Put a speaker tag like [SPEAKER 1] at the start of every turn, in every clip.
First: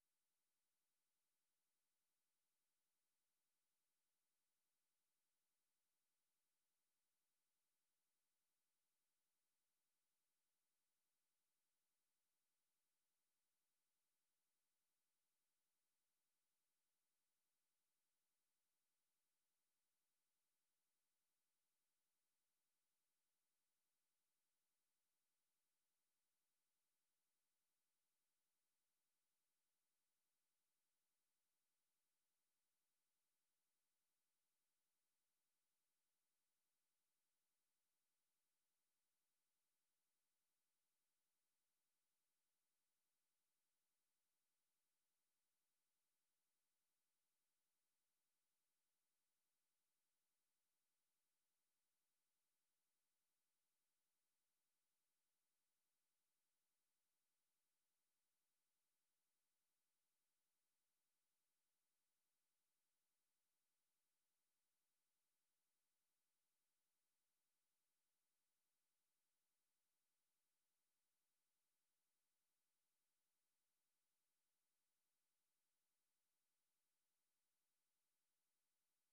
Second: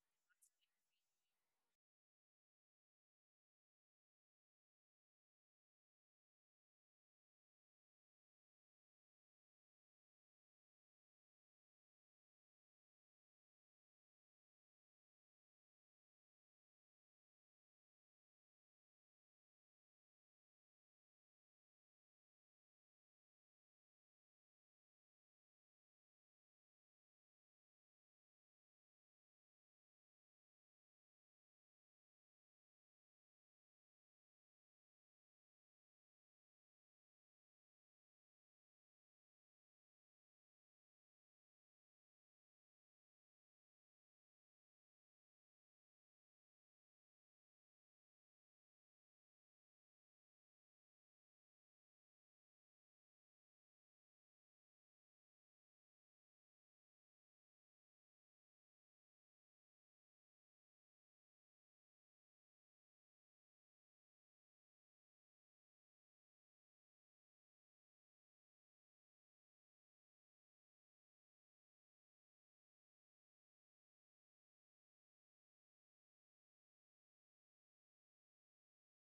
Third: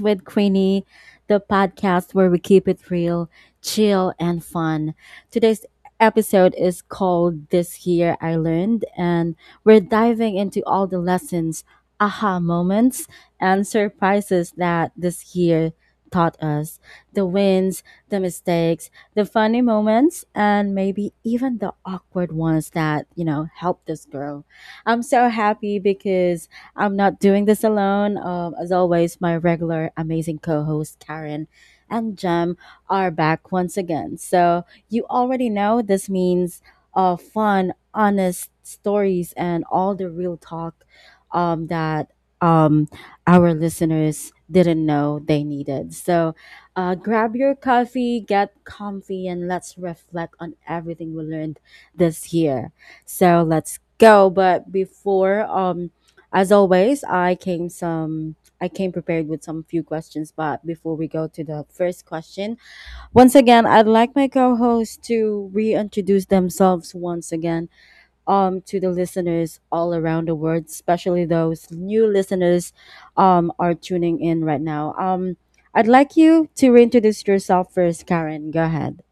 [SPEAKER 1] with Queenie, the podcast where we keep it real, chill, and fun. Today's episode is called This Year I Learned, and we're diving into all the lessons, aha moments, and surprises that this year taught us the wins, the mistakes, the funny moments, and maybe even the awkward ones that helped us grow. I'm so happy because I'm not doing this alone. As always, my regular amazing co host Karen and Jem are back once again. So, you already know this means fun, honest stories and all the real talk that um, our listeners didn't know they needed. So, grab your coffee, get comfy, and let's reflect on everything we learned this year. So, let's go. But before, as always, I came prepared with some few questions, but before we go to the first question, once again, I'd like my co-hosts to reintroduce themselves once again to the listeners all around the world, especially those new listeners are tuning in right now. I'd like you to reintroduce yourself first, Karen. Go ahead.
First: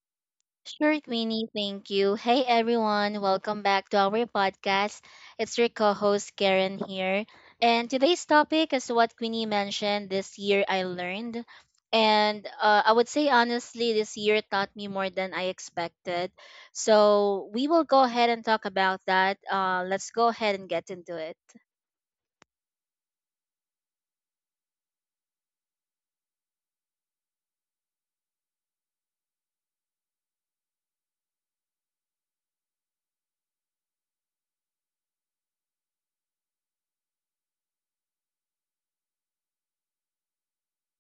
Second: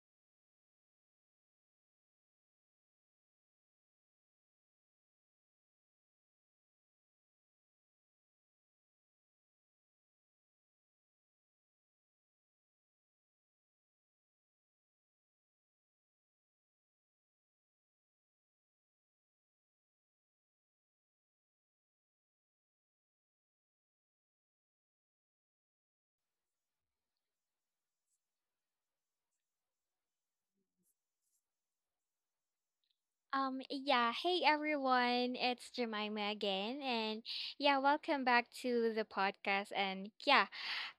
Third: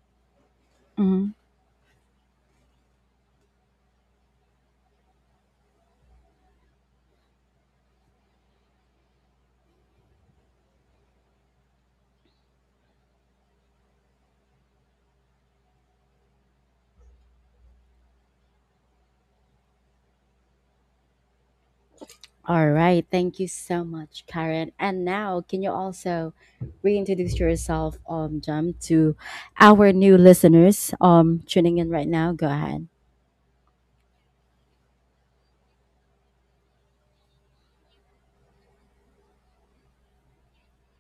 [SPEAKER 2] Sure, Queenie, thank you. Hey everyone, welcome back to our podcast. It's your co-host Karen here. And today's topic is what Queenie mentioned, this year I learned. And I would say honestly, this year taught me more than I expected. So we will go ahead and talk about that. Let's go ahead and get into it.
[SPEAKER 1] All right. Thank you so much, Karen. And now, can you also reintroduce yourself, Jump, to our new listeners tuning in right now? Go ahead.
[SPEAKER 3] Yeah, hey everyone, it's Jemima again, and yeah, welcome back to the podcast. And yeah,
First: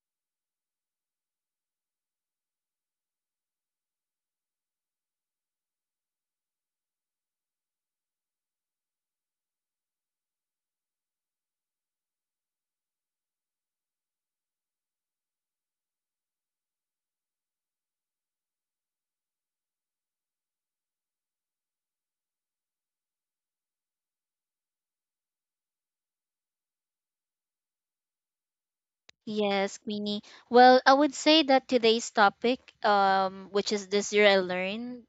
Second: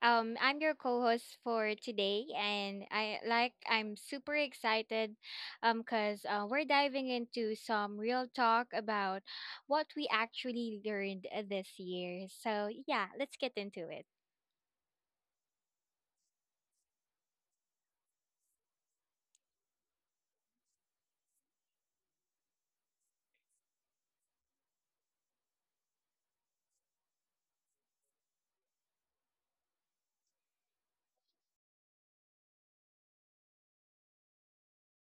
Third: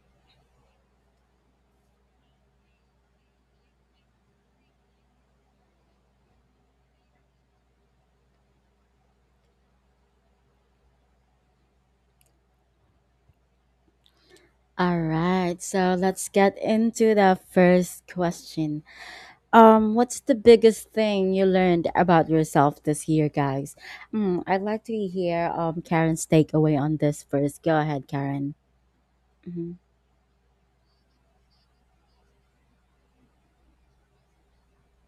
[SPEAKER 3] um, I'm your co host for today, and I'm super excited, because we're diving into some real talk about what we actually learned this year. So, yeah, let's get into it.
[SPEAKER 1] All right. So let's get into the first question. What's the biggest thing you learned about yourself this year, guys? I'd like to hear Karen's takeaway on this first. Go ahead, Karen. Mm-hmm.
[SPEAKER 2] Yes, Queenie. Well, I would say that today's topic, which is this year I learned,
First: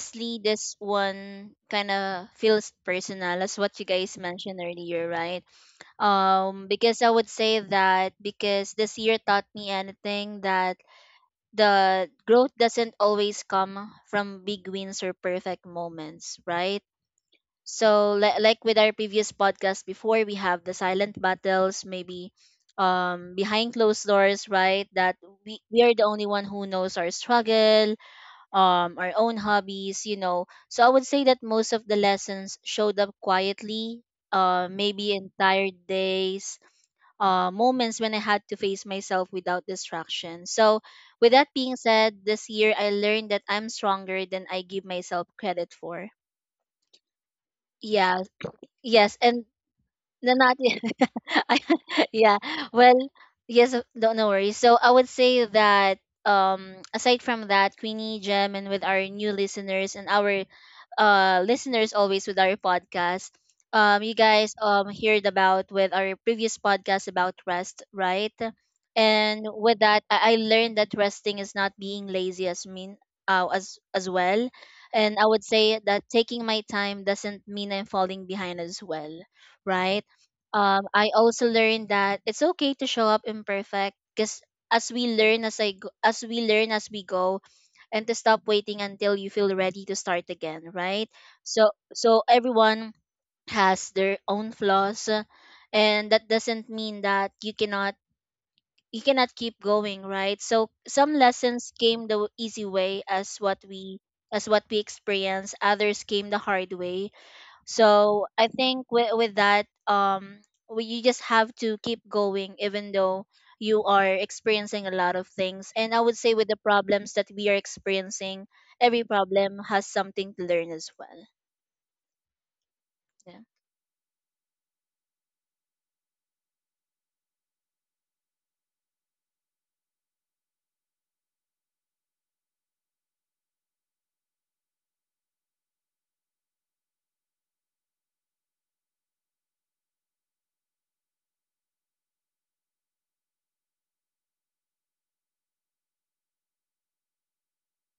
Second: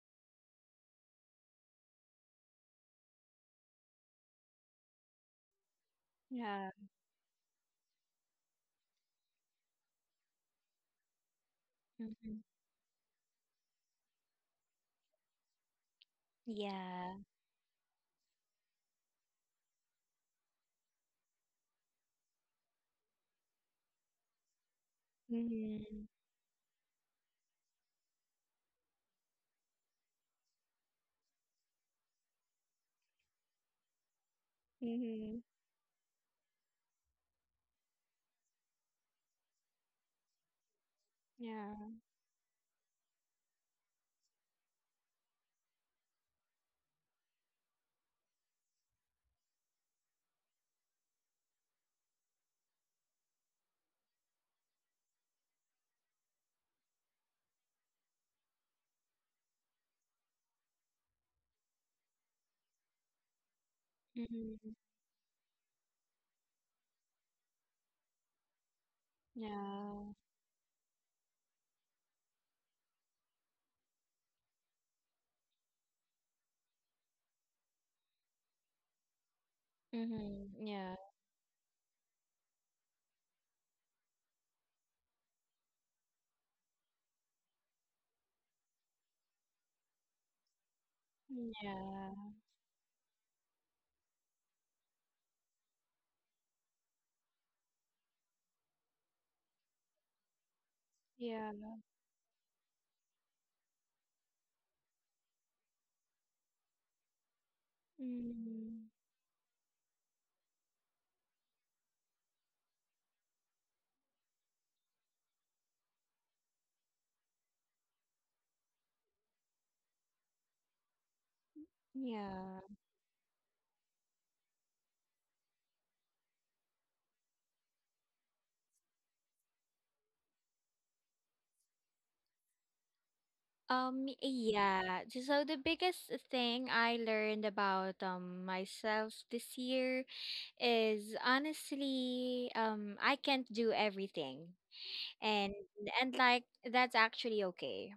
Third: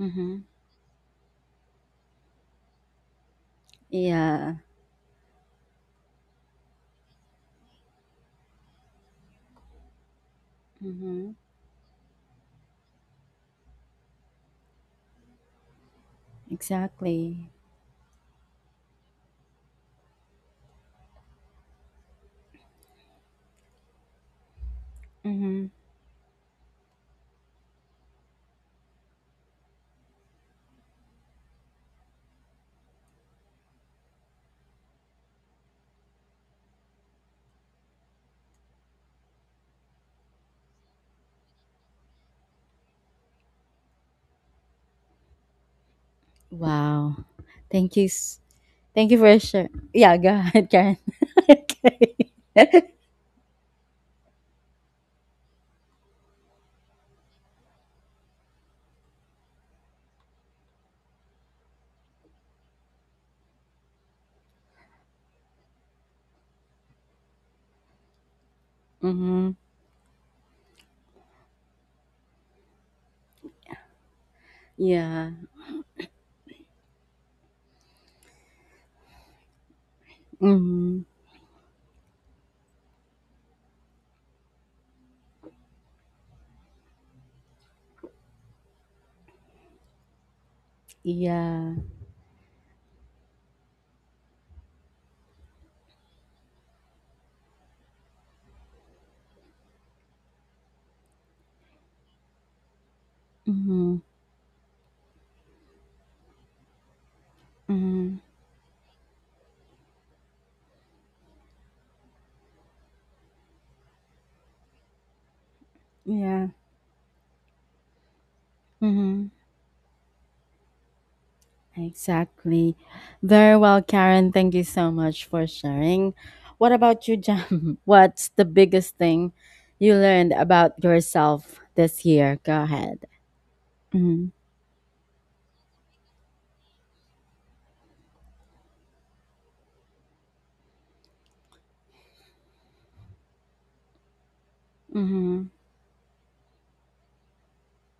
[SPEAKER 1] Mm-hmm.
[SPEAKER 2] this one kind of feels personal, as what you guys
[SPEAKER 1] Yeah.
[SPEAKER 2] mentioned earlier, right?
[SPEAKER 3] Yeah,
[SPEAKER 2] Because I would say that because this year taught me anything that
[SPEAKER 1] Mm-hmm.
[SPEAKER 2] the
[SPEAKER 3] hmm,
[SPEAKER 2] growth doesn't always come from big wins or perfect moments, right?
[SPEAKER 3] yeah,
[SPEAKER 1] Exactly.
[SPEAKER 2] So like with our previous podcast before, we have the silent battles, maybe behind closed doors, right? That we,
[SPEAKER 1] Mm-hmm.
[SPEAKER 2] we are
[SPEAKER 3] mm-hmm.
[SPEAKER 2] the only one who knows our struggle, our own hobbies, you know. So I would say that most of the lessons showed up quietly, maybe
[SPEAKER 3] Mm-hmm.
[SPEAKER 2] entire days, moments when I had to face myself without distraction. So, with that being
[SPEAKER 3] Yeah,
[SPEAKER 2] said, this year I learned that I'm stronger than I give myself credit for.
[SPEAKER 1] Wow. Thank you.
[SPEAKER 2] Yeah,
[SPEAKER 1] Thank
[SPEAKER 2] yes,
[SPEAKER 1] you for
[SPEAKER 2] and
[SPEAKER 1] sharing. Yeah, go
[SPEAKER 2] no, not
[SPEAKER 1] ahead,
[SPEAKER 2] yet.
[SPEAKER 1] Karen.
[SPEAKER 2] I,
[SPEAKER 1] Okay.
[SPEAKER 2] yeah. Well, yes, don't, no worries. So I would say that aside from that, Queenie, Gem, and with our new listeners and our listeners always with our podcast, you guys
[SPEAKER 3] mm-hmm.
[SPEAKER 2] heard about with our previous podcast about rest, right? And
[SPEAKER 1] Mm-hmm.
[SPEAKER 2] with that,
[SPEAKER 3] Yeah.
[SPEAKER 2] I learned that resting is not being lazy as mean as well. And I
[SPEAKER 1] Yeah.
[SPEAKER 2] would say that taking my time doesn't mean I'm falling behind as well, right?
[SPEAKER 3] Mm-hmm. Yeah.
[SPEAKER 1] Mm-hmm.
[SPEAKER 2] I also learned that it's okay to show up imperfect, because as we learn as I go, as we learn as we go, and to stop waiting until you feel ready to start again, right? So
[SPEAKER 1] Yeah.
[SPEAKER 3] Yeah,
[SPEAKER 2] so everyone has their own flaws, and that doesn't mean that you cannot keep going, right? So some
[SPEAKER 3] yeah,
[SPEAKER 2] lessons came the easy way
[SPEAKER 1] Mm-hmm.
[SPEAKER 2] as what we experience, others came the hard way,
[SPEAKER 1] Mm-hmm.
[SPEAKER 2] so I
[SPEAKER 3] mm,
[SPEAKER 2] think with that, we, you just have to keep going, even though you are experiencing a lot of things. And I would say with
[SPEAKER 1] Yeah.
[SPEAKER 2] the problems that we are experiencing, every
[SPEAKER 1] Mm-hmm.
[SPEAKER 2] problem has something to learn as well.
[SPEAKER 3] yeah.
[SPEAKER 1] Exactly.
[SPEAKER 2] Yeah.
[SPEAKER 1] Very well, Karen. Thank you so much for sharing. What about you, Jam? What's the biggest thing you learned about yourself this year? Go ahead.
[SPEAKER 3] Um,
[SPEAKER 1] Mm-hmm.
[SPEAKER 3] yeah. j- So the biggest thing I learned about myself this year is honestly, I can't do everything,
[SPEAKER 1] Mm-hmm.
[SPEAKER 3] and and like that's actually okay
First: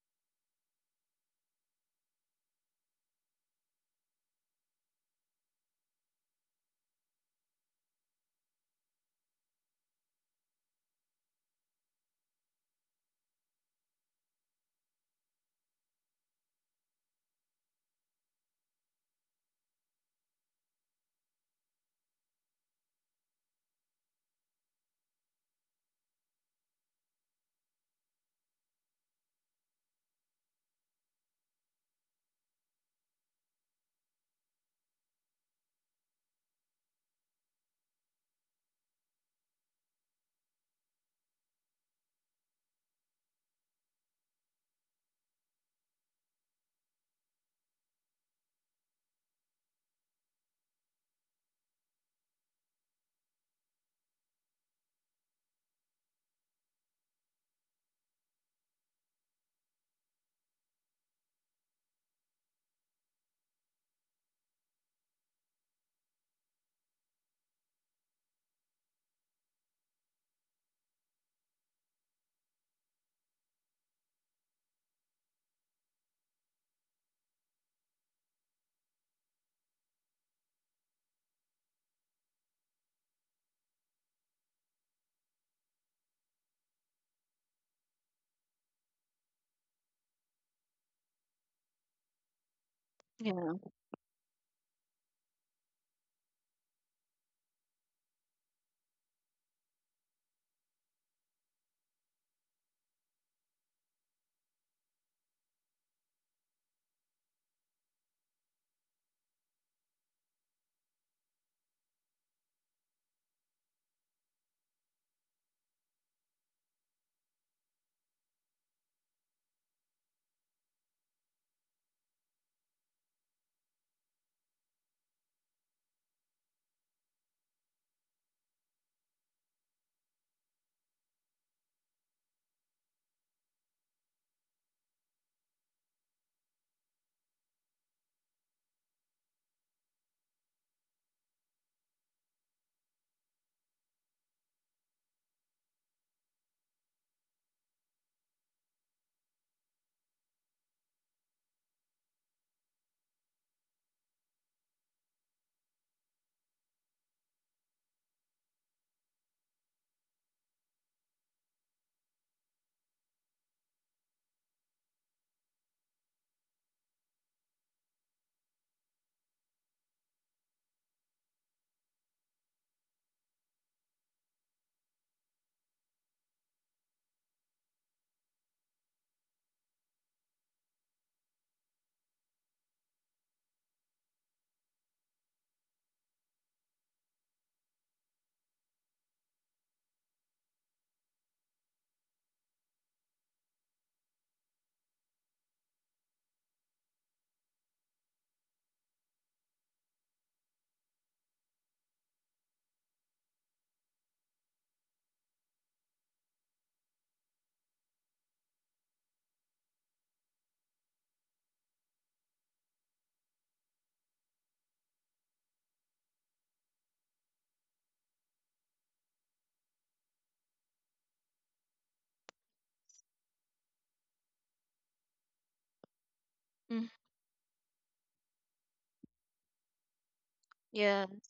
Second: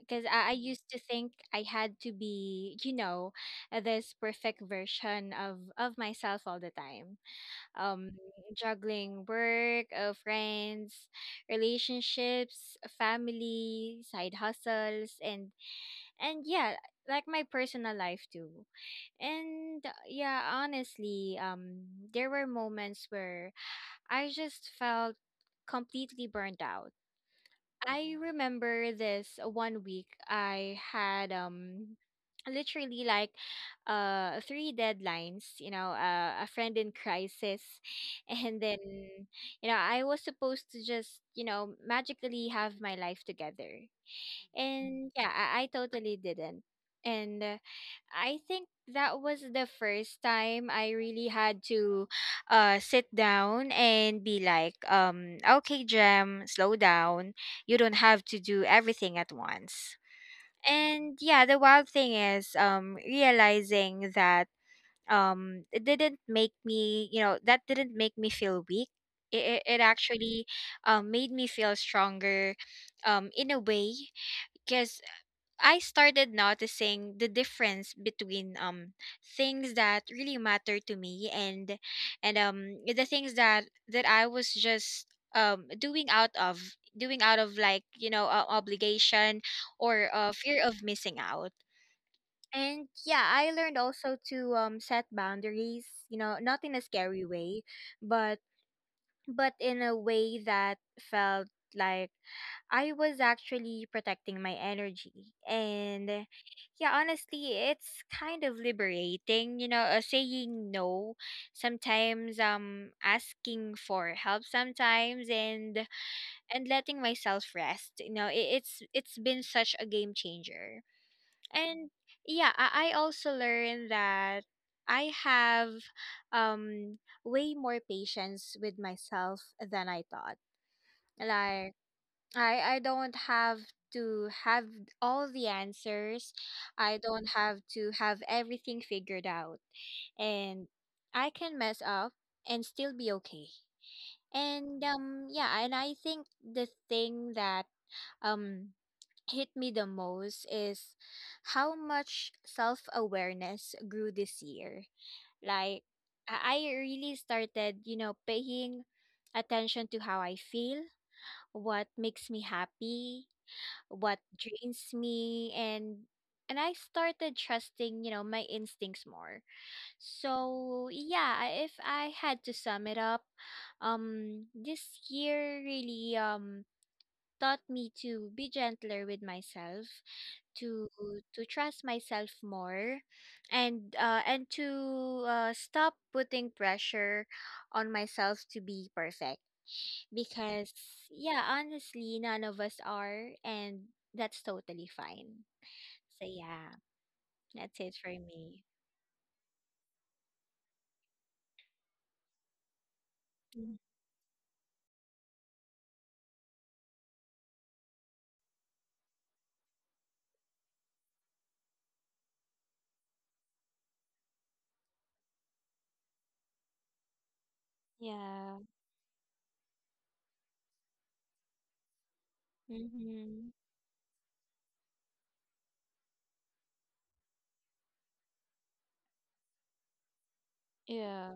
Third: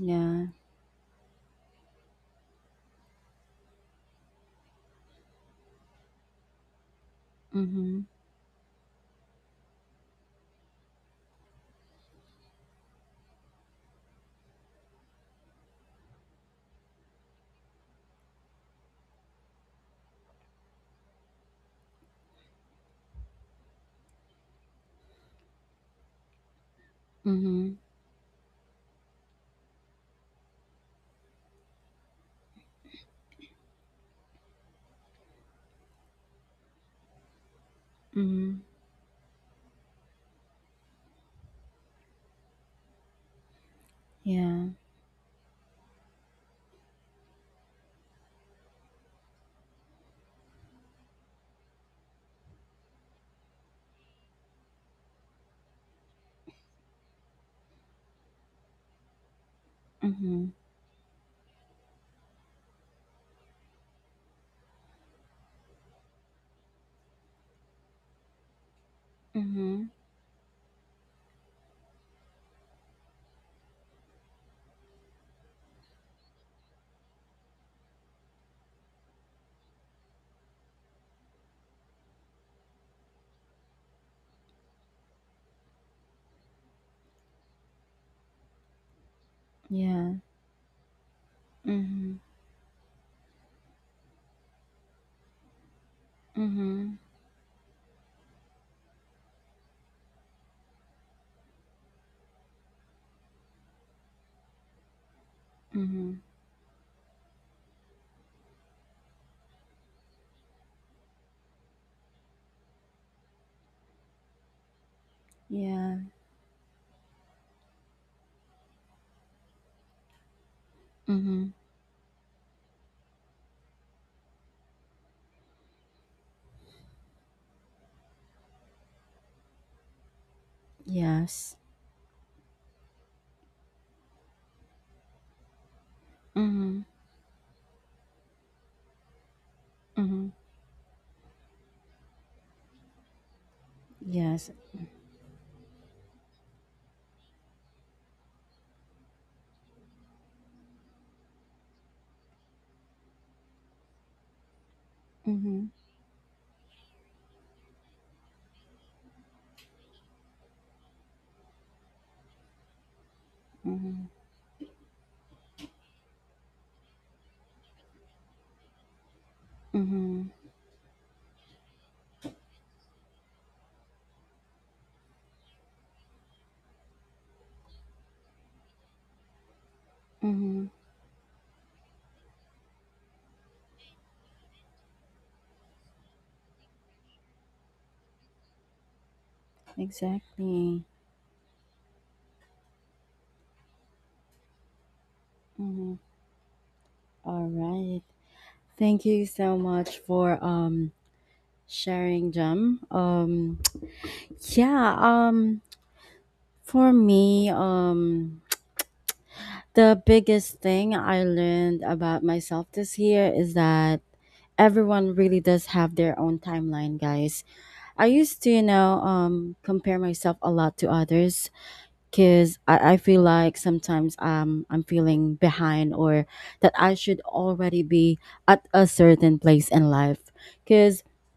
[SPEAKER 3] because I used to think I had to be, you know, this perfect version of myself all the time,
[SPEAKER 1] Mm-hmm.
[SPEAKER 3] um juggling work, friends, relationships, family, side hustles and yeah, like my personal life too. And honestly, there were moments where I just felt completely burned out.
[SPEAKER 1] Mm-hmm.
[SPEAKER 3] I remember this one week I had literally three deadlines, you know, a friend in crisis
[SPEAKER 1] Mm-hmm.
[SPEAKER 3] and then you know I was supposed to just, you know, magically have my life together
[SPEAKER 1] Yeah.
[SPEAKER 3] and yeah, I totally didn't. And I think that was the first time I really had to sit down and be like, okay, Jem, slow down. You don't have to do everything at once.
[SPEAKER 1] Mm-hmm.
[SPEAKER 3] And yeah, the wild thing is realizing that it didn't make me, you know, that didn't make me feel weak. It
[SPEAKER 1] Mhm.
[SPEAKER 3] actually made me feel stronger in a way. Because I started noticing the difference between things that really matter to me and the things that I was just um doing out of doing out of like, you know, obligation or
[SPEAKER 1] Yeah.
[SPEAKER 3] fear of missing out.
[SPEAKER 1] Mhm.
[SPEAKER 3] And yeah, I
[SPEAKER 2] Yeah.
[SPEAKER 3] learned also to set boundaries, you know, not in a
[SPEAKER 1] Mhm.
[SPEAKER 3] scary way, but in a way that felt like I was actually protecting my energy. And
[SPEAKER 1] Mhm.
[SPEAKER 3] yeah, honestly, it's kind of liberating, you know, saying no sometimes, asking for help sometimes and
[SPEAKER 1] Yeah.
[SPEAKER 3] and letting myself rest. You know, it's been such a game changer.
[SPEAKER 1] Mhm.
[SPEAKER 3] And yeah, I also learned that I have um way more patience with myself than I thought.
[SPEAKER 1] Yes.
[SPEAKER 3] Like I don't have to have all the answers.
[SPEAKER 1] Mhm.
[SPEAKER 3] I don't have to have everything figured out.
[SPEAKER 1] Mhm.
[SPEAKER 3] And I can mess up and still be okay.
[SPEAKER 1] Yes.
[SPEAKER 3] And yeah, and I think the thing that um hit me the most is how much self-awareness grew this year.
[SPEAKER 1] Mhm.
[SPEAKER 3] Like I really started, you know, paying attention to how I feel, what makes me happy,
[SPEAKER 1] Mhm.
[SPEAKER 3] what drains me and I started trusting, you know, my instincts more.
[SPEAKER 1] Mhm.
[SPEAKER 3] So, if I had to sum it up, this year really taught me to be gentler with myself,
[SPEAKER 1] Mhm.
[SPEAKER 3] to trust myself more and to stop putting pressure on myself to be perfect, because
[SPEAKER 1] Exactly.
[SPEAKER 3] yeah, honestly, none of us are, and that's totally fine.
[SPEAKER 1] Mhm.
[SPEAKER 3] So yeah,
[SPEAKER 1] All
[SPEAKER 3] that's it
[SPEAKER 1] right.
[SPEAKER 3] for me.
[SPEAKER 1] Thank you so much for sharing, Jam.
[SPEAKER 3] Mm.
[SPEAKER 1] Yeah. For me. The biggest thing I learned about myself this year is that everyone really does have their own timeline, guys. I used to,
[SPEAKER 3] Yeah,
[SPEAKER 1] you know, um, compare myself a lot to others because I feel
[SPEAKER 3] mm-hmm.
[SPEAKER 1] like sometimes I'm feeling behind or that
[SPEAKER 2] Mm.
[SPEAKER 1] I should already be at a certain place in life. Because
[SPEAKER 2] Yeah.
[SPEAKER 3] Yeah,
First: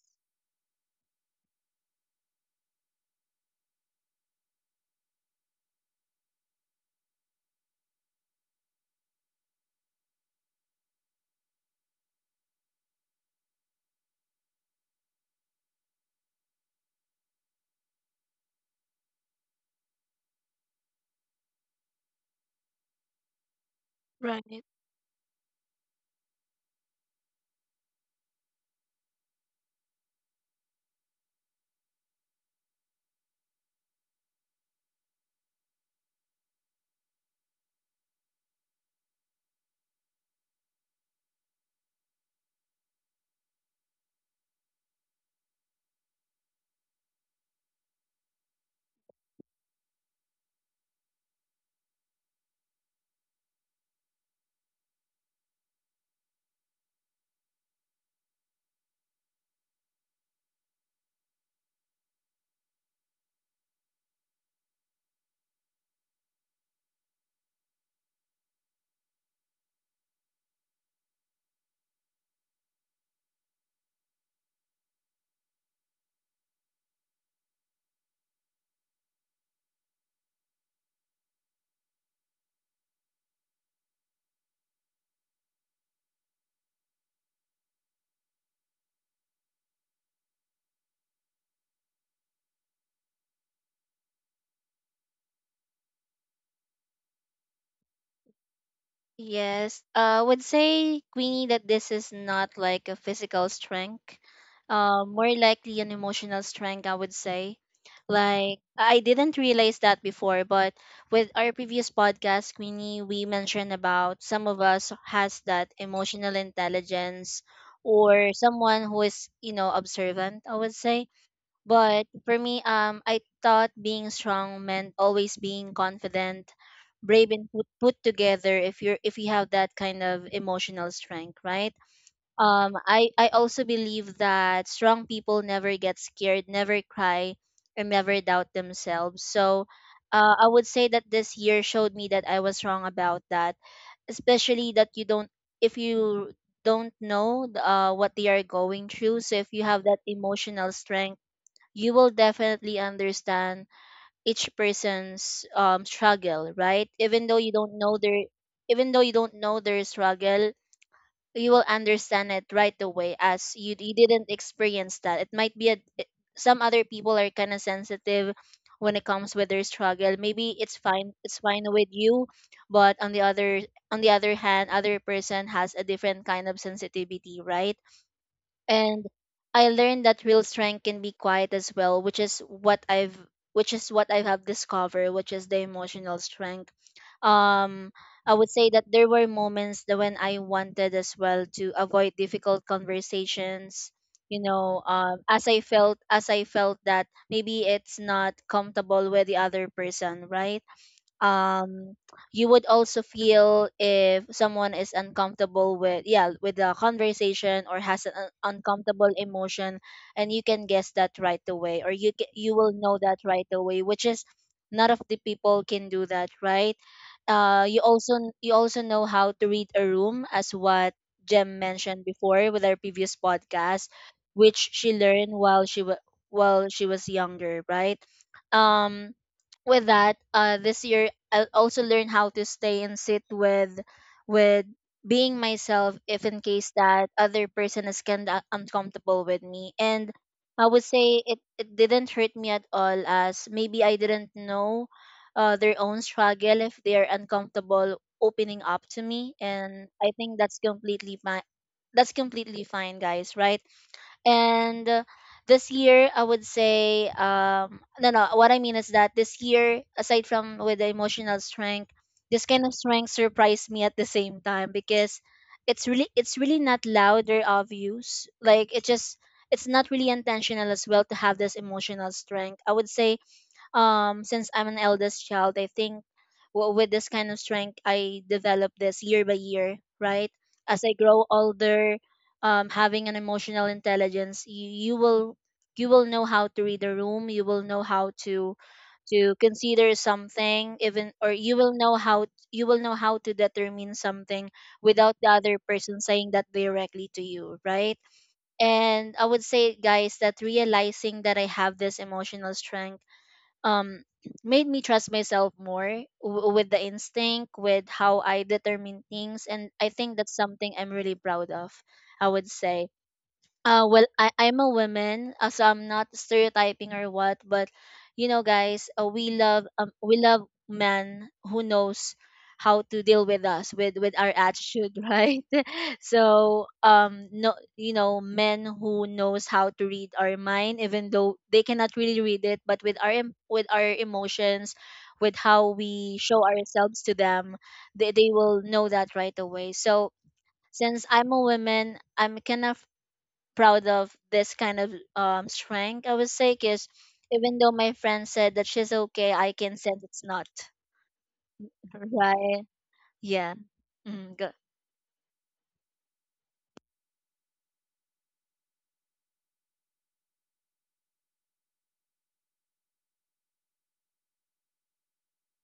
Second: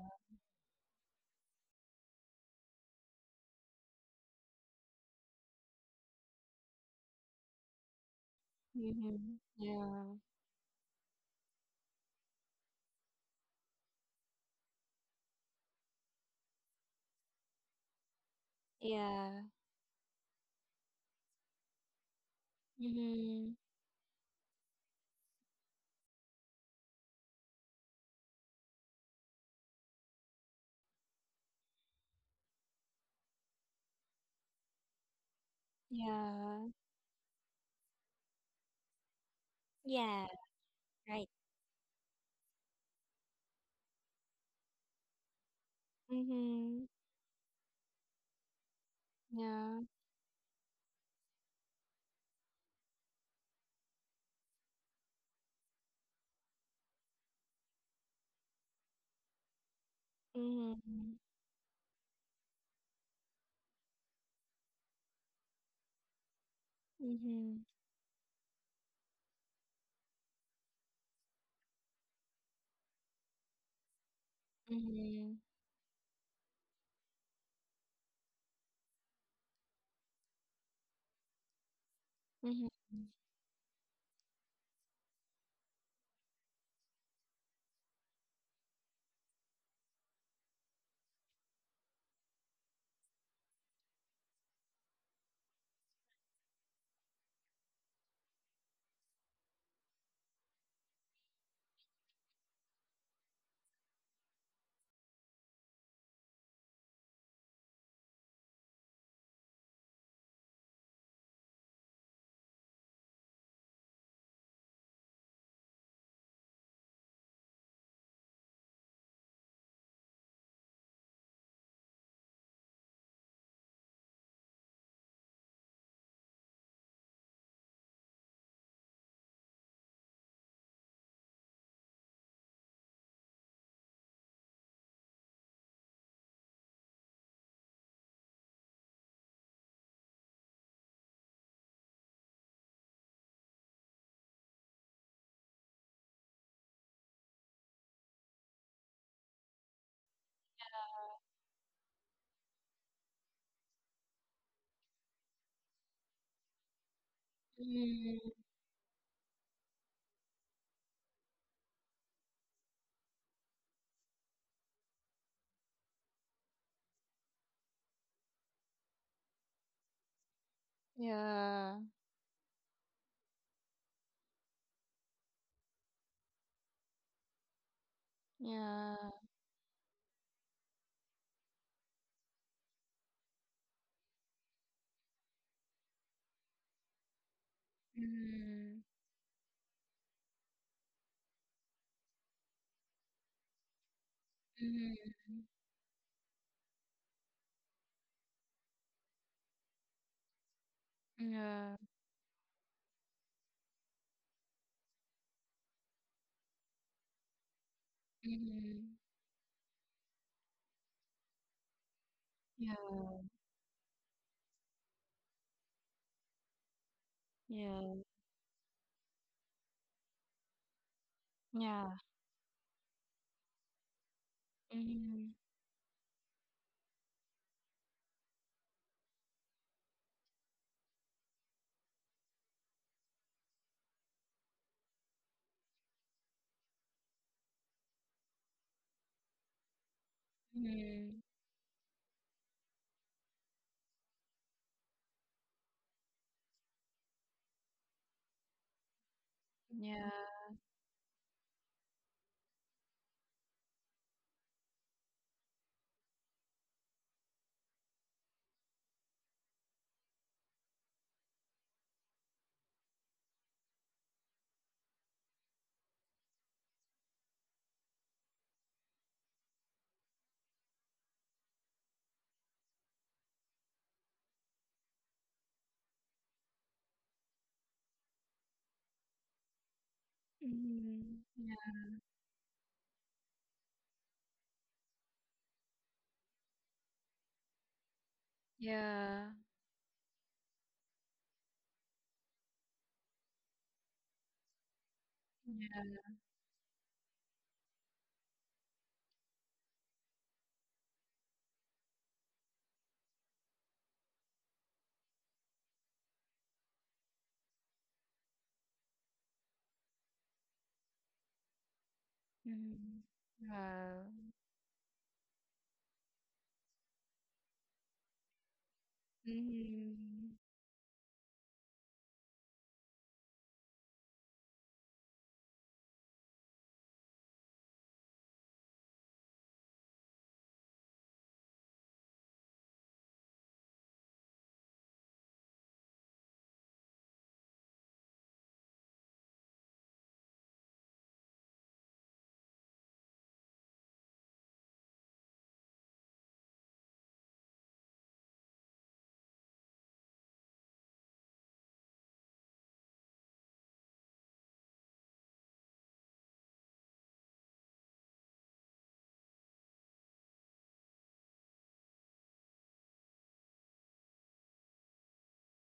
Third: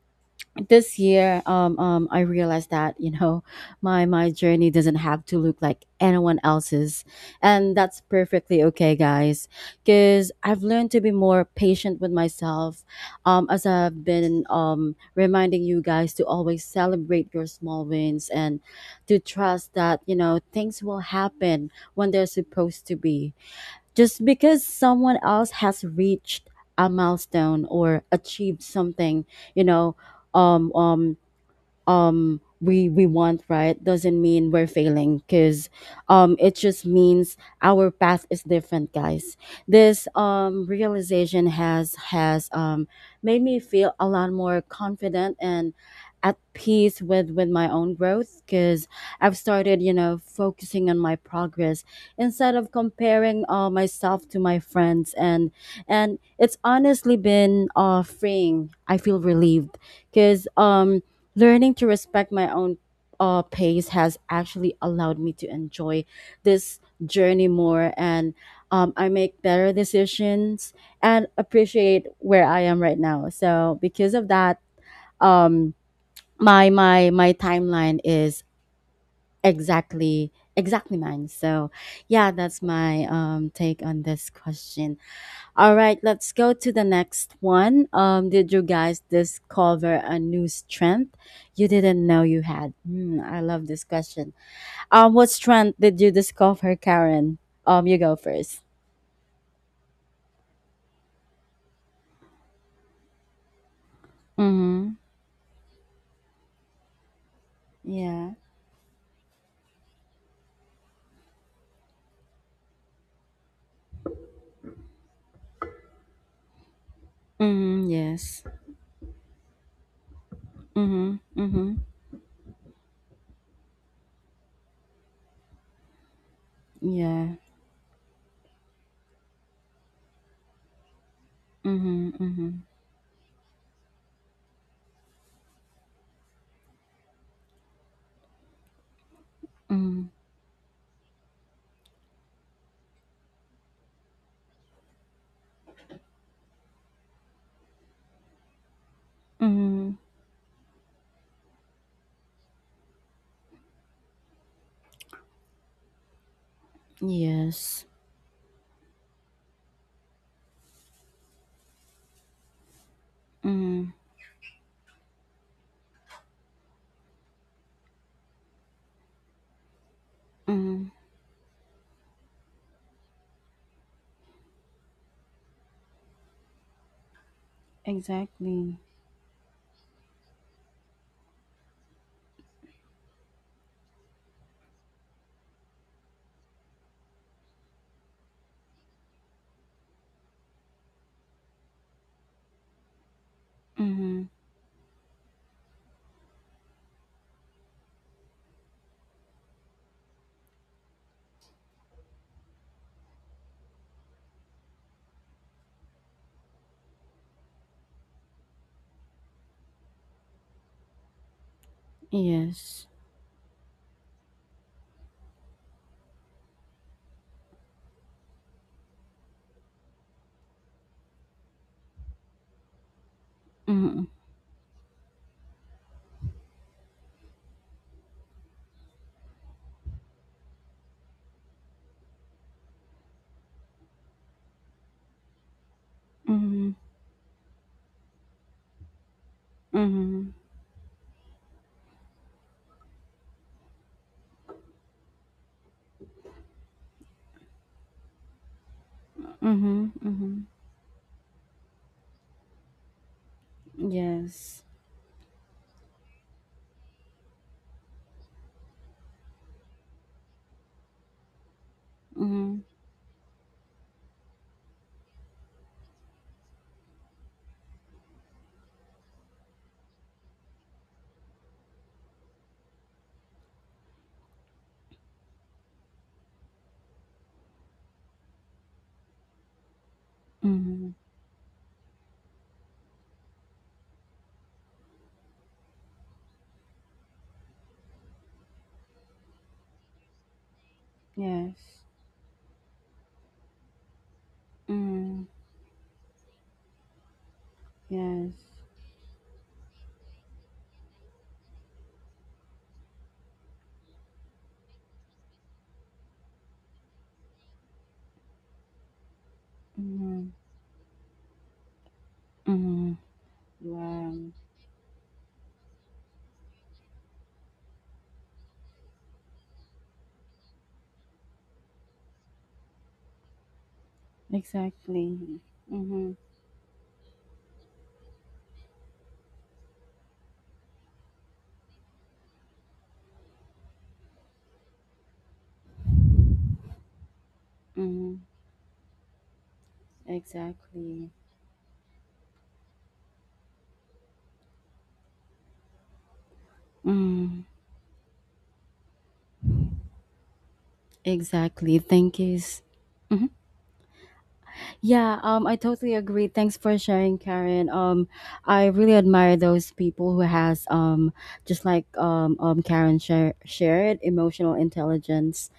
[SPEAKER 1] this year I realized that my journey doesn't have to look like anyone else's, and that's perfectly okay,
[SPEAKER 3] mm-hmm.
[SPEAKER 1] guys.
[SPEAKER 3] Yeah,
[SPEAKER 1] Because I've learned to be more patient with myself, as I've been reminding you guys to always celebrate your small wins and to
[SPEAKER 3] yeah,
[SPEAKER 1] trust that things will happen when they're supposed to be.
[SPEAKER 3] mm-hmm.
[SPEAKER 1] Just because
[SPEAKER 2] Right.
[SPEAKER 1] someone else has reached a milestone or achieved something, you know, um, um, we want, right, doesn't mean we're failing because it
[SPEAKER 3] Yeah,
[SPEAKER 1] just means our path is different, guys. This
[SPEAKER 3] yeah, right,
[SPEAKER 1] realization has made me feel a lot more confident and at
[SPEAKER 3] mm-hmm.
[SPEAKER 1] peace with my own growth because I've
[SPEAKER 3] Yeah,
[SPEAKER 1] started focusing on my progress instead of comparing myself to my friends, and it's honestly been freeing. I feel relieved because um
[SPEAKER 3] mm-hmm.
[SPEAKER 1] Learning to respect my own pace has actually allowed me to enjoy this journey
[SPEAKER 3] Mm-hmm.
[SPEAKER 1] more, and I make better decisions and appreciate where I am right now. So because of that,
[SPEAKER 3] Mhm.
[SPEAKER 1] um, my my timeline is exactly mine. So yeah, that's
[SPEAKER 3] Mhm.
[SPEAKER 1] my take on this question. All right, let's go to the next one. Did you guys discover a new strength you didn't know you had? I love this question. What strength did you discover, Karen? You go first.
[SPEAKER 2] Yes, I would say, Queenie, that this is not like a physical strength,
[SPEAKER 1] Mm-hmm.
[SPEAKER 2] more likely an emotional strength, I would say.
[SPEAKER 1] Yeah.
[SPEAKER 2] Like, I didn't realize that before, but with our previous podcast, Queenie, we mentioned about some of us has that emotional intelligence,
[SPEAKER 1] Mm-hmm.
[SPEAKER 2] or
[SPEAKER 1] Yes.
[SPEAKER 2] someone who is, you know, observant, I would say.
[SPEAKER 1] Mm-hmm. Mm-hmm.
[SPEAKER 2] But for me, I thought being strong meant always being confident,
[SPEAKER 1] Yeah.
[SPEAKER 2] brave, and put together. If you're, if you have that kind of emotional strength, right?
[SPEAKER 1] Mm-hmm. Mm-hmm.
[SPEAKER 2] I also believe that strong people never get scared, never cry, and never doubt themselves. So.
[SPEAKER 1] Mm-hmm.
[SPEAKER 2] I would say that this year showed me that I was wrong about that, especially that you don't, if you don't know what they are going through. So if you have
[SPEAKER 1] Mm-hmm.
[SPEAKER 2] that emotional strength, you will definitely understand each person's struggle, right? Even though you don't
[SPEAKER 1] Yes.
[SPEAKER 2] know their
[SPEAKER 3] Mhm.
[SPEAKER 2] even though you don't know their struggle, you will understand it right away. As you,
[SPEAKER 1] Mm-hmm.
[SPEAKER 2] you didn't experience that, it might be a some other people are kind of sensitive when it comes with their struggle. Maybe it's
[SPEAKER 1] Mm-hmm.
[SPEAKER 2] fine, it's fine
[SPEAKER 3] Yeah.
[SPEAKER 2] with you, but on the other hand, other person has a different kind of sensitivity, right?
[SPEAKER 1] Exactly.
[SPEAKER 3] Yeah.
[SPEAKER 2] And I learned that real strength can be quiet as well, which is what I've which is what I have discovered, which is the emotional strength. Um, I would say
[SPEAKER 3] Mhm.
[SPEAKER 2] that there were moments that when I wanted as well to avoid difficult conversations,
[SPEAKER 1] Mm-hmm.
[SPEAKER 2] you know,
[SPEAKER 3] Mhm.
[SPEAKER 2] as I felt that maybe it's not comfortable with the other person, right?
[SPEAKER 3] Yeah.
[SPEAKER 2] um you would also feel if someone is uncomfortable with, yeah, with the conversation or has an
[SPEAKER 3] Mhm.
[SPEAKER 2] uncomfortable emotion, and you can guess that right away, or you you will
[SPEAKER 3] Yeah.
[SPEAKER 1] Yes.
[SPEAKER 2] know that right away, which is none of the people can do that, right?
[SPEAKER 3] Yeah.
[SPEAKER 2] You also know how to read a room, as what Jem
[SPEAKER 3] Yeah.
[SPEAKER 2] mentioned before with our previous podcast,
[SPEAKER 1] Mm-hmm.
[SPEAKER 2] which she learned
[SPEAKER 3] Mhm.
[SPEAKER 2] while she was younger, right? um with that, this year I also learned how to stay and sit with being myself, if in case
[SPEAKER 1] Mm-hmm.
[SPEAKER 2] that other person is kind of uncomfortable with me. And
[SPEAKER 1] Mm-hmm.
[SPEAKER 2] I would say
[SPEAKER 3] Mhm.
[SPEAKER 2] it didn't hurt me at all, as maybe I didn't know their own struggle. If they are uncomfortable opening up to me, and
[SPEAKER 1] Mm-hmm.
[SPEAKER 2] I
[SPEAKER 3] Yeah.
[SPEAKER 2] think
[SPEAKER 1] Mm-hmm.
[SPEAKER 2] that's completely fine, that's completely fine, guys, right?
[SPEAKER 1] Yes.
[SPEAKER 2] and this year, I would say, no, no, what I mean is that this year, aside from with the emotional strength, this kind
[SPEAKER 1] Mhm.
[SPEAKER 2] of strength surprised me at the same time because it's really not loud or obvious. Like it just, it's not really intentional as well to have this emotional strength. I would say since I'm an eldest child, I think with this kind of strength I develop this year by year, right? As I
[SPEAKER 1] Mhm.
[SPEAKER 3] Mhm.
[SPEAKER 2] grow
[SPEAKER 3] Yeah.
[SPEAKER 2] older, having an emotional intelligence, you will know how to read a room. You will know how
[SPEAKER 3] Yeah.
[SPEAKER 2] to consider something, even, or you will
[SPEAKER 1] Yes.
[SPEAKER 2] know how you will know how to determine something without the
[SPEAKER 1] Mhm.
[SPEAKER 2] other person
[SPEAKER 3] Yeah.
[SPEAKER 2] saying that directly to you, right?
[SPEAKER 1] Yes.
[SPEAKER 2] And I would say, guys, that realizing that I have this emotional strength um made me trust myself more with the instinct, with how I determine things, and I think that's
[SPEAKER 1] Mhm.
[SPEAKER 2] something I'm really proud of, I would say.
[SPEAKER 1] Mhm.
[SPEAKER 3] Mhm.
[SPEAKER 2] Well,
[SPEAKER 3] Wow.
[SPEAKER 1] Wow.
[SPEAKER 2] I'm a woman, so I'm not stereotyping or what, but you know, guys, we
[SPEAKER 3] Mhm.
[SPEAKER 2] love men who knows how to deal with us with our attitude, right?
[SPEAKER 1] Exactly. Mhm.
[SPEAKER 2] So, no, you know, men who knows how to read our mind, even though they cannot really read it, but with our with our emotions, with how we show ourselves to them,
[SPEAKER 1] Mhm.
[SPEAKER 2] they will know that right away. So, since
[SPEAKER 1] Exactly.
[SPEAKER 2] I'm a woman, I'm kind of proud of this kind of strength, I would say, because
[SPEAKER 1] Mm.
[SPEAKER 2] even though my friend said that she's okay, I can sense it's not.
[SPEAKER 1] Exactly. Thank you.
[SPEAKER 2] Right. Yeah. Mm, good.
[SPEAKER 1] Yeah, I totally agree. Thanks for sharing, Karen. I really admire those people who has just like Karen shared emotional intelligence,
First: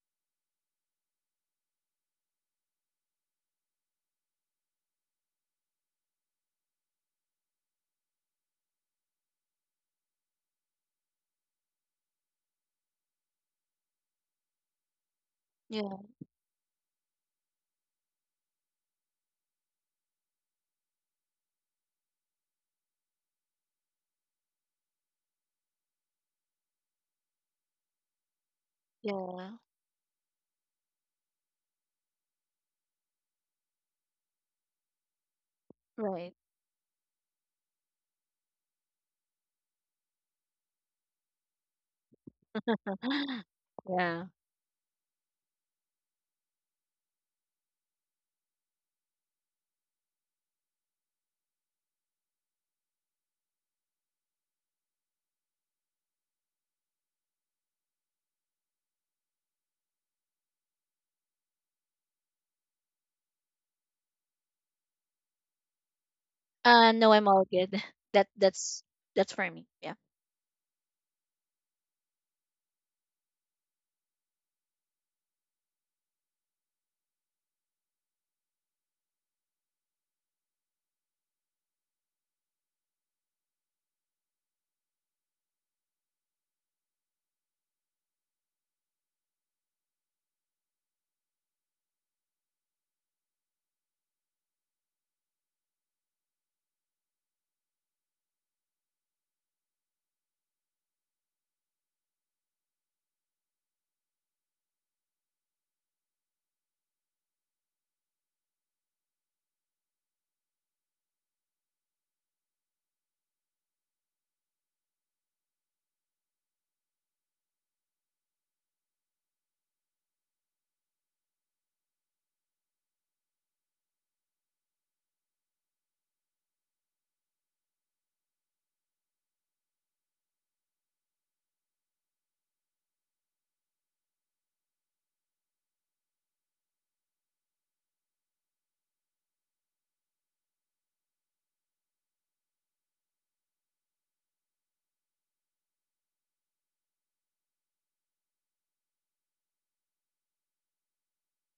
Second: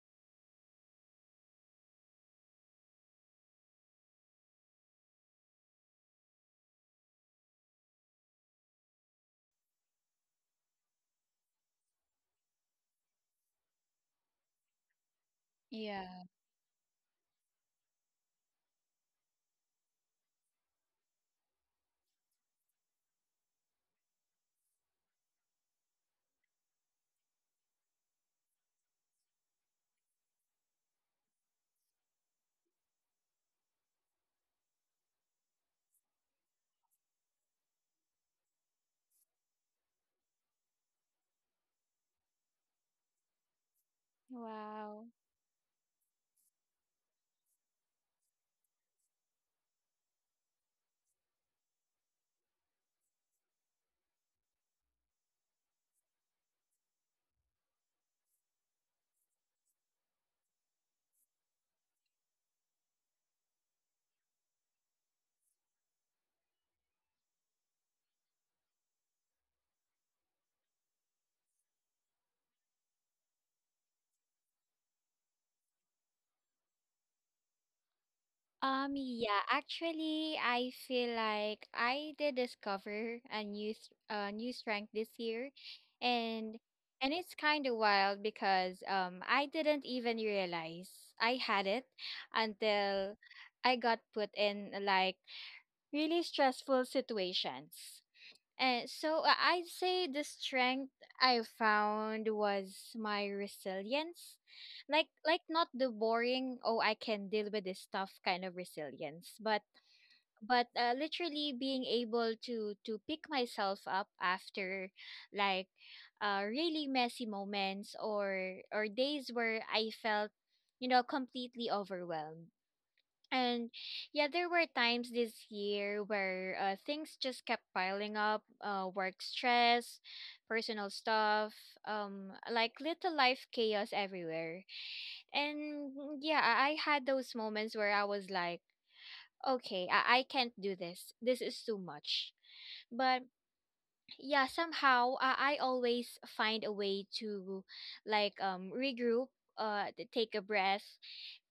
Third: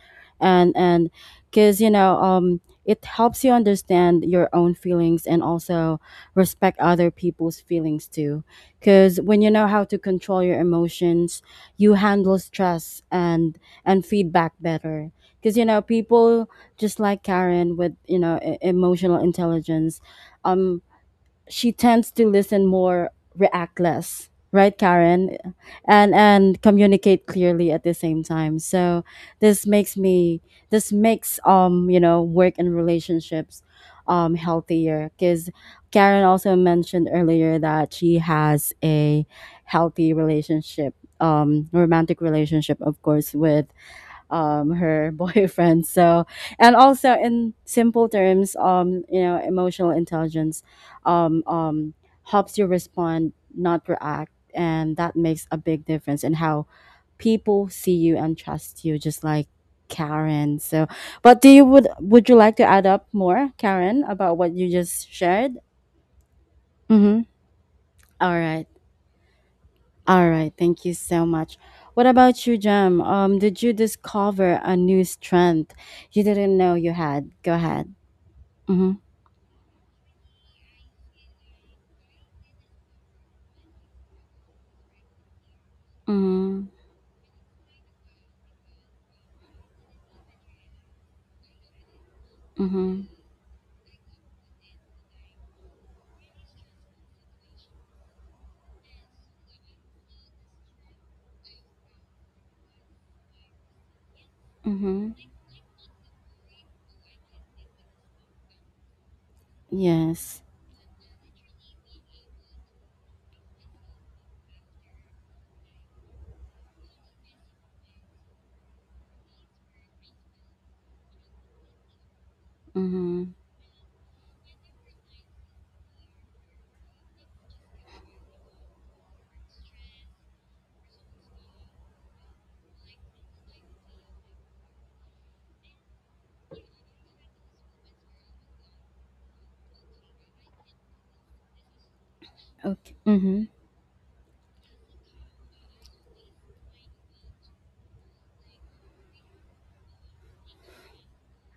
[SPEAKER 1] and because it helps you understand your own feelings and also respect other people's feelings too. Because when you know how to control your emotions, you handle stress and feedback better. Because
[SPEAKER 2] Yeah.
[SPEAKER 3] Yeah.
[SPEAKER 1] people just like Karen with emotional intelligence, um, she tends to listen more, react less, right, Karen, and communicate clearly at the same time. So
[SPEAKER 2] Yeah.
[SPEAKER 1] this makes me this makes work and relationships healthier because Karen
[SPEAKER 2] Right.
[SPEAKER 1] also mentioned earlier that she has a healthy relationship, romantic relationship, of course, with
[SPEAKER 2] Yeah.
[SPEAKER 3] Wow.
[SPEAKER 1] her boyfriend. So, and also in simple terms, emotional intelligence um um helps you respond, not react, and that makes a big difference in how people see you and trust you, just like Karen. So, but do you would you like to add up more, Karen, about what you just shared?
[SPEAKER 2] No,
[SPEAKER 1] Mm-hmm.
[SPEAKER 2] I'm all good. That
[SPEAKER 1] All right.
[SPEAKER 2] that's that's for me. Yeah.
[SPEAKER 1] All right, thank you so much. What about you, Jam? Did you discover a new strength you didn't know you had? Go ahead. Mm-hmm.
[SPEAKER 3] Yeah, actually, I feel like I did discover a new strength this year, and
[SPEAKER 1] Mm-hmm.
[SPEAKER 3] it's kind of wild because I didn't even realize I had it
[SPEAKER 1] Mm-hmm.
[SPEAKER 3] until I got put in like really stressful situations. And so I'd say the strength I found was my resilience. Like
[SPEAKER 1] Mm-hmm.
[SPEAKER 3] like not the boring, oh, I can deal with this stuff kind of resilience, but
[SPEAKER 1] Yes.
[SPEAKER 3] literally being able to pick myself up after like really messy moments or days where I felt, you know, completely overwhelmed.
[SPEAKER 1] Mm-hmm.
[SPEAKER 3] And yeah, there were times this year where things just kept piling up, work stress, personal stuff, like little life chaos everywhere. And yeah, I had those moments where I was like, okay, I can't do this. This is too much.
[SPEAKER 1] Okay.
[SPEAKER 3] But
[SPEAKER 1] Mm-hmm.
[SPEAKER 3] yeah, somehow I always find a way to regroup, take a breath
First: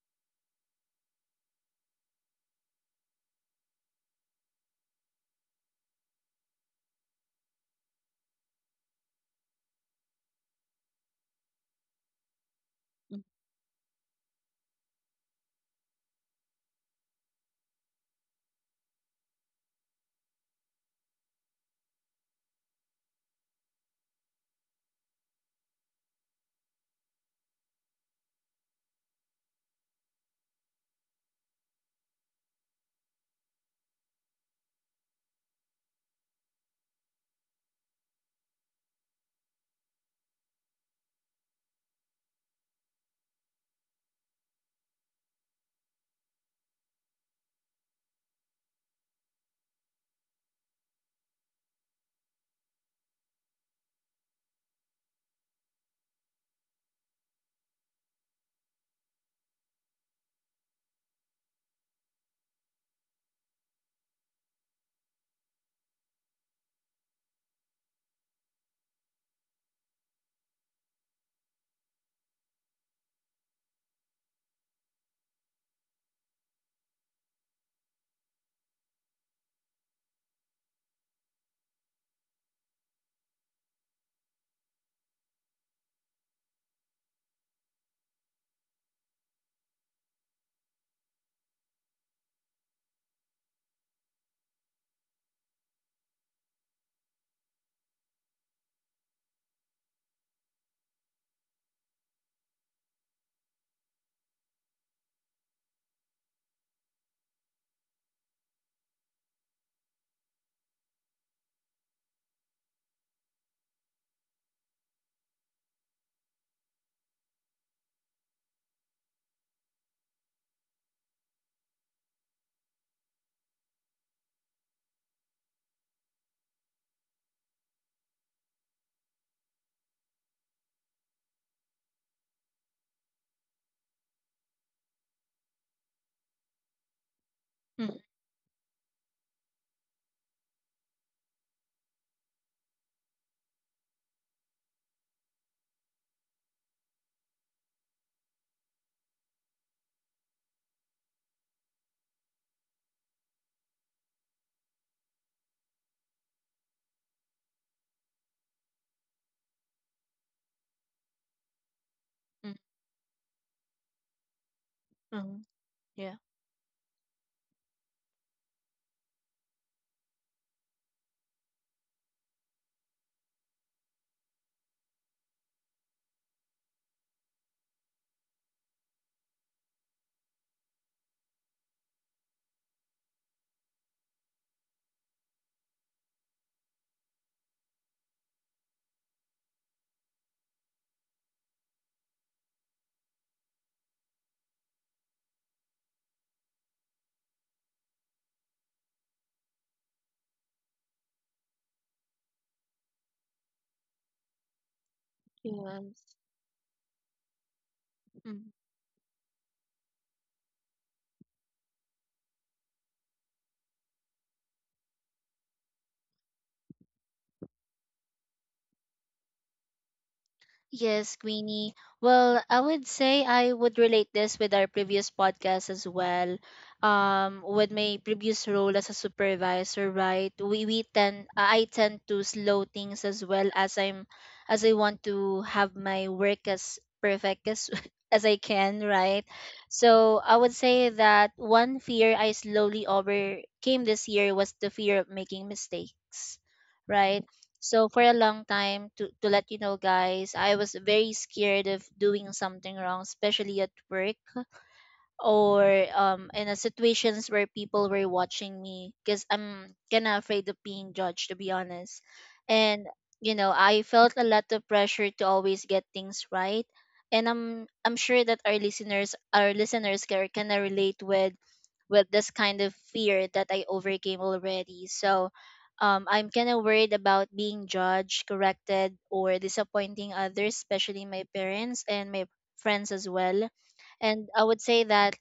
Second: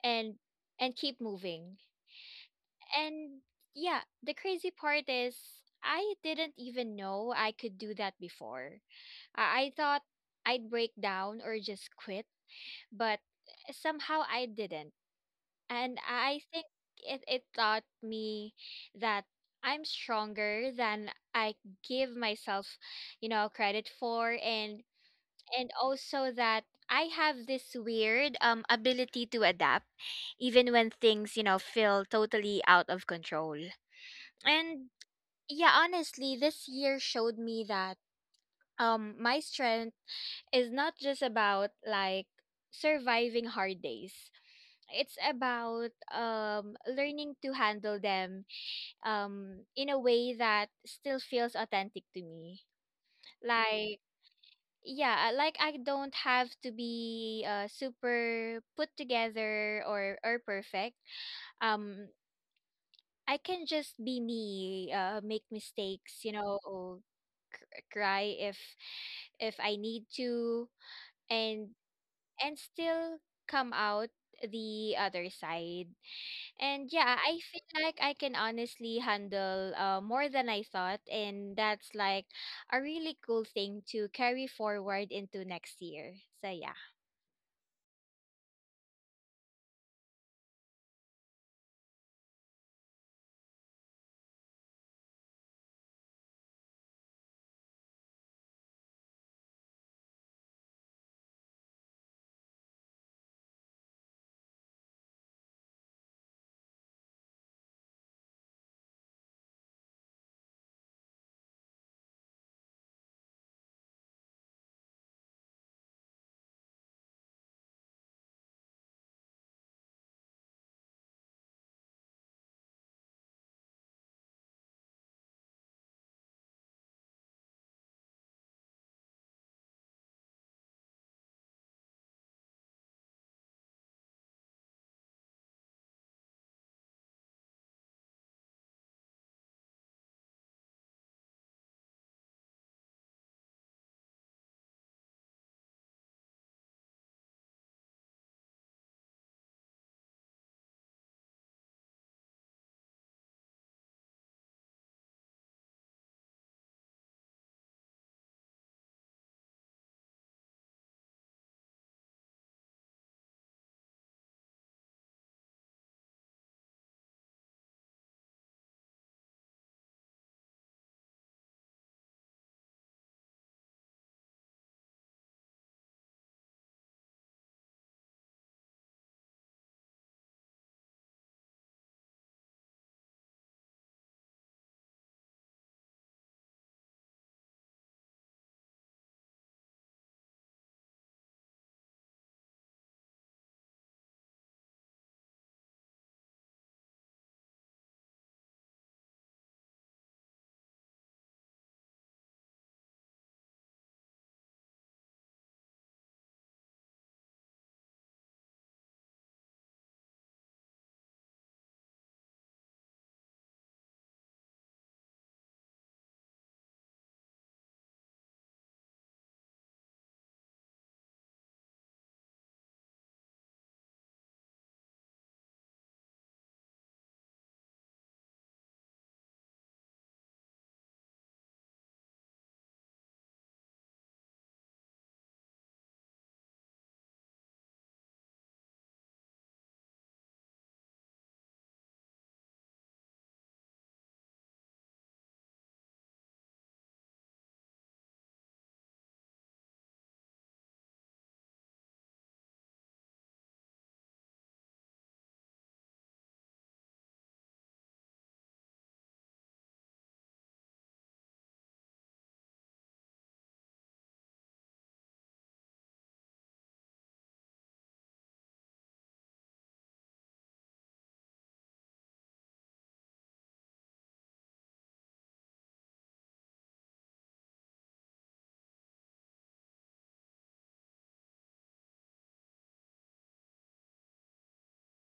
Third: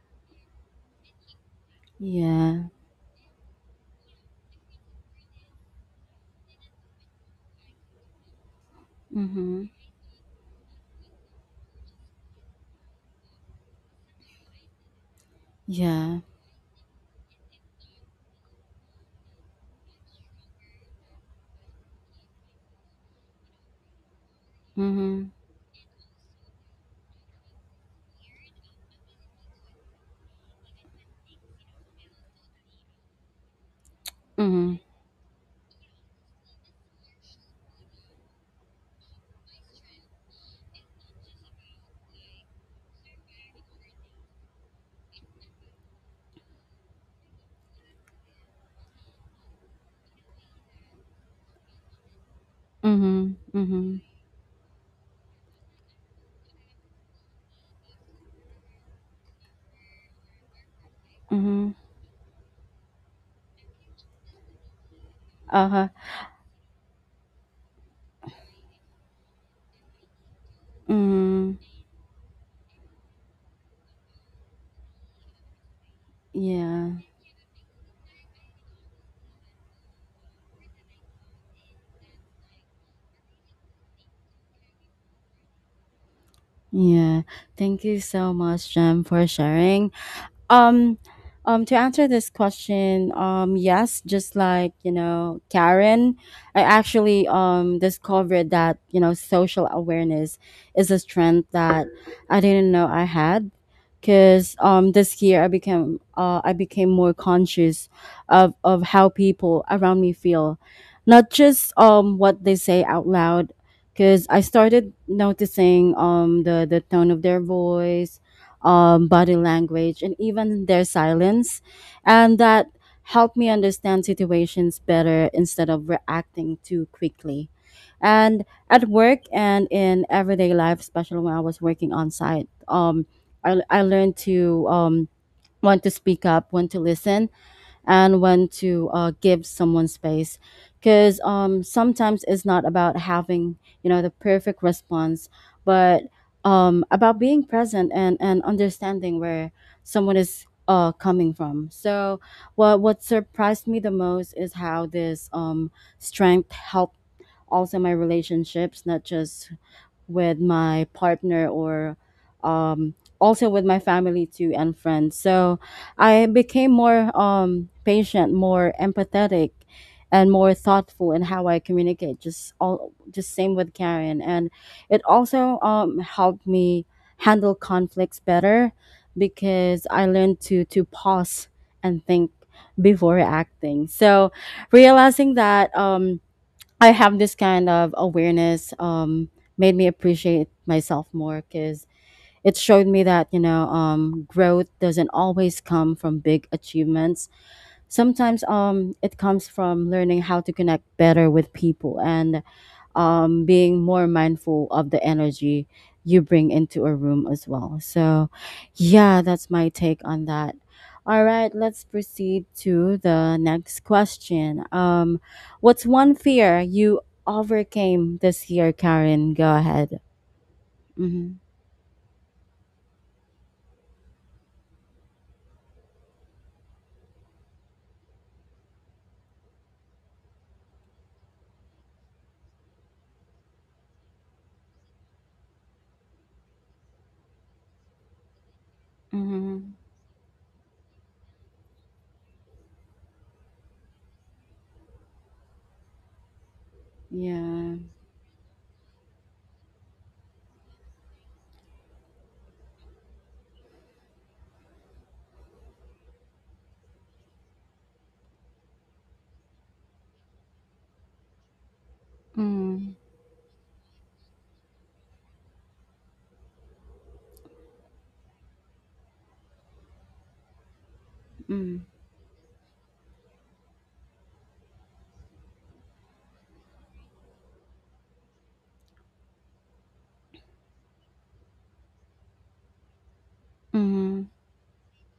[SPEAKER 3] and keep moving.
[SPEAKER 1] Yeah.
[SPEAKER 3] And yeah, the crazy part is I didn't even know I could do that before. I,
[SPEAKER 1] Mm-hmm.
[SPEAKER 3] I thought I'd break down or just quit, but
[SPEAKER 2] Mm.
[SPEAKER 3] somehow I didn't. And
[SPEAKER 1] Yeah.
[SPEAKER 3] I think it taught me that I'm stronger than I give myself, you know, credit for, and
[SPEAKER 1] Mm-hmm.
[SPEAKER 3] also that I have this weird ability to adapt even when things, you know, feel totally out of control. And
[SPEAKER 1] Mm-hmm.
[SPEAKER 3] yeah, honestly, this year showed me that my strength is not just about like surviving hard days. It's about learning to handle them in a way that still feels authentic to me.
[SPEAKER 1] Mm-hmm.
[SPEAKER 3] Like
[SPEAKER 1] Mm-hmm.
[SPEAKER 3] like I don't have to be super put together or perfect.
[SPEAKER 1] Mm-hmm.
[SPEAKER 3] Um I can just be me, make
[SPEAKER 1] Uh-huh.
[SPEAKER 3] mistakes, you know, cry if I need to,
[SPEAKER 1] Mm-hmm.
[SPEAKER 3] and still come out the other side. And
[SPEAKER 1] Yeah.
[SPEAKER 3] yeah, I feel like I can honestly handle more than I thought, and that's like a really cool thing to carry forward into next year. So yeah.
[SPEAKER 1] Yeah. Thank you so much, Jam, for sharing. Um, to answer this question, yes, just like Karen, I actually discovered that social awareness is a strength that I didn't know I had, because this year I became more conscious of how people around me feel, not just what they say out loud. Because I started noticing the tone of their voice, body language, and even their silence. And that helped me understand situations better instead of reacting too quickly. And at work and in everyday life, especially when I was working on site, I learned to, want to speak up, want to listen,
[SPEAKER 2] Mm,
[SPEAKER 1] and when to give someone space, because sometimes it's not about having the perfect response, but about being present and, understanding where someone is coming from. So what surprised me the most is how this strength helped also my relationships, not just with my partner, or
[SPEAKER 2] mm,
[SPEAKER 1] um, also with my family too, and friends.
[SPEAKER 2] mm.
[SPEAKER 1] So
[SPEAKER 2] Yeah.
[SPEAKER 1] I became more patient, more empathetic, and more thoughtful in how I communicate. Just all just same with Karen, and it also helped me handle conflicts better because I learned to pause and think before acting. So realizing that. I have this kind of awareness, made me appreciate myself more because it showed me that growth doesn't always come from big achievements. Sometimes it comes from learning how to connect better with people, and being more mindful of the energy
[SPEAKER 2] Yes.
[SPEAKER 1] you bring into a room as well. So,
[SPEAKER 2] Mm.
[SPEAKER 1] yeah, that's my take on that. All right, let's proceed to the next question. What's one fear you overcame this year, Karen? Go ahead.
[SPEAKER 2] Yes,
[SPEAKER 1] Mm-hmm.
[SPEAKER 2] Queenie. Well, I would say I would relate this with our previous podcast as well. With my previous role as a supervisor, right? We tend, I tend to slow things as well as I'm as I want to have my work as perfect as as I can, right?
[SPEAKER 1] Mm-hmm.
[SPEAKER 2] So I would say that one fear I slowly overcame this year was the fear of making mistakes, right?
[SPEAKER 1] Yeah.
[SPEAKER 2] So for a long time, to let you know, guys, I was very scared of doing something wrong, especially at work or in a situations where people were watching me, because I'm kinda afraid of being judged, to be honest. And
[SPEAKER 1] Mm-hmm.
[SPEAKER 2] you know, I felt a lot of pressure to always get things right, and I'm sure that our listeners can relate with this kind of fear that I overcame already. So I'm kind of worried about being judged, corrected, or disappointing others, especially my parents and my friends as well.
[SPEAKER 1] Mm-hmm.
[SPEAKER 2] And I would say that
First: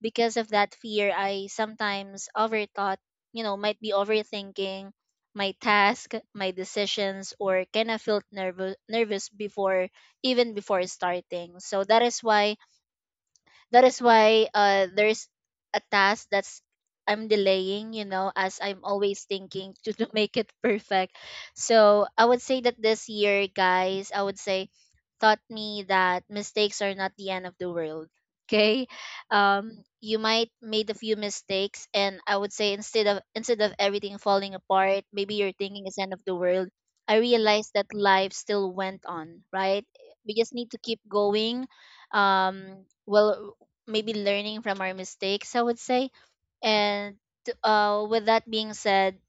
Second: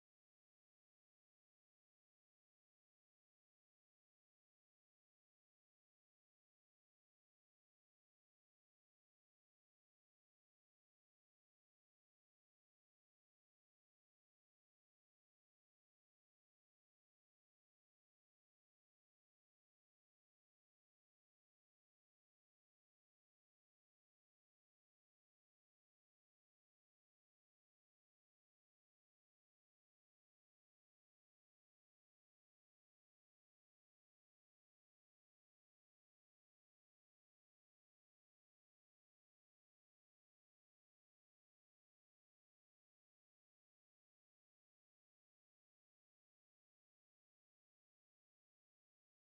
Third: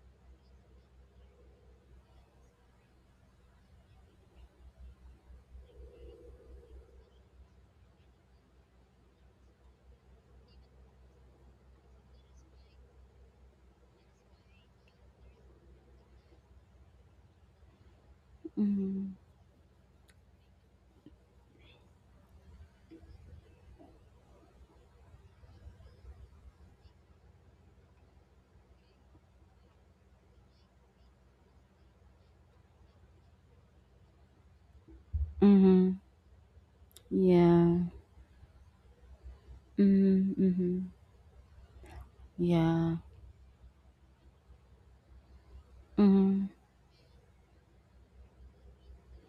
[SPEAKER 2] because of that fear, I sometimes overthought, you know, might be overthinking my task, my decisions, or kind of felt nervous before even before starting. So that is why there's a task that's I'm delaying, you know, as I'm
[SPEAKER 1] Mm-hmm.
[SPEAKER 2] always thinking to make it perfect. So I would say that this year, guys, I would say taught me that mistakes are not the end of the world. Okay. Um you might made a few mistakes, and I would say instead of everything falling apart, maybe you're thinking
[SPEAKER 1] Mm-hmm.
[SPEAKER 2] it's end of the world. I
[SPEAKER 1] Yeah.
[SPEAKER 2] realized that life still went on, right? We
[SPEAKER 1] Mm-hmm.
[SPEAKER 2] just need to
[SPEAKER 1] Mm-hmm.
[SPEAKER 2] keep going,
[SPEAKER 1] Yeah.
[SPEAKER 2] well, maybe learning from our mistakes, I would say.
[SPEAKER 1] Mm-hmm.
[SPEAKER 2] And with that being said,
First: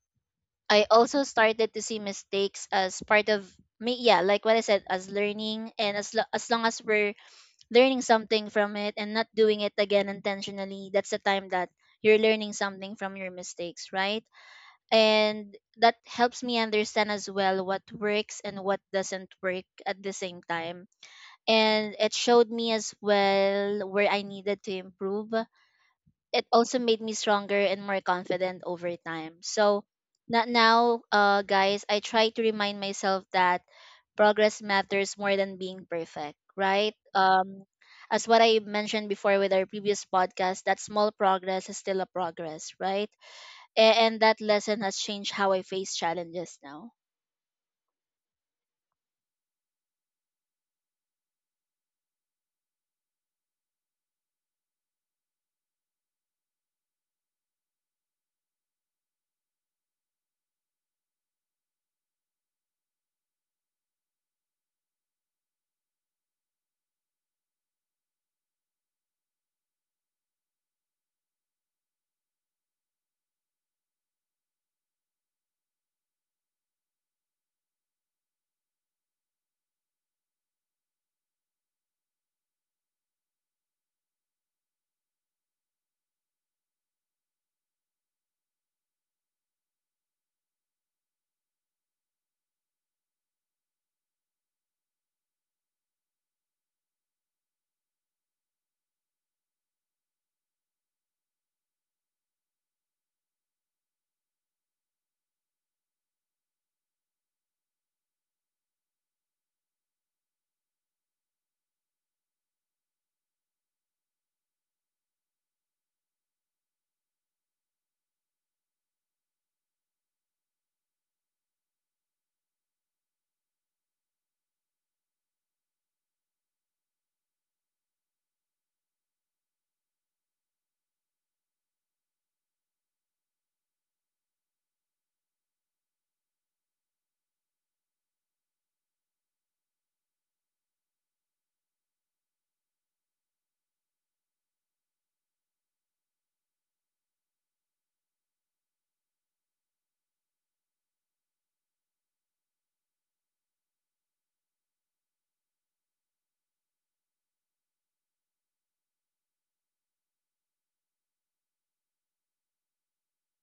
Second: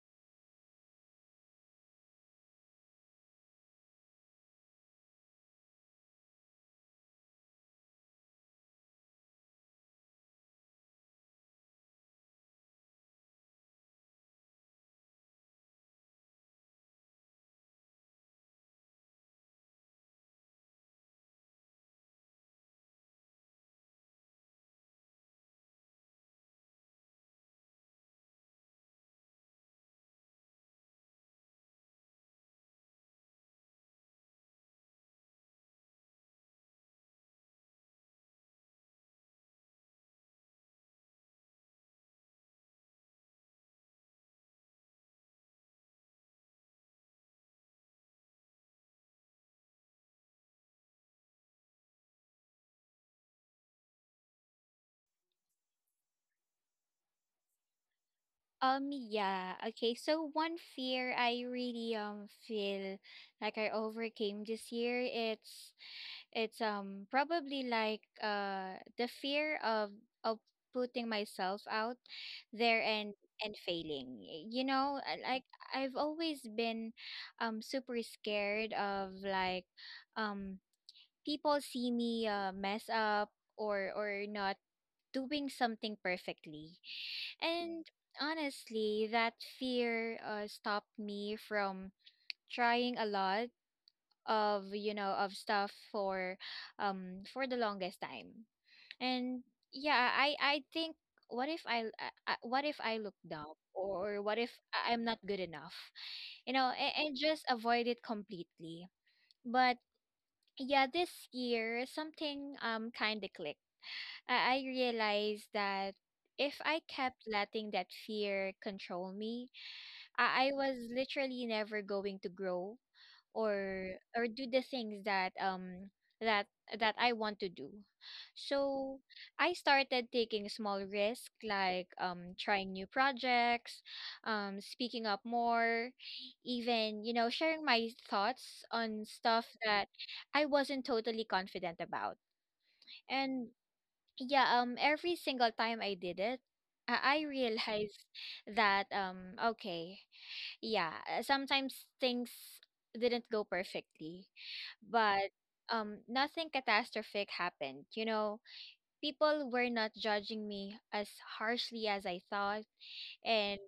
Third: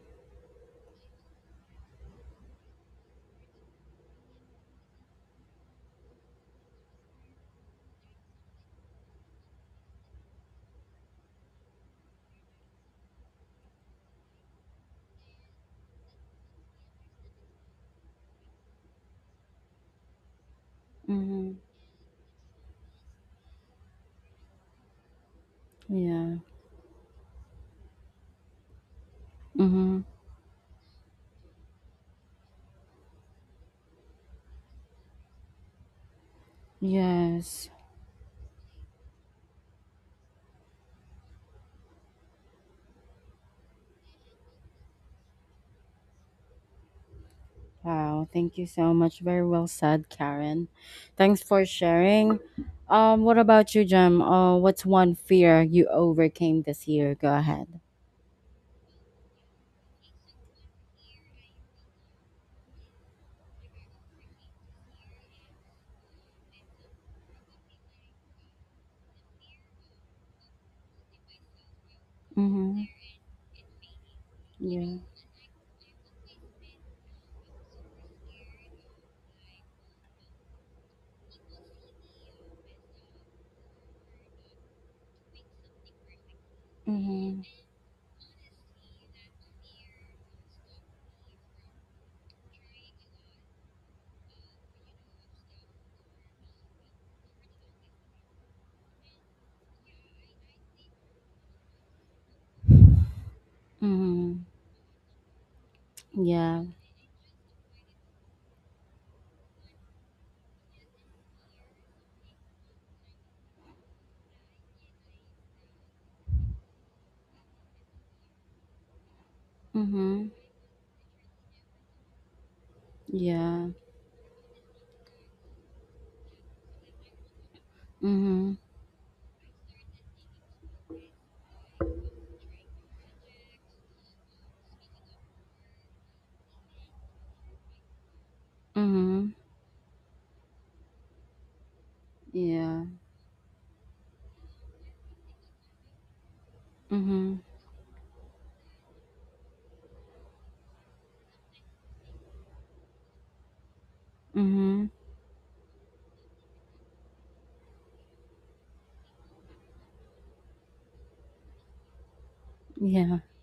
[SPEAKER 2] I also started to see mistakes as part of me. Yeah, like what I said, as learning, and as as long as we're learning something from it and not doing it again intentionally, that's the time that you're learning something from your mistakes, right? And that helps me understand as well what works and what doesn't work at the same time.
[SPEAKER 1] Mm-hmm.
[SPEAKER 2] And it showed me as well where I needed to improve.
[SPEAKER 1] Yeah.
[SPEAKER 2] It also made me stronger and more confident over time. So
[SPEAKER 1] Mm-hmm.
[SPEAKER 2] now, guys, I try to remind myself that progress matters more than being perfect, right?
[SPEAKER 1] Yes.
[SPEAKER 2] As what I mentioned before with our previous podcast, that small progress is still a progress, right? A- and that lesson has changed how I face challenges now.
[SPEAKER 1] Wow. Thank you so much. Very well said, Karen. Thanks for sharing. What about you, Jem? What's one fear you overcame this year? Go ahead.
[SPEAKER 3] Yeah. Okay. So one fear I really feel like I overcame this year, it's probably like the fear of of putting myself out there
[SPEAKER 1] Mm-hmm.
[SPEAKER 3] and failing. You know,
[SPEAKER 1] Yeah.
[SPEAKER 3] I've always been super scared of um people see me mess up or not doing something perfectly,
[SPEAKER 1] Mm-hmm.
[SPEAKER 3] and honestly, that fear stopped me from trying a lot of, you know, of stuff for the longest time. And yeah, I think what if I look dumb or what if
[SPEAKER 1] Mm-hmm.
[SPEAKER 3] I- I'm not good enough? You know,
[SPEAKER 1] Yeah.
[SPEAKER 3] and just avoid it completely. But yeah, this year something kind of clicked. I realized that if I kept letting that fear control me, I
[SPEAKER 1] Mm-hmm.
[SPEAKER 3] was literally never going to grow
[SPEAKER 1] Yeah.
[SPEAKER 3] or do the things that that that I want to do.
[SPEAKER 1] Mm-hmm.
[SPEAKER 3] So I started taking small risks, like trying new projects, speaking up more, even, you know, sharing my thoughts on stuff
[SPEAKER 1] Mm-hmm.
[SPEAKER 3] that I wasn't totally confident about.
[SPEAKER 1] Yeah.
[SPEAKER 3] And yeah, every single time I did it, I
[SPEAKER 1] Mm-hmm.
[SPEAKER 3] realized that yeah sometimes things didn't go perfectly,
[SPEAKER 1] Mm-hmm.
[SPEAKER 3] but nothing catastrophic happened. You know, people were not judging me as harshly as I thought,
[SPEAKER 1] Yeah.
[SPEAKER 3] and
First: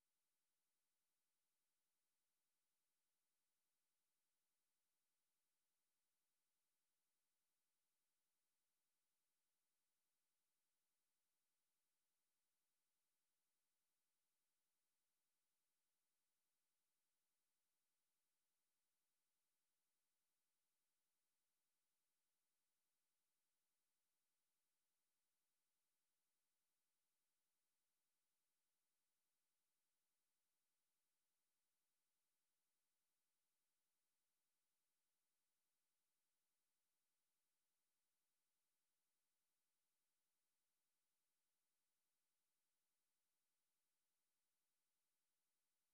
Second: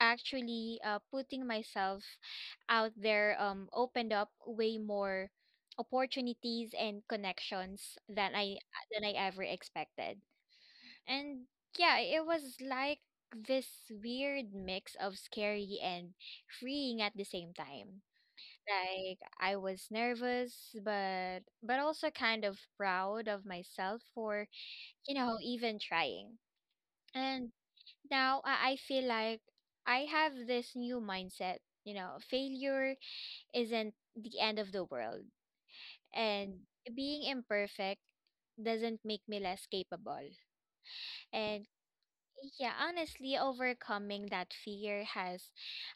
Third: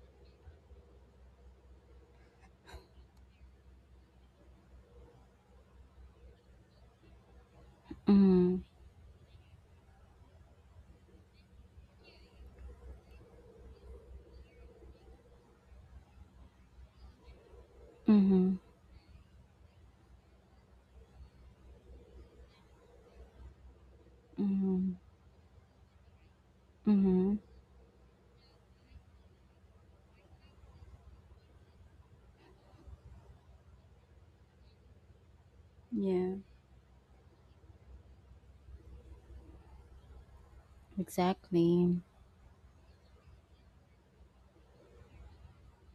[SPEAKER 3] actually putting myself out there opened up way more opportunities and connections than i
[SPEAKER 1] Mm-hmm.
[SPEAKER 3] than i ever expected. And yeah, it was like this weird mix of scary and freeing at the same time.
[SPEAKER 1] Mm-hmm.
[SPEAKER 3] Like I was nervous, but also kind of proud of myself for,
[SPEAKER 1] Mm-hmm.
[SPEAKER 3] you know, even trying.
[SPEAKER 1] Mm-hmm.
[SPEAKER 3] And now I feel like I have this new mindset. You know, failure isn't the end of the world,
[SPEAKER 1] Yeah.
[SPEAKER 3] and being imperfect doesn't make me less capable. And
[SPEAKER 1] Exactly.
[SPEAKER 3] yeah, honestly, overcoming that fear has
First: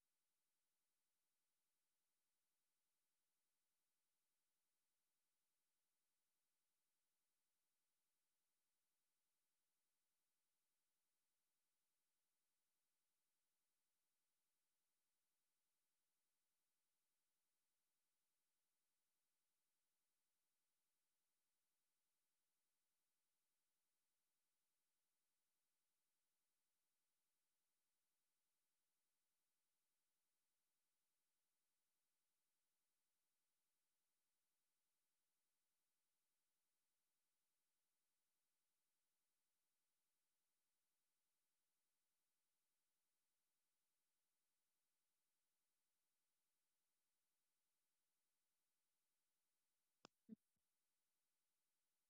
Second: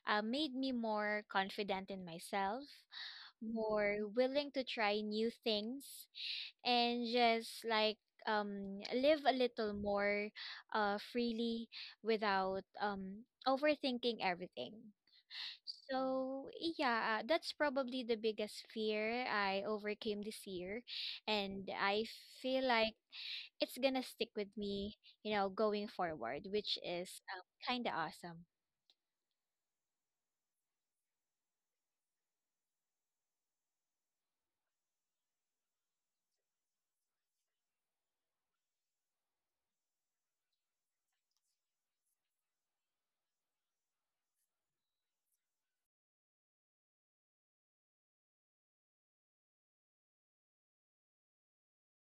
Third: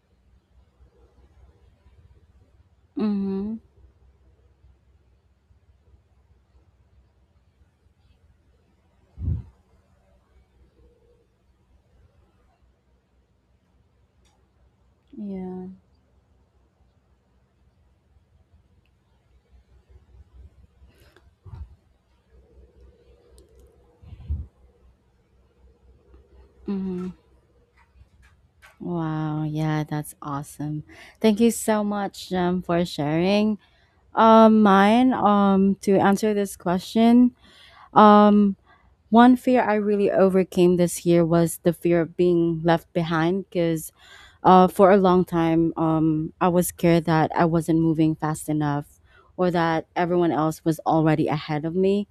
[SPEAKER 3] made me more confident in myself,
[SPEAKER 1] Mm-hmm.
[SPEAKER 3] more willing to try new things, and just like live a little more freely without overthinking everything.
[SPEAKER 1] Yeah.
[SPEAKER 3] So, yeah, that's probably the biggest fear I overcame this year. And I feel like it's gonna stick with me, you know, going forward, which
[SPEAKER 1] Mm-hmm.
[SPEAKER 3] is kind of awesome.
[SPEAKER 1] Wow, yeah, that's awesome. Thank you so much, for sharing. Mine, to answer this question, um, one fear I really overcame this year was the fear of being left behind because for a long time, I was scared that I wasn't moving fast enough or that everyone else was already ahead of me.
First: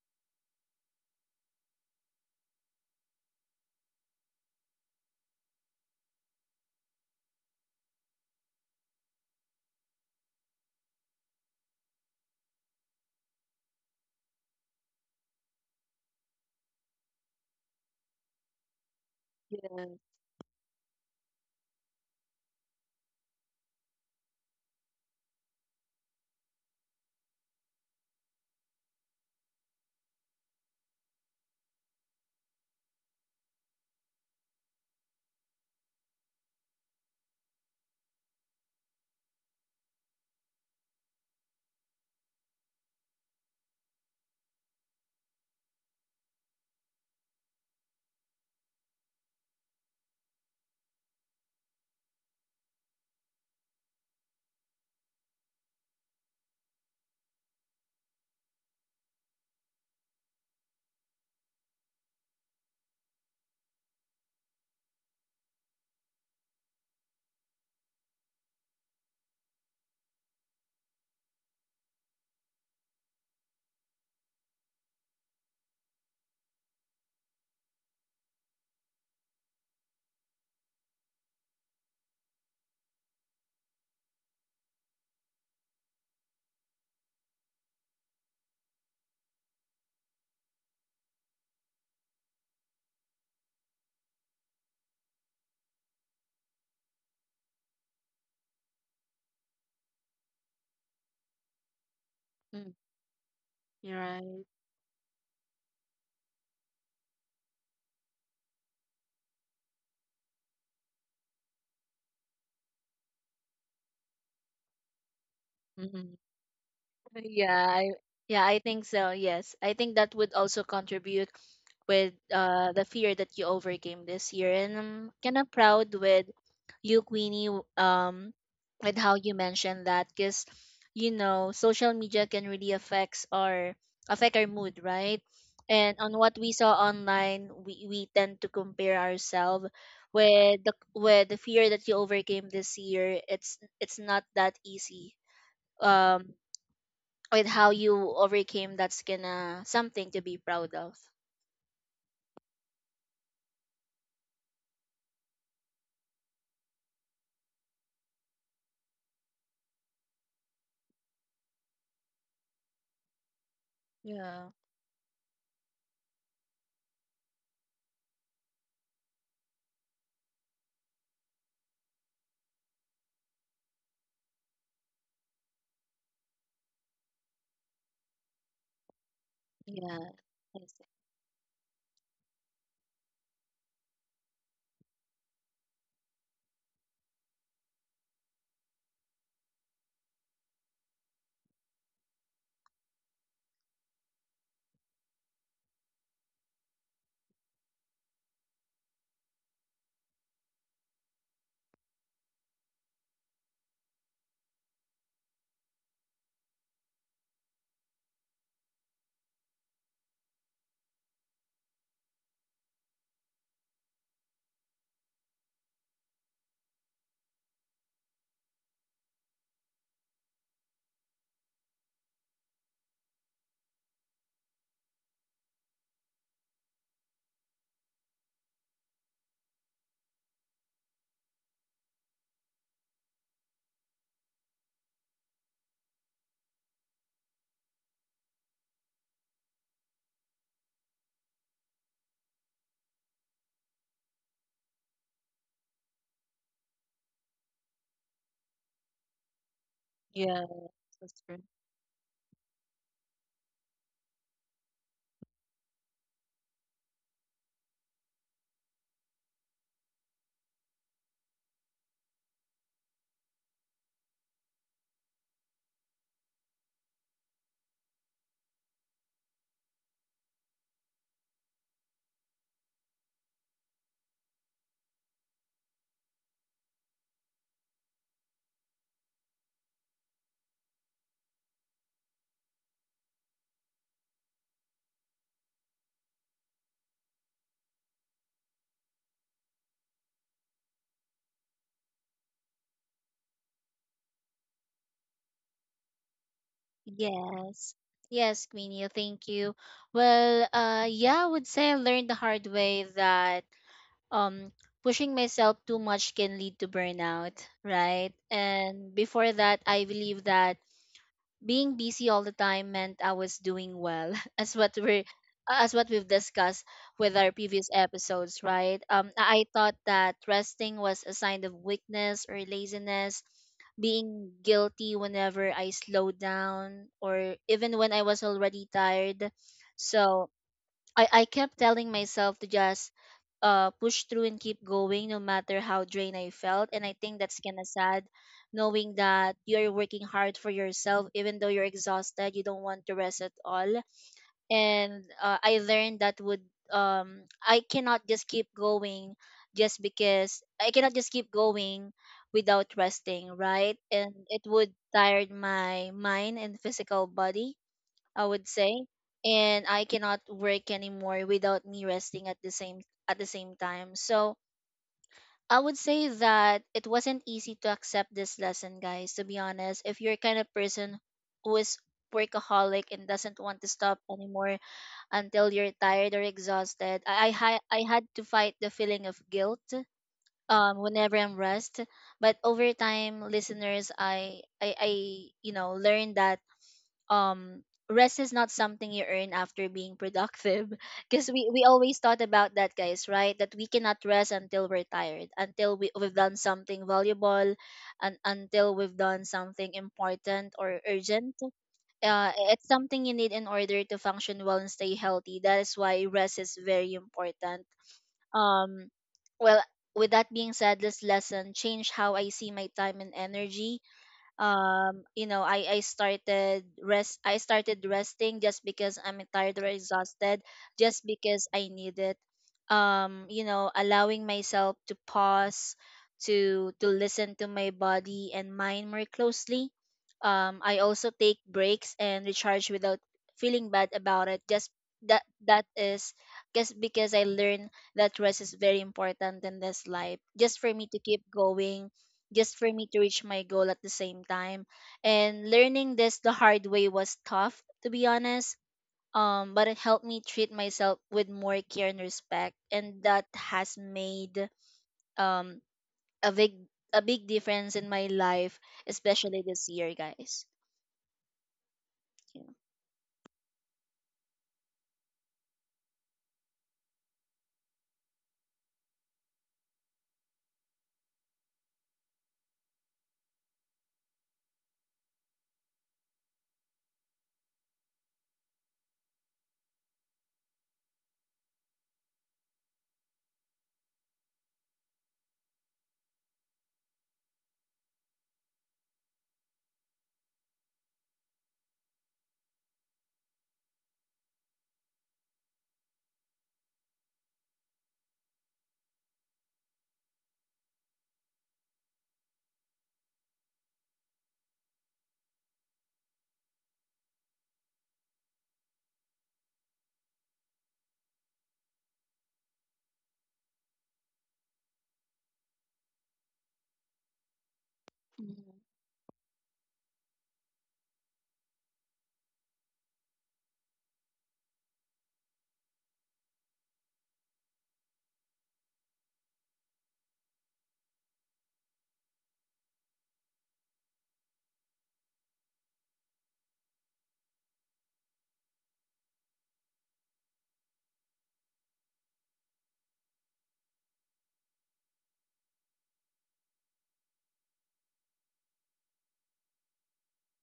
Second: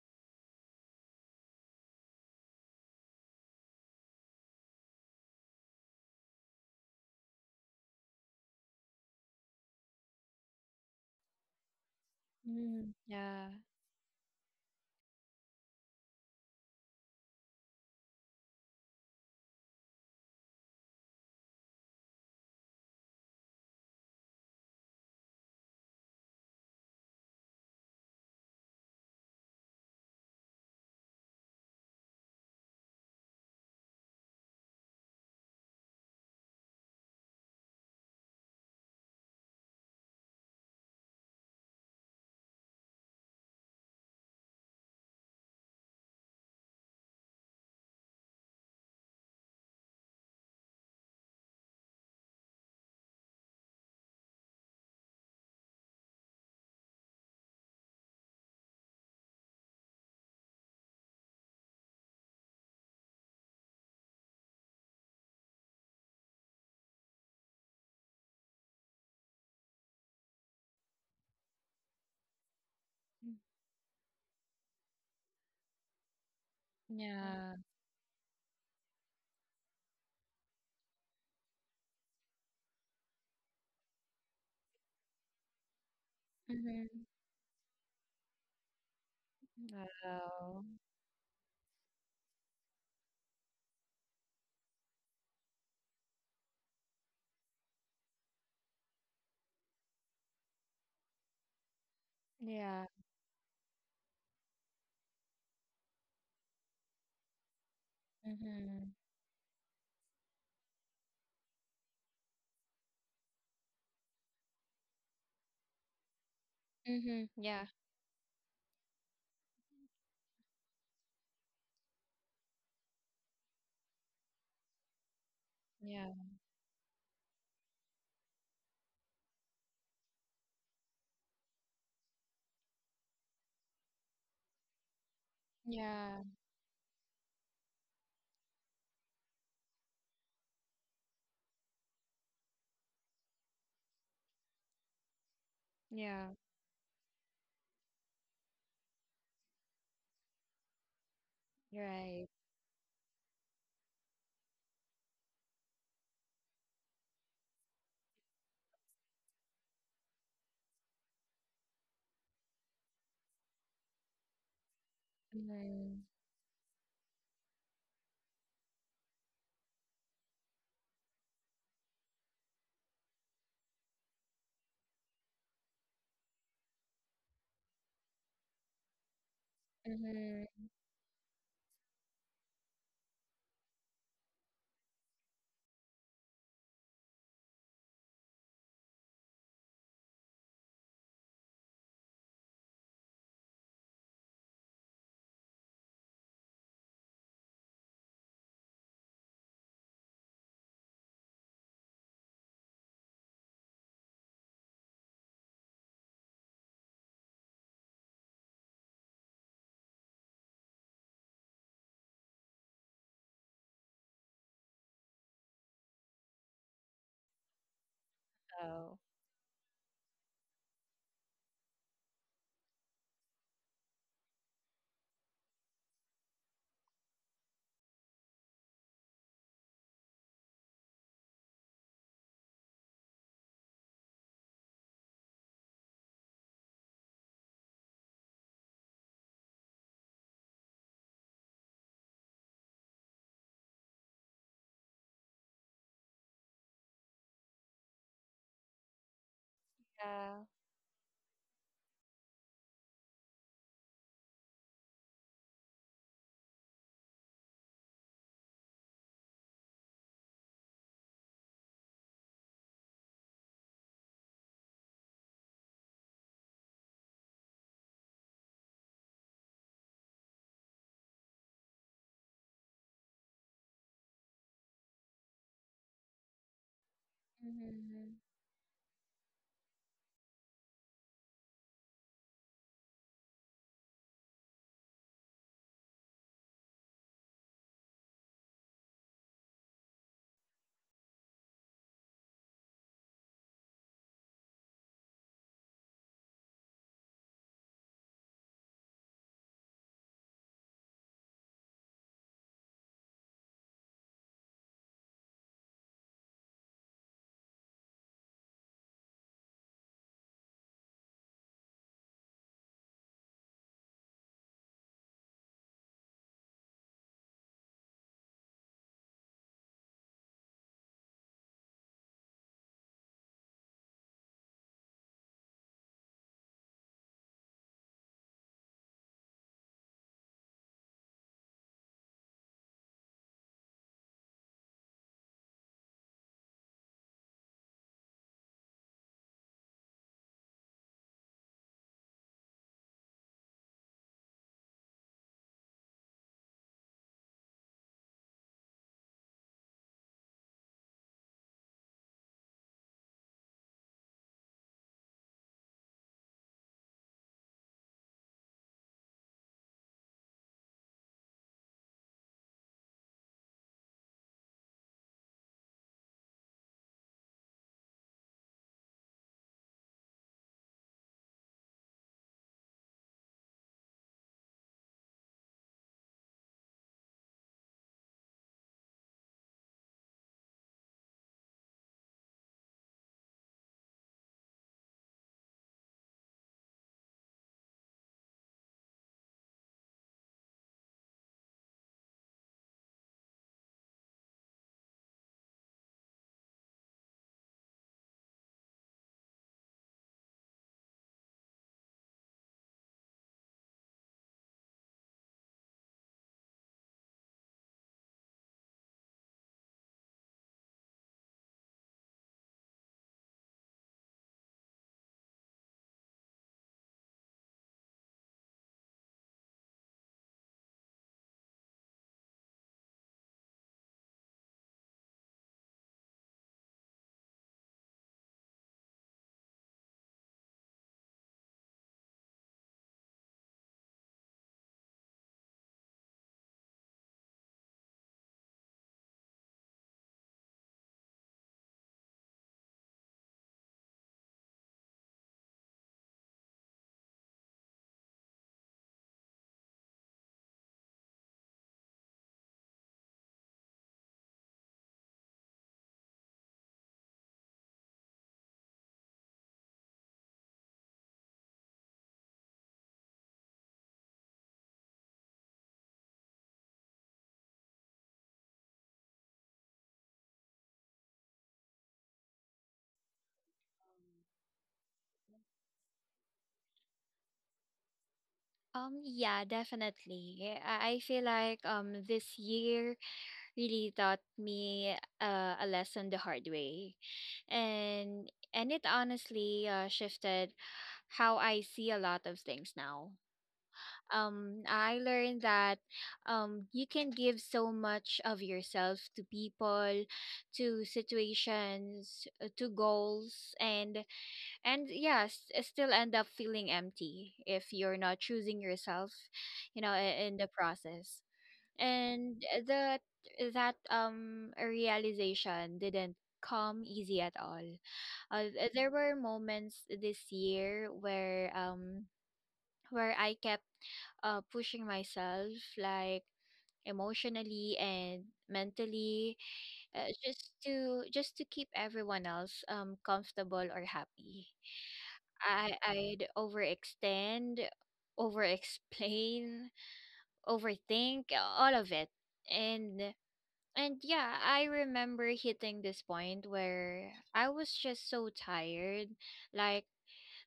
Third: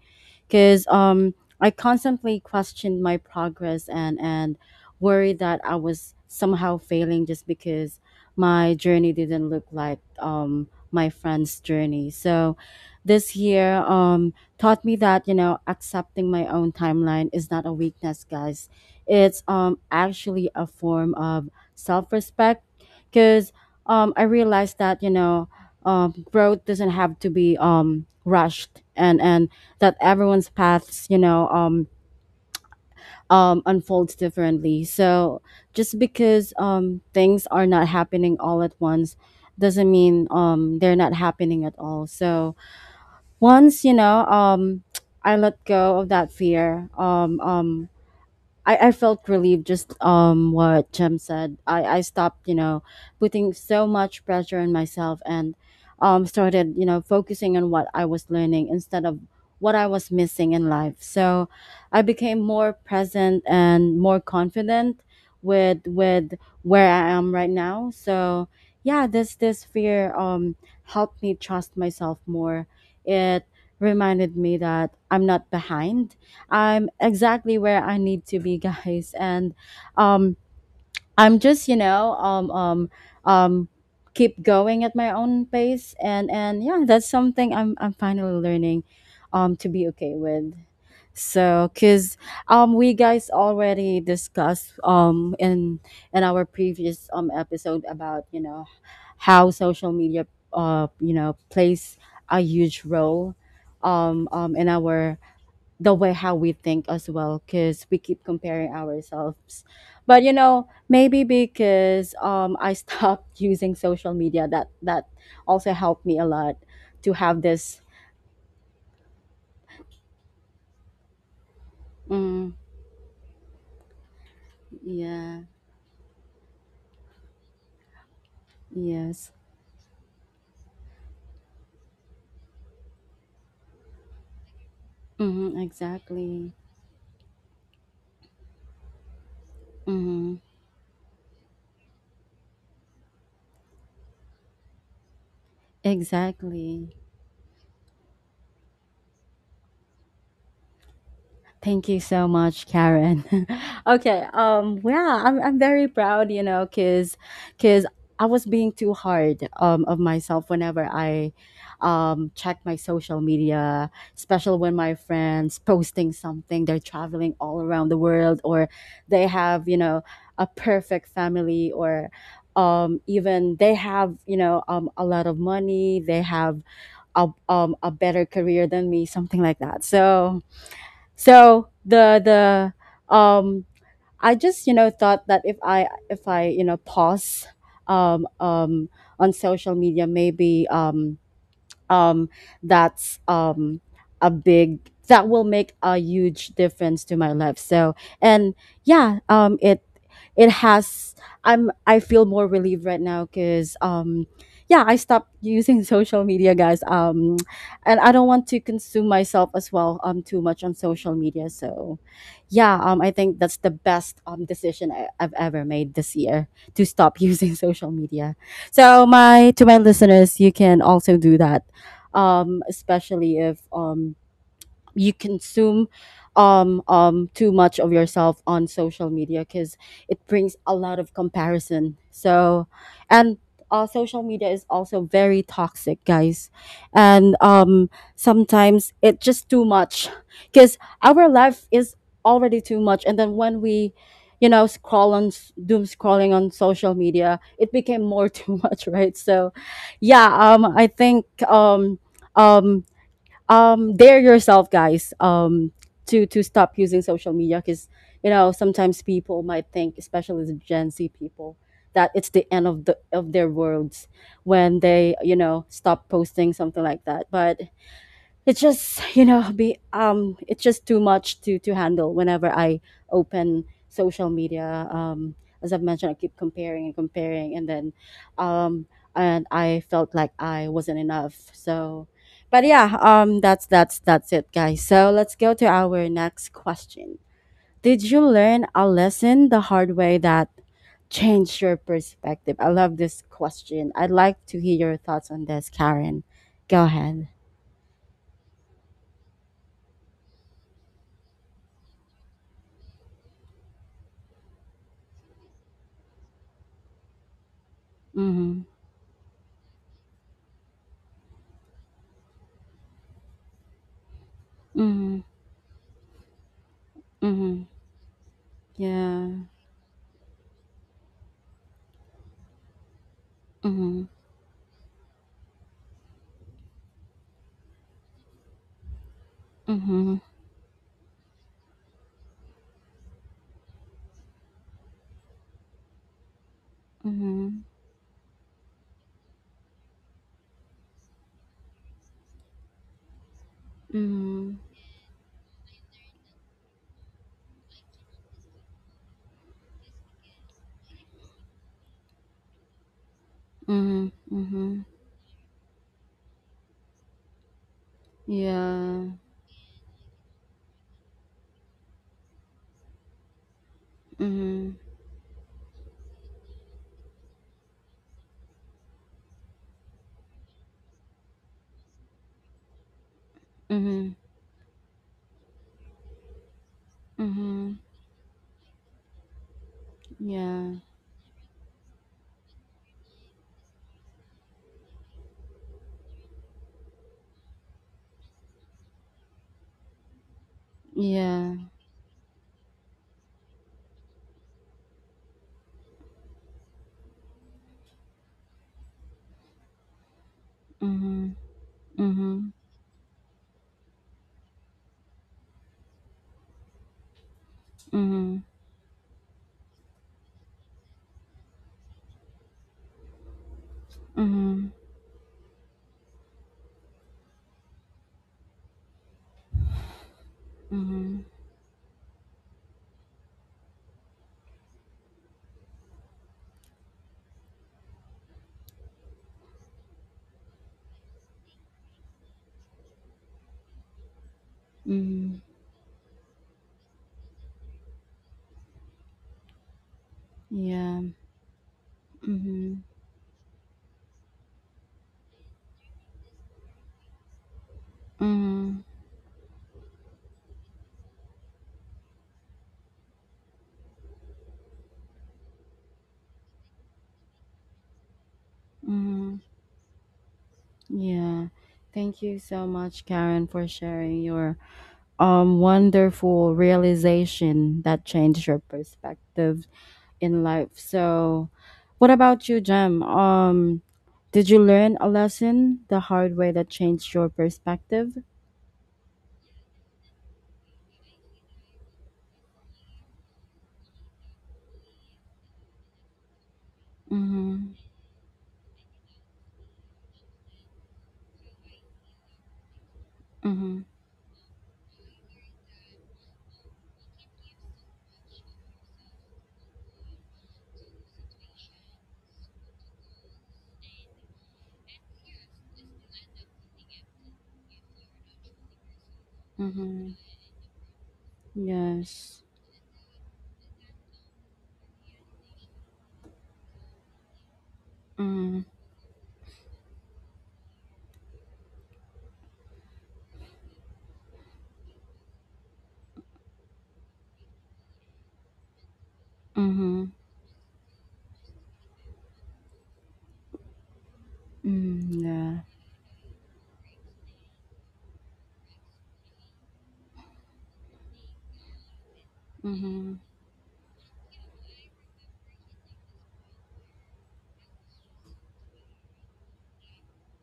[SPEAKER 1] Because I constantly questioned my progress and worried that I was somehow failing just because my journey didn't look like my friend's journey. So
[SPEAKER 3] Mm,
[SPEAKER 1] this
[SPEAKER 3] yeah.
[SPEAKER 1] year taught me that, accepting my own timeline is not a weakness, guys. It's actually a form of self respect because I realized that growth doesn't have to be rushed and that everyone's paths unfolds differently. So just because things are not happening all at once doesn't mean they're not happening at all. So once I let go of that fear. I felt relieved just what Jem said. I stopped, putting so much pressure on myself and started, focusing on what I was learning instead of what I was missing in life. So I became more present and more confident with where I am right now. So yeah, this fear helped me trust myself more. It reminded me that I'm not behind. I'm exactly
[SPEAKER 3] Yeah.
[SPEAKER 1] where I need to be, guys. And um, I'm just, um, keep going at my own pace. And
[SPEAKER 3] Yeah.
[SPEAKER 1] and yeah,
[SPEAKER 3] Mm-hmm.
[SPEAKER 1] that's something I'm finally learning, to be okay with.
[SPEAKER 3] Wow.
[SPEAKER 1] So, cause we guys already discussed in our previous episode about how social media plays a
[SPEAKER 2] Mm.
[SPEAKER 1] huge
[SPEAKER 3] Yeah.
[SPEAKER 1] role
[SPEAKER 2] You're right.
[SPEAKER 1] in our the way how we think as well, because we keep comparing
[SPEAKER 3] Mm-hmm.
[SPEAKER 1] ourselves. But maybe because I stopped using social media, that also helped
[SPEAKER 2] Mhm.
[SPEAKER 1] me a lot to
[SPEAKER 3] Mm-hmm.
[SPEAKER 1] have
[SPEAKER 2] Yeah,
[SPEAKER 3] Yeah.
[SPEAKER 1] this.
[SPEAKER 2] I, yeah, I think so. Yes, I think that would also contribute with
[SPEAKER 1] Mm,
[SPEAKER 2] the fear that you overcame this year, and I'm kind
[SPEAKER 1] yeah.
[SPEAKER 2] of proud
[SPEAKER 3] Yeah.
[SPEAKER 2] with you, Queenie, with how
[SPEAKER 1] Yes.
[SPEAKER 2] you mentioned that, because you know social media can really affect our mood, right?
[SPEAKER 1] Mm-hmm,
[SPEAKER 2] And on
[SPEAKER 3] Yeah.
[SPEAKER 2] what we
[SPEAKER 1] exactly.
[SPEAKER 2] saw online, we tend to compare ourselves
[SPEAKER 1] Mm-hmm,
[SPEAKER 2] with the fear that you overcame this year. It's not that easy.
[SPEAKER 3] Yeah.
[SPEAKER 2] um
[SPEAKER 1] exactly.
[SPEAKER 2] with how you overcame, that's gonna something to be proud of.
[SPEAKER 1] Thank
[SPEAKER 3] You're
[SPEAKER 1] you so
[SPEAKER 3] right.
[SPEAKER 1] much, Karen. Okay, yeah, I'm very proud, you know, cuz cuz I was being too hard of myself whenever I check my social media,
[SPEAKER 2] Yeah,
[SPEAKER 1] especially when my friends
[SPEAKER 3] Mm-hmm.
[SPEAKER 1] posting something, they're traveling all around the world, or they have, you know, a perfect family, or even they have a lot of money, they have a better career than me, something like that.
[SPEAKER 2] yeah.
[SPEAKER 1] So,
[SPEAKER 3] Mm-hmm.
[SPEAKER 2] Yes.
[SPEAKER 1] so the I just thought that if I pause um um on social media, maybe um, that's um, a big that will make a huge difference to my life. So, and yeah, it has. I feel more relieved right now because yeah, I stopped using social media, guys. And I don't want to consume myself as well too much on social media. So yeah, I think that's the best decision I've ever made this year, to stop using social media.
[SPEAKER 3] Oh.
[SPEAKER 1] So, my to my listeners, you can also do that, especially if you consume too much of yourself on social media, because it brings a lot of comparison. So, and social media is also very toxic, guys. And sometimes it's just too much, because our life is already too much, and then when we scroll on doom scrolling on social media, it became more too much, right? So
[SPEAKER 2] Yes,
[SPEAKER 3] Yeah.
[SPEAKER 1] yeah, I
[SPEAKER 2] that's
[SPEAKER 1] think
[SPEAKER 2] true.
[SPEAKER 1] um dare yourself, guys, to stop using social media, because sometimes people might think, especially the Gen Z people, that it's the end of their worlds, when they stop posting something like that. But it's just too much to handle whenever I open social media. As I've mentioned, I keep comparing and comparing, and then
[SPEAKER 3] Mm-hmm.
[SPEAKER 1] um and I felt like I wasn't enough. So but yeah, that's it, guys. So let's go to our next question: did you learn a lesson the hard way that changed your perspective? I love this question. I'd like to hear your thoughts on this, Karen. Go ahead.
[SPEAKER 2] Yes, yes, Queenie, thank you. Well, yeah, I would say I learned the hard way that um pushing myself too much can lead to burnout, right?
[SPEAKER 1] Mm-hmm.
[SPEAKER 2] And before that I believe that being busy all the time meant I was doing well, as what we're
[SPEAKER 1] Mhm,
[SPEAKER 2] as what we've discussed with our previous
[SPEAKER 1] mhm,
[SPEAKER 2] episodes, right?
[SPEAKER 1] yeah.
[SPEAKER 2] I thought that resting was a sign of weakness or laziness,
[SPEAKER 1] Mhm,
[SPEAKER 2] being guilty whenever I slowed down, or even when I was already tired.
[SPEAKER 1] mhm,
[SPEAKER 2] So I kept telling myself to just push through and keep going no matter how drained I felt. And I think that's kind
[SPEAKER 1] mhm,
[SPEAKER 2] of sad knowing that you're working hard for yourself, even though you're exhausted, you don't want to rest at all.
[SPEAKER 1] mhm,
[SPEAKER 2] And I learned that I cannot just keep going just because I cannot just keep going without resting, right?
[SPEAKER 1] mhm,
[SPEAKER 2] And it would
[SPEAKER 1] mhm,
[SPEAKER 2] tire my mind and physical body, I would say,
[SPEAKER 1] yeah.
[SPEAKER 2] and I cannot work anymore without me resting at the same time. So
[SPEAKER 1] Mhm,
[SPEAKER 2] I would say that it wasn't easy to accept this lesson, guys. To be honest, if you're kind of person who is workaholic and doesn't want to stop
[SPEAKER 1] mhm,
[SPEAKER 2] anymore until you're tired or exhausted, I
[SPEAKER 1] mhm,
[SPEAKER 2] had to fight the feeling of guilt
[SPEAKER 1] yeah,
[SPEAKER 2] whenever I'm rest. But over time, listeners, I you know learned that um rest is not something you earn after being productive because
[SPEAKER 1] yeah.
[SPEAKER 2] we always thought about that, guys, right? That we cannot rest until we're tired, until we've done something valuable and until we've done something important or
[SPEAKER 1] Mhm,
[SPEAKER 2] urgent.
[SPEAKER 1] mhm,
[SPEAKER 2] It's something you need in order to function well and stay healthy. That is why rest is very important.
[SPEAKER 1] mhm,
[SPEAKER 2] um well with that being said, this lesson changed how I see my time and energy.
[SPEAKER 1] mhm,
[SPEAKER 2] You know, I started resting just because I'm tired or exhausted, just
[SPEAKER 1] mhm,
[SPEAKER 2] because I need it. You know, allowing myself to pause, to listen to my body and mind more closely. I also take breaks and recharge without feeling bad about it, just that
[SPEAKER 1] mhm,
[SPEAKER 2] that is just because I learned that rest is very important in this life, just for me to
[SPEAKER 1] yeah.
[SPEAKER 2] keep going, just for me
[SPEAKER 1] Mhm,
[SPEAKER 2] to reach my goal at the same time. And learning this the hard way was tough, to be honest.
[SPEAKER 1] mhm,
[SPEAKER 2] But it helped me treat myself with more care and respect, and that has made um a big a big difference in my life, especially
[SPEAKER 1] mhm,
[SPEAKER 2] this year, guys.
[SPEAKER 1] yeah. Thank you
[SPEAKER 2] Yeah.
[SPEAKER 1] so much, Karen, for sharing your wonderful realization that changed your perspective in life. So, what about you, Jem? Did you learn a lesson the hard way that changed your perspective?
[SPEAKER 3] Yeah, definitely. I feel like this year really taught me a lesson the hard way,
[SPEAKER 1] Mm-hmm.
[SPEAKER 3] and it honestly shifted how I see a lot of things now.
[SPEAKER 1] Mm-hmm.
[SPEAKER 3] I learned that you can give so much of yourself to people, to situations, to goals, and yes, still end up feeling empty if you're not choosing yourself, you know,
[SPEAKER 1] Mm-hmm.
[SPEAKER 3] in the process. And
[SPEAKER 1] Yes.
[SPEAKER 3] that that realization didn't come easy at all.
[SPEAKER 2] Mhm.
[SPEAKER 1] Mm-hmm.
[SPEAKER 3] There were moments this year where I kept pushing myself like emotionally and mentally,
[SPEAKER 1] Mm-hmm.
[SPEAKER 3] just to keep everyone else comfortable or happy.
[SPEAKER 1] Mm-hmm. Yeah.
[SPEAKER 3] I I'd overextend, overexplain, overthink, all of it. And
[SPEAKER 1] Mm-hmm.
[SPEAKER 3] and yeah, I remember hitting this point where I was just so tired. Like,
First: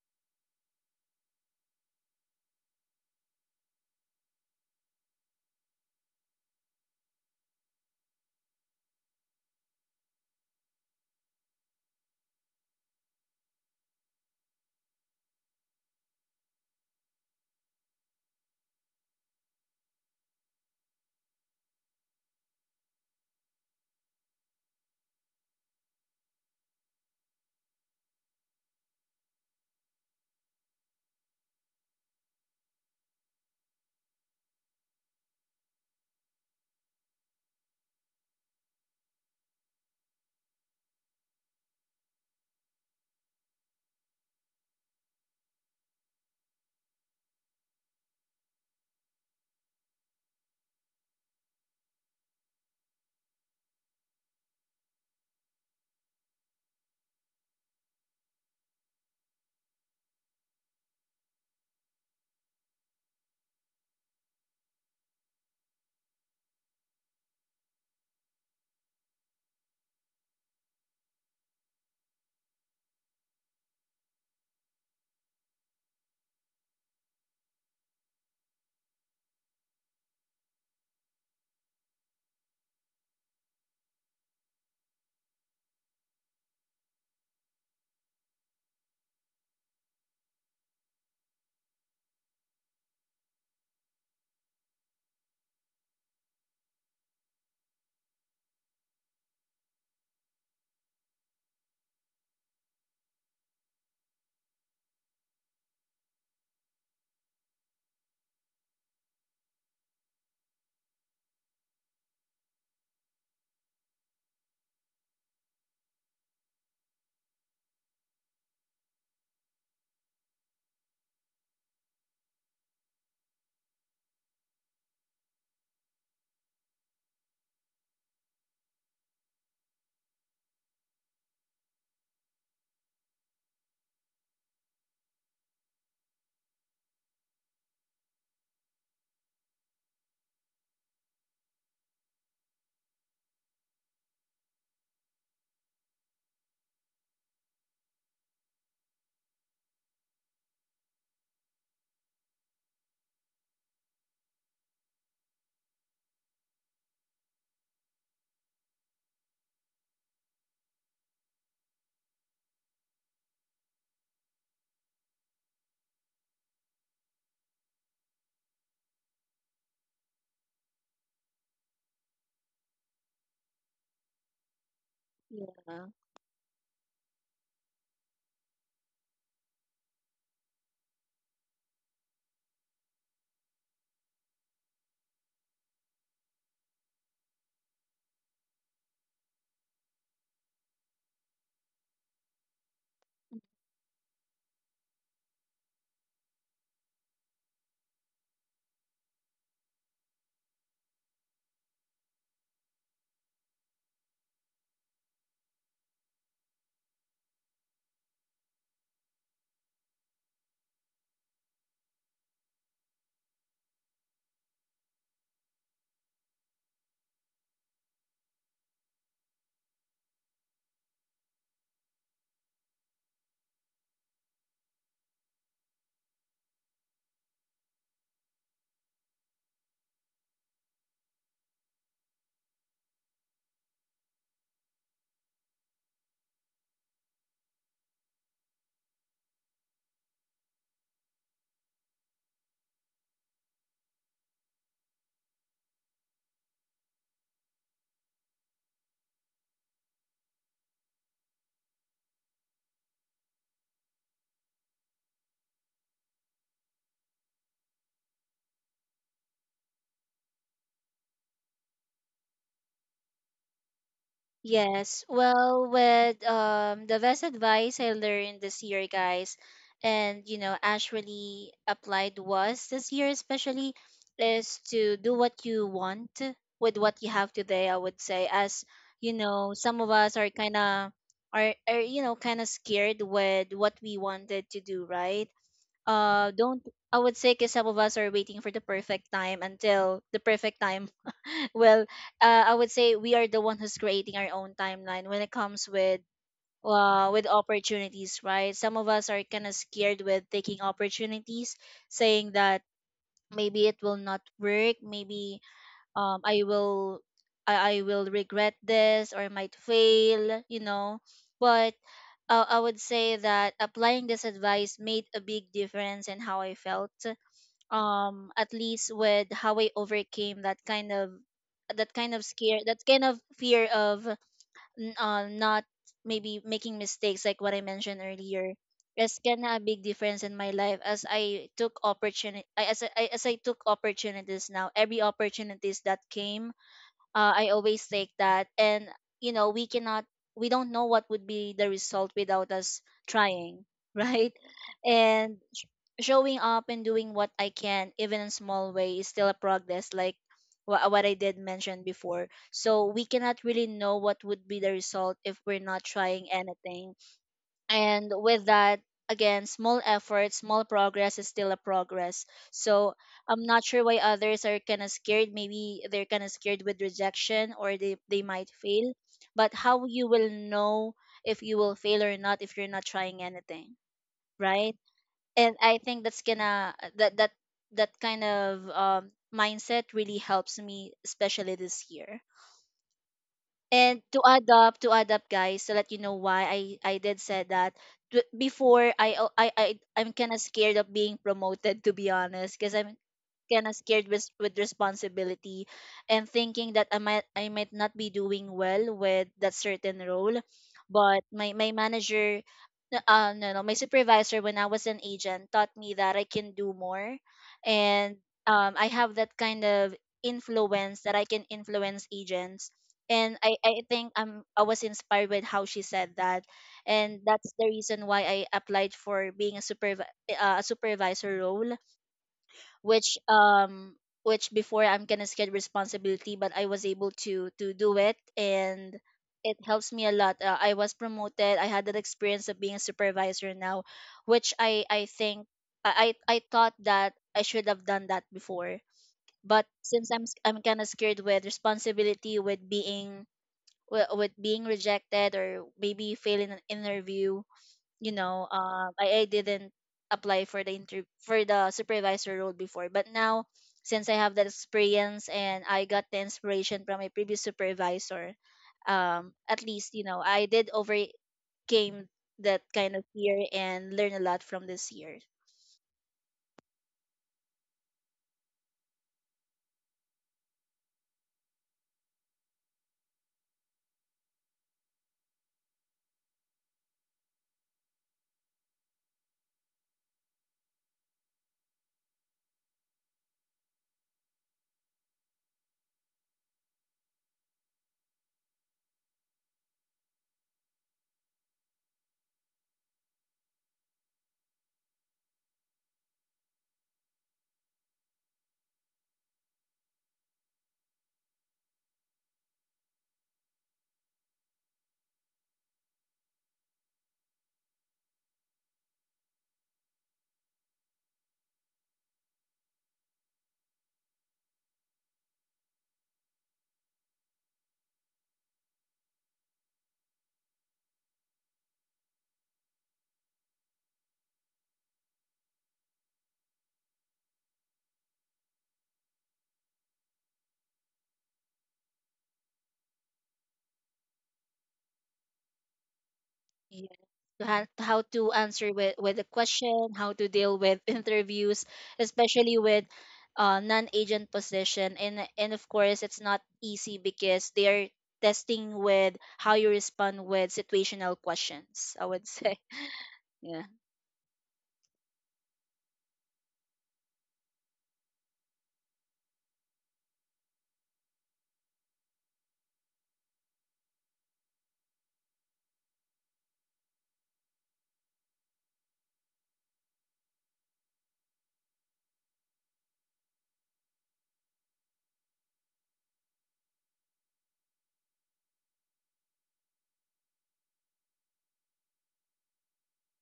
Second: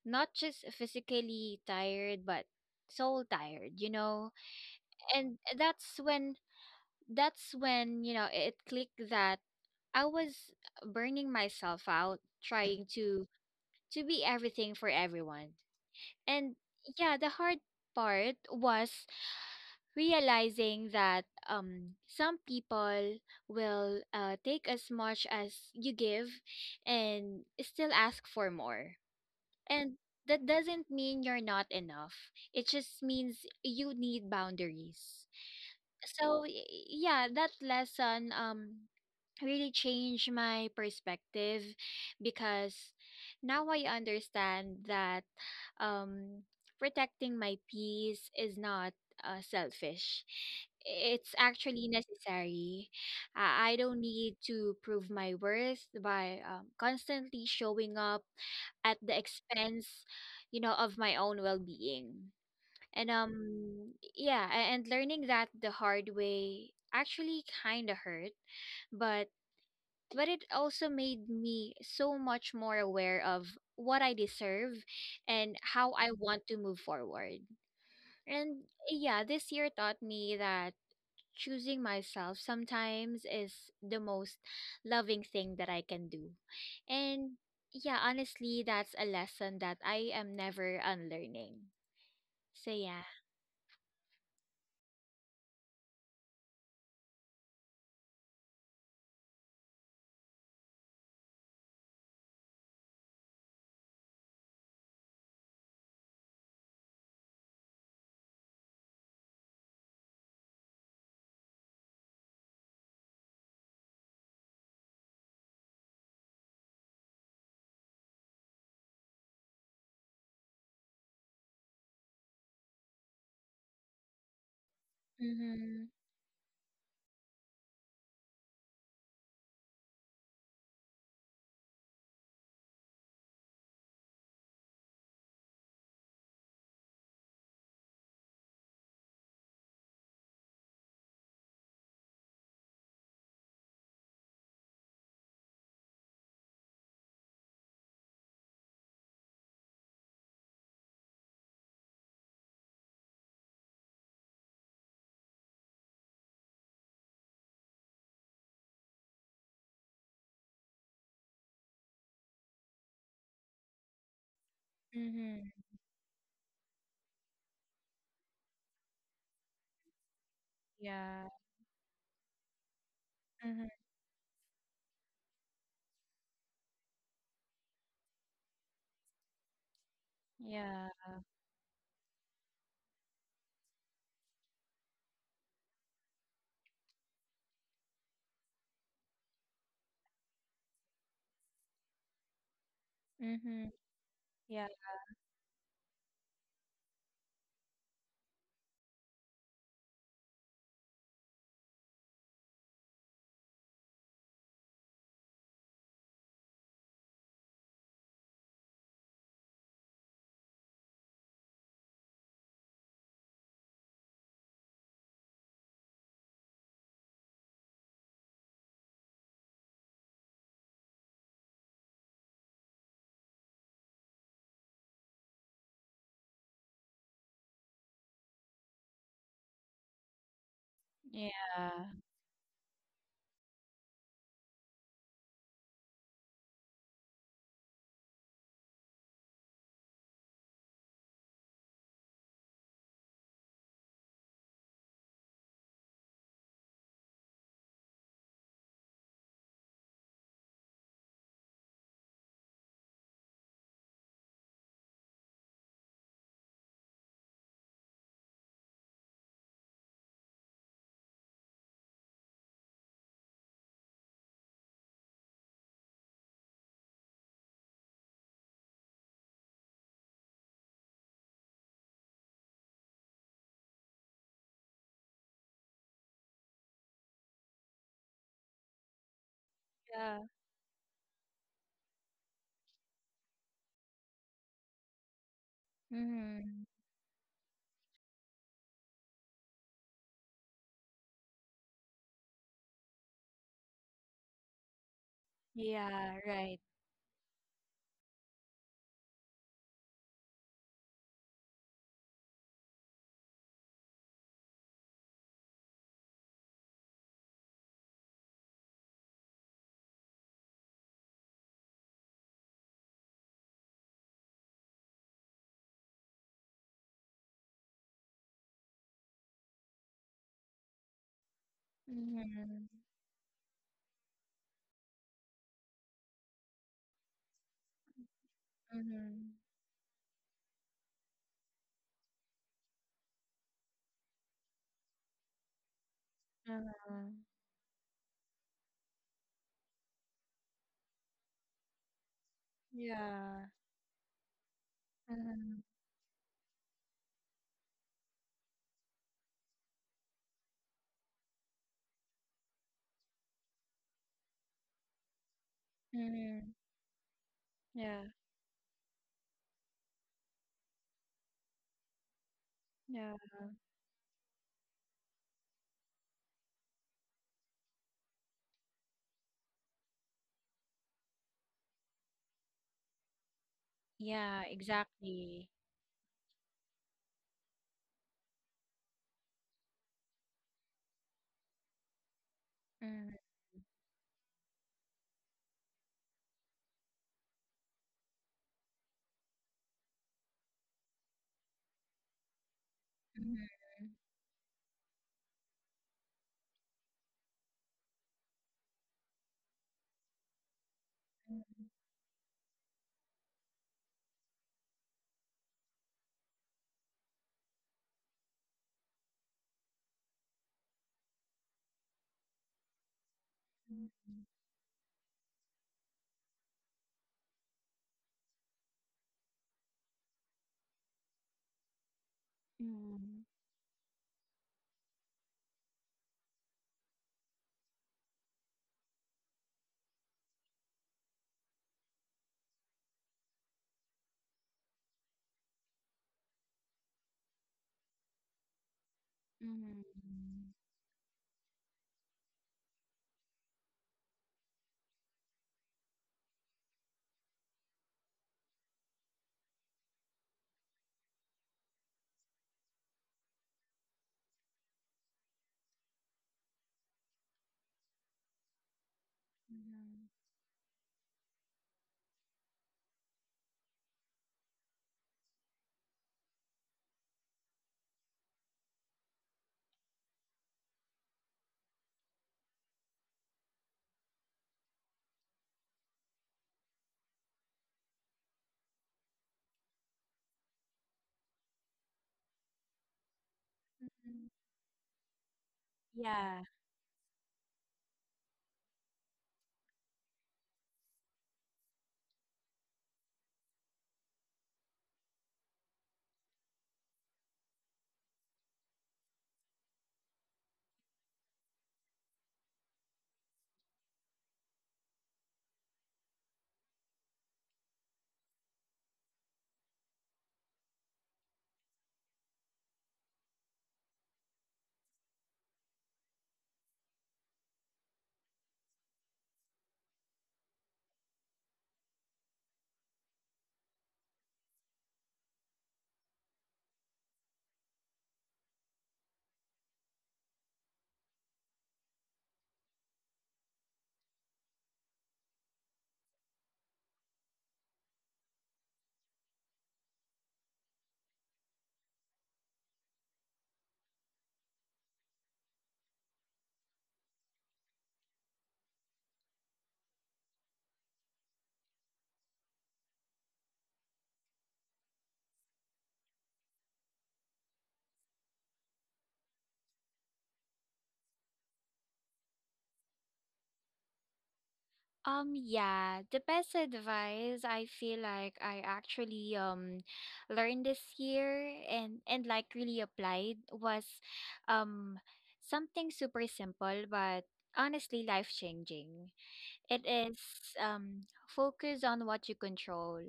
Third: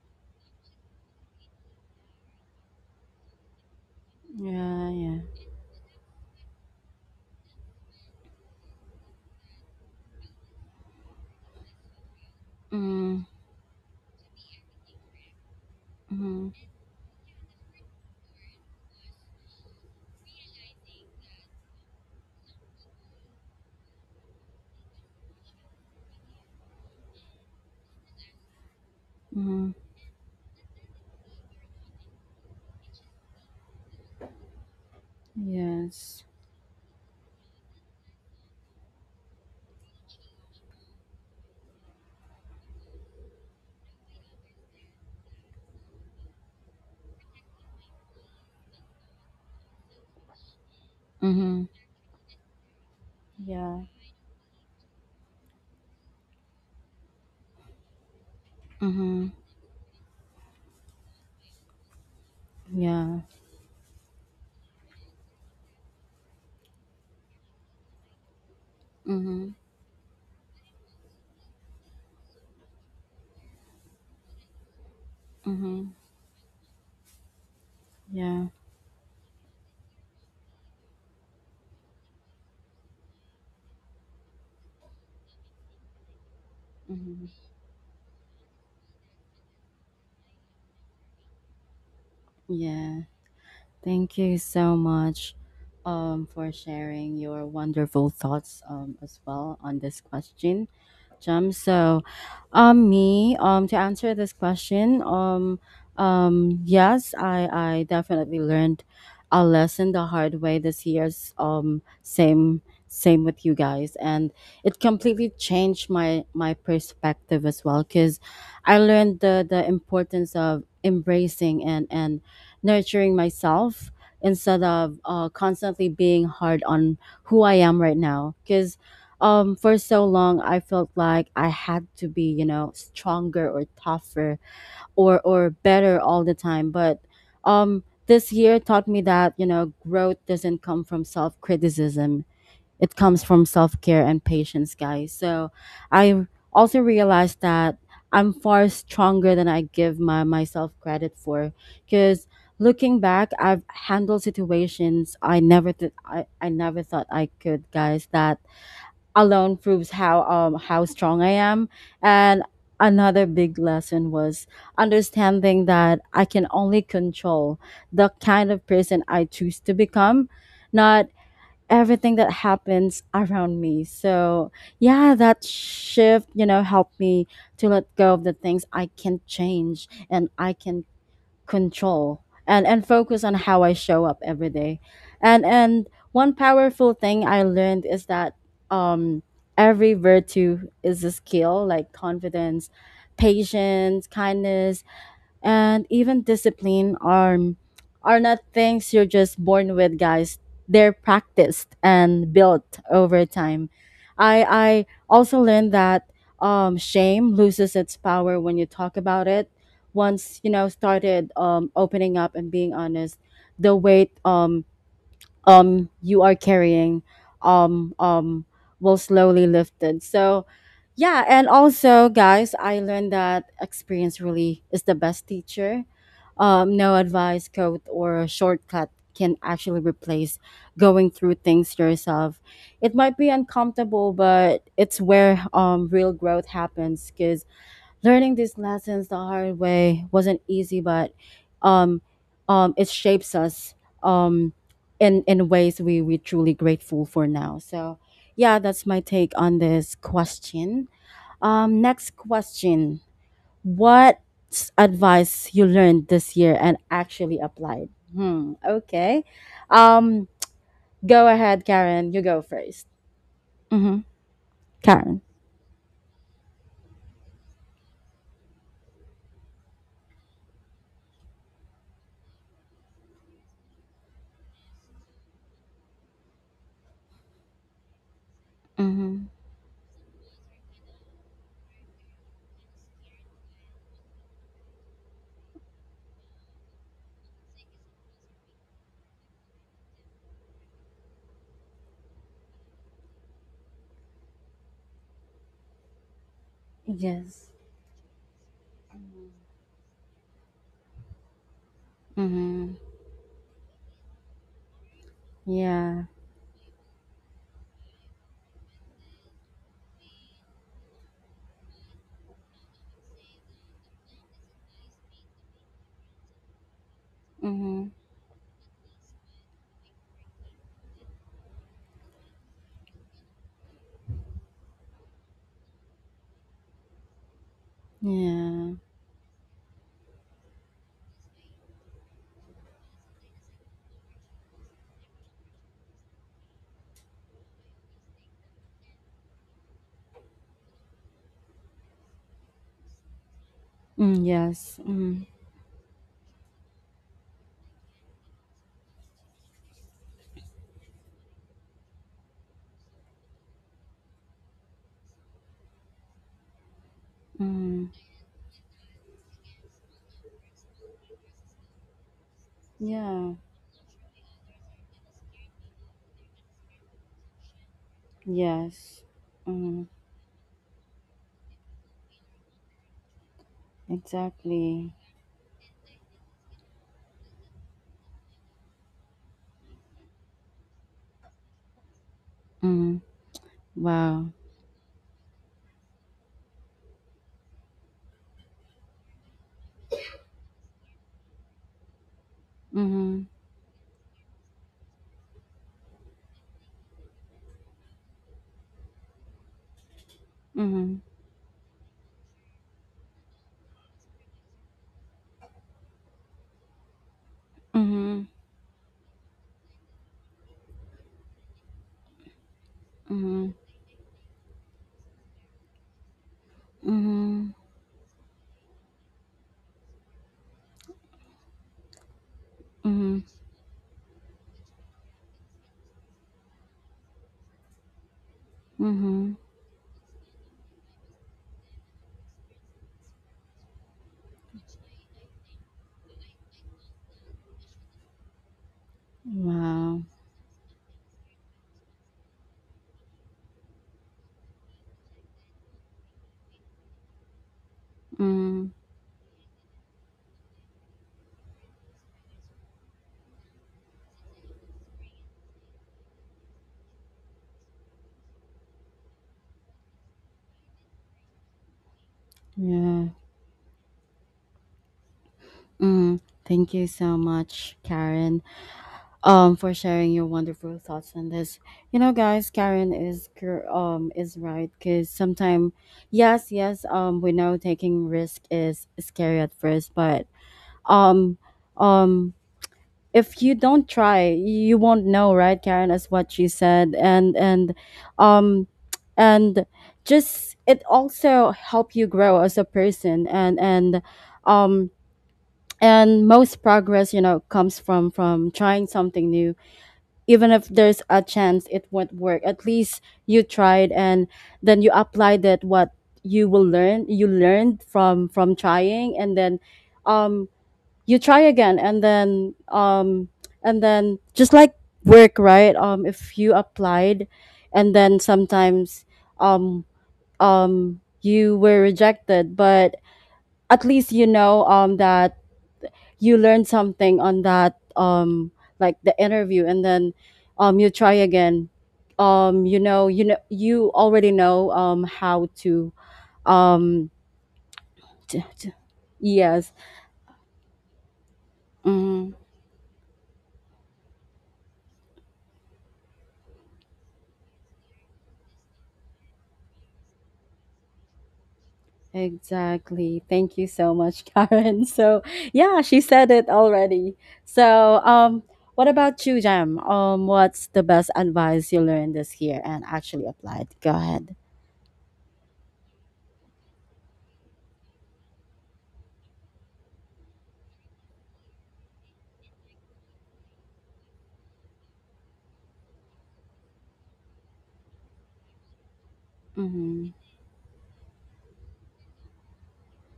[SPEAKER 3] not just physically tired, but soul tired, you know?
[SPEAKER 1] Yeah. Yeah.
[SPEAKER 3] And that's when, you know, it clicked that I was burning myself out trying
[SPEAKER 1] Mm-hmm.
[SPEAKER 3] to be everything for everyone.
[SPEAKER 1] Mm-hmm.
[SPEAKER 3] And yeah, the hard part was realizing that some people will take as much as you give and still ask for more.
[SPEAKER 1] Mm-hmm.
[SPEAKER 3] And that doesn't mean you're not enough. It just means you need boundaries.
[SPEAKER 1] Yes.
[SPEAKER 3] So that lesson really changed my perspective because now I understand that um, protecting my peace is not selfish. It's
[SPEAKER 1] Mm-hmm.
[SPEAKER 3] actually necessary.
[SPEAKER 1] Yeah.
[SPEAKER 3] I don't need to prove my worth by constantly showing up at the
[SPEAKER 1] Mm-hmm.
[SPEAKER 3] expense of my own well-being. And
[SPEAKER 1] Yeah.
[SPEAKER 3] and learning that the hard way actually kind of hurt, but
[SPEAKER 1] Mm-hmm.
[SPEAKER 3] but it also made me so much more aware of what I deserve and
[SPEAKER 1] Mm-hmm.
[SPEAKER 3] how I want to move forward.
[SPEAKER 1] Yeah.
[SPEAKER 3] And yeah, this year taught me that choosing myself sometimes is the most loving thing that I can do.
[SPEAKER 1] Mm-hmm.
[SPEAKER 3] And yeah, honestly, that's a lesson that I am never unlearning. So
[SPEAKER 1] Yeah.
[SPEAKER 3] yeah.
[SPEAKER 1] Thank you so much, for sharing your wonderful thoughts, as well on this question, Jam. So, me, to answer this question, yes, I definitely learned a lesson the hard way this year's, same with you guys, and it completely changed my perspective as well, because I learned the importance of embracing and nurturing myself, instead of constantly
[SPEAKER 3] Mhm.
[SPEAKER 1] being hard on who I am right now. Because for so long I felt like I had to be, stronger or tougher, or better all the time. But this year taught me that, growth doesn't come from self criticism, it comes from self care and patience, guys. So I also realized that I'm far stronger than I give my myself credit for, cuz looking back I've handled situations I never I never thought I could, guys. That alone proves how strong I am. And another big lesson was
[SPEAKER 3] Mhm.
[SPEAKER 1] understanding that I can only control the kind of person I choose to become, not
[SPEAKER 3] Yeah.
[SPEAKER 1] everything that happens around
[SPEAKER 3] Mhm.
[SPEAKER 1] me. So yeah, that
[SPEAKER 2] Yeah.
[SPEAKER 1] shift, helped me to let go of the things I can not change, and I can
[SPEAKER 3] Yeah.
[SPEAKER 1] control, and focus on how I show up every day. And one powerful thing I learned is that um every virtue is a skill, like confidence,
[SPEAKER 3] Mhm.
[SPEAKER 1] patience,
[SPEAKER 3] Yeah.
[SPEAKER 1] kindness, and even discipline are not things you're just born with, guys. They're practiced and built over time. I also learned that shame loses its power when you talk about it. Once started opening up and being honest, the weight you are carrying um um will slowly lifted. So yeah, and also, guys, I learned that experience really is the best teacher. No advice code or a shortcut can actually replace going through things
[SPEAKER 3] Yeah.
[SPEAKER 1] yourself. It might be uncomfortable, but it's where real growth happens, because. Learning these lessons the hard way wasn't easy, but um, it shapes us, um, in ways we truly grateful for now. So yeah, that's my take on this question. Next question: what advice you learned this year and actually applied? Hmm. Okay. Um, Go ahead, Karen. You go first. Mm-hmm.
[SPEAKER 2] Yes.
[SPEAKER 1] Karen.
[SPEAKER 2] Well, with the best advice I learned this year, guys, and you know, actually applied was this year especially, is to do what you want with what you have today, I would say, as you
[SPEAKER 1] Mm-hmm.
[SPEAKER 2] know, some of us
[SPEAKER 3] Yeah.
[SPEAKER 2] are are you know kind of scared with what we wanted to do, right? Don't
[SPEAKER 3] Mhm.
[SPEAKER 2] I would say, because some of us are waiting for the perfect time, well, I would say we are the one who's creating our own timeline when it comes
[SPEAKER 3] Yeah, right.
[SPEAKER 2] with
[SPEAKER 1] Yes.
[SPEAKER 2] opportunities, right? Some of us are kind of scared with taking opportunities, saying that
[SPEAKER 1] Mm-hmm.
[SPEAKER 2] maybe it will not work, maybe
[SPEAKER 1] Yeah.
[SPEAKER 2] um, i will I will regret this, or I might fail, you know. But I would say that applying this advice made a big difference in how I felt,
[SPEAKER 1] Mm-hmm.
[SPEAKER 2] at least with how I overcame that kind of scare,
[SPEAKER 3] Mhm,
[SPEAKER 2] that kind of fear of n- not maybe making mistakes, like what I mentioned earlier.
[SPEAKER 1] Yeah.
[SPEAKER 2] It's
[SPEAKER 3] mhm,
[SPEAKER 2] kinda a big difference in my life, as I took opportunity as I took opportunities. Now every opportunities that came,
[SPEAKER 3] uh-huh.
[SPEAKER 2] I always take that. And you know, we don't know what would be the result without us
[SPEAKER 3] Yeah.
[SPEAKER 2] trying,
[SPEAKER 1] Mm,
[SPEAKER 2] right?
[SPEAKER 1] yes. Mm,
[SPEAKER 2] And
[SPEAKER 3] Mhm,
[SPEAKER 2] showing up and doing what I can, even in small way, is still a progress. Like what I did mention before. So we cannot really know what would be the result if we're not trying
[SPEAKER 3] mhm.
[SPEAKER 2] anything.
[SPEAKER 1] mm.
[SPEAKER 2] And
[SPEAKER 3] Yeah,
[SPEAKER 2] with that, again, small effort, small progress, is still a progress. So
[SPEAKER 3] yeah.
[SPEAKER 1] Yeah.
[SPEAKER 2] I'm not sure why others are kind of scared. Maybe they're kind of scared with rejection, or they might fail.
[SPEAKER 1] Yes.
[SPEAKER 2] But how
[SPEAKER 1] Mm,
[SPEAKER 2] you will know if you will fail or not, if you're not trying anything,
[SPEAKER 3] Yeah,
[SPEAKER 2] right?
[SPEAKER 1] exactly.
[SPEAKER 2] And
[SPEAKER 3] exactly.
[SPEAKER 2] I think that's gonna that that that kind of mindset really helps me, especially this year.
[SPEAKER 1] Mm,
[SPEAKER 3] Mhm,
[SPEAKER 2] And to
[SPEAKER 1] wow.
[SPEAKER 2] add up, guys, to let you know why I did said that: t- before I al- I I'm kind of scared of being promoted, to be honest, because I'm
[SPEAKER 1] Mm-hmm.
[SPEAKER 3] mhm,
[SPEAKER 2] kind of scared with responsibility, and thinking that I might not be doing well with that certain role.
[SPEAKER 1] Mm-hmm.
[SPEAKER 2] But my manager, n- no no my supervisor when I was an agent taught me that I can do more, and
[SPEAKER 1] Mm-hmm.
[SPEAKER 2] I have that kind of influence, that I can influence agents. And
[SPEAKER 1] Mm-hmm.
[SPEAKER 2] I think
[SPEAKER 3] mhm,
[SPEAKER 2] I'm I was inspired with how she said that, and that's
[SPEAKER 1] Mm-hmm.
[SPEAKER 2] the reason why I applied for being a a supervisor role, which
[SPEAKER 1] Mm-hmm.
[SPEAKER 3] mhm,
[SPEAKER 2] before, I'm gonna scared responsibility, but I was able to do it, and
[SPEAKER 1] Mm-hmm.
[SPEAKER 2] it helps me a lot. I was promoted. I had that experience of being a supervisor now, which I thought that I should have done that before. But
[SPEAKER 1] Wow.
[SPEAKER 2] since I'm
[SPEAKER 3] mhm,
[SPEAKER 2] kind of scared with responsibility, with being with being rejected or maybe failing an interview, you know,
[SPEAKER 1] Mm,
[SPEAKER 2] I didn't apply for the supervisor role before. But now, since I have that experience and I got the inspiration from my previous supervisor, at least you know
[SPEAKER 3] mhm,
[SPEAKER 2] I did overcame that kind of
[SPEAKER 1] yeah.
[SPEAKER 2] fear and learn a lot from this year:
[SPEAKER 1] Mm. Thank you so much, Karen, for sharing your wonderful thoughts on this. You know, guys, Karen is is right, because sometimes, yes, yes, we know taking risk is scary at first, but um, um, if you don't try,
[SPEAKER 3] mhm.
[SPEAKER 1] you won't know, right, Karen? As what she
[SPEAKER 3] Yeah.
[SPEAKER 1] said, um, and just it also help you grow as a person, um. And most progress, comes from trying something new, even if there's a chance it won't work. At least you tried, and then you applied that what you learned from trying, and then um you try again, and then just like work, right? If you applied, and then sometimes um you were rejected, but at least you know that you learn something on that, like the interview. And then you try again. You already know how to, um
[SPEAKER 2] to how to
[SPEAKER 1] t-
[SPEAKER 2] answer
[SPEAKER 1] t-
[SPEAKER 2] with a
[SPEAKER 1] yes.
[SPEAKER 2] question, how to deal with interviews,
[SPEAKER 1] Mm,
[SPEAKER 2] especially with non-agent position, and of course it's not easy because they are testing with how you respond with situational questions, I would say.
[SPEAKER 1] exactly. Thank
[SPEAKER 2] Yeah.
[SPEAKER 1] you so much, Karen. So yeah, she said it already. So, what about you, Jam? What's the best advice you learned this year and actually applied? Go ahead.
[SPEAKER 3] Yeah, the best advice I feel like I actually learned this year and like really applied was um something super simple but honestly life-changing. It
[SPEAKER 1] Mm-hmm.
[SPEAKER 3] is focus on what you control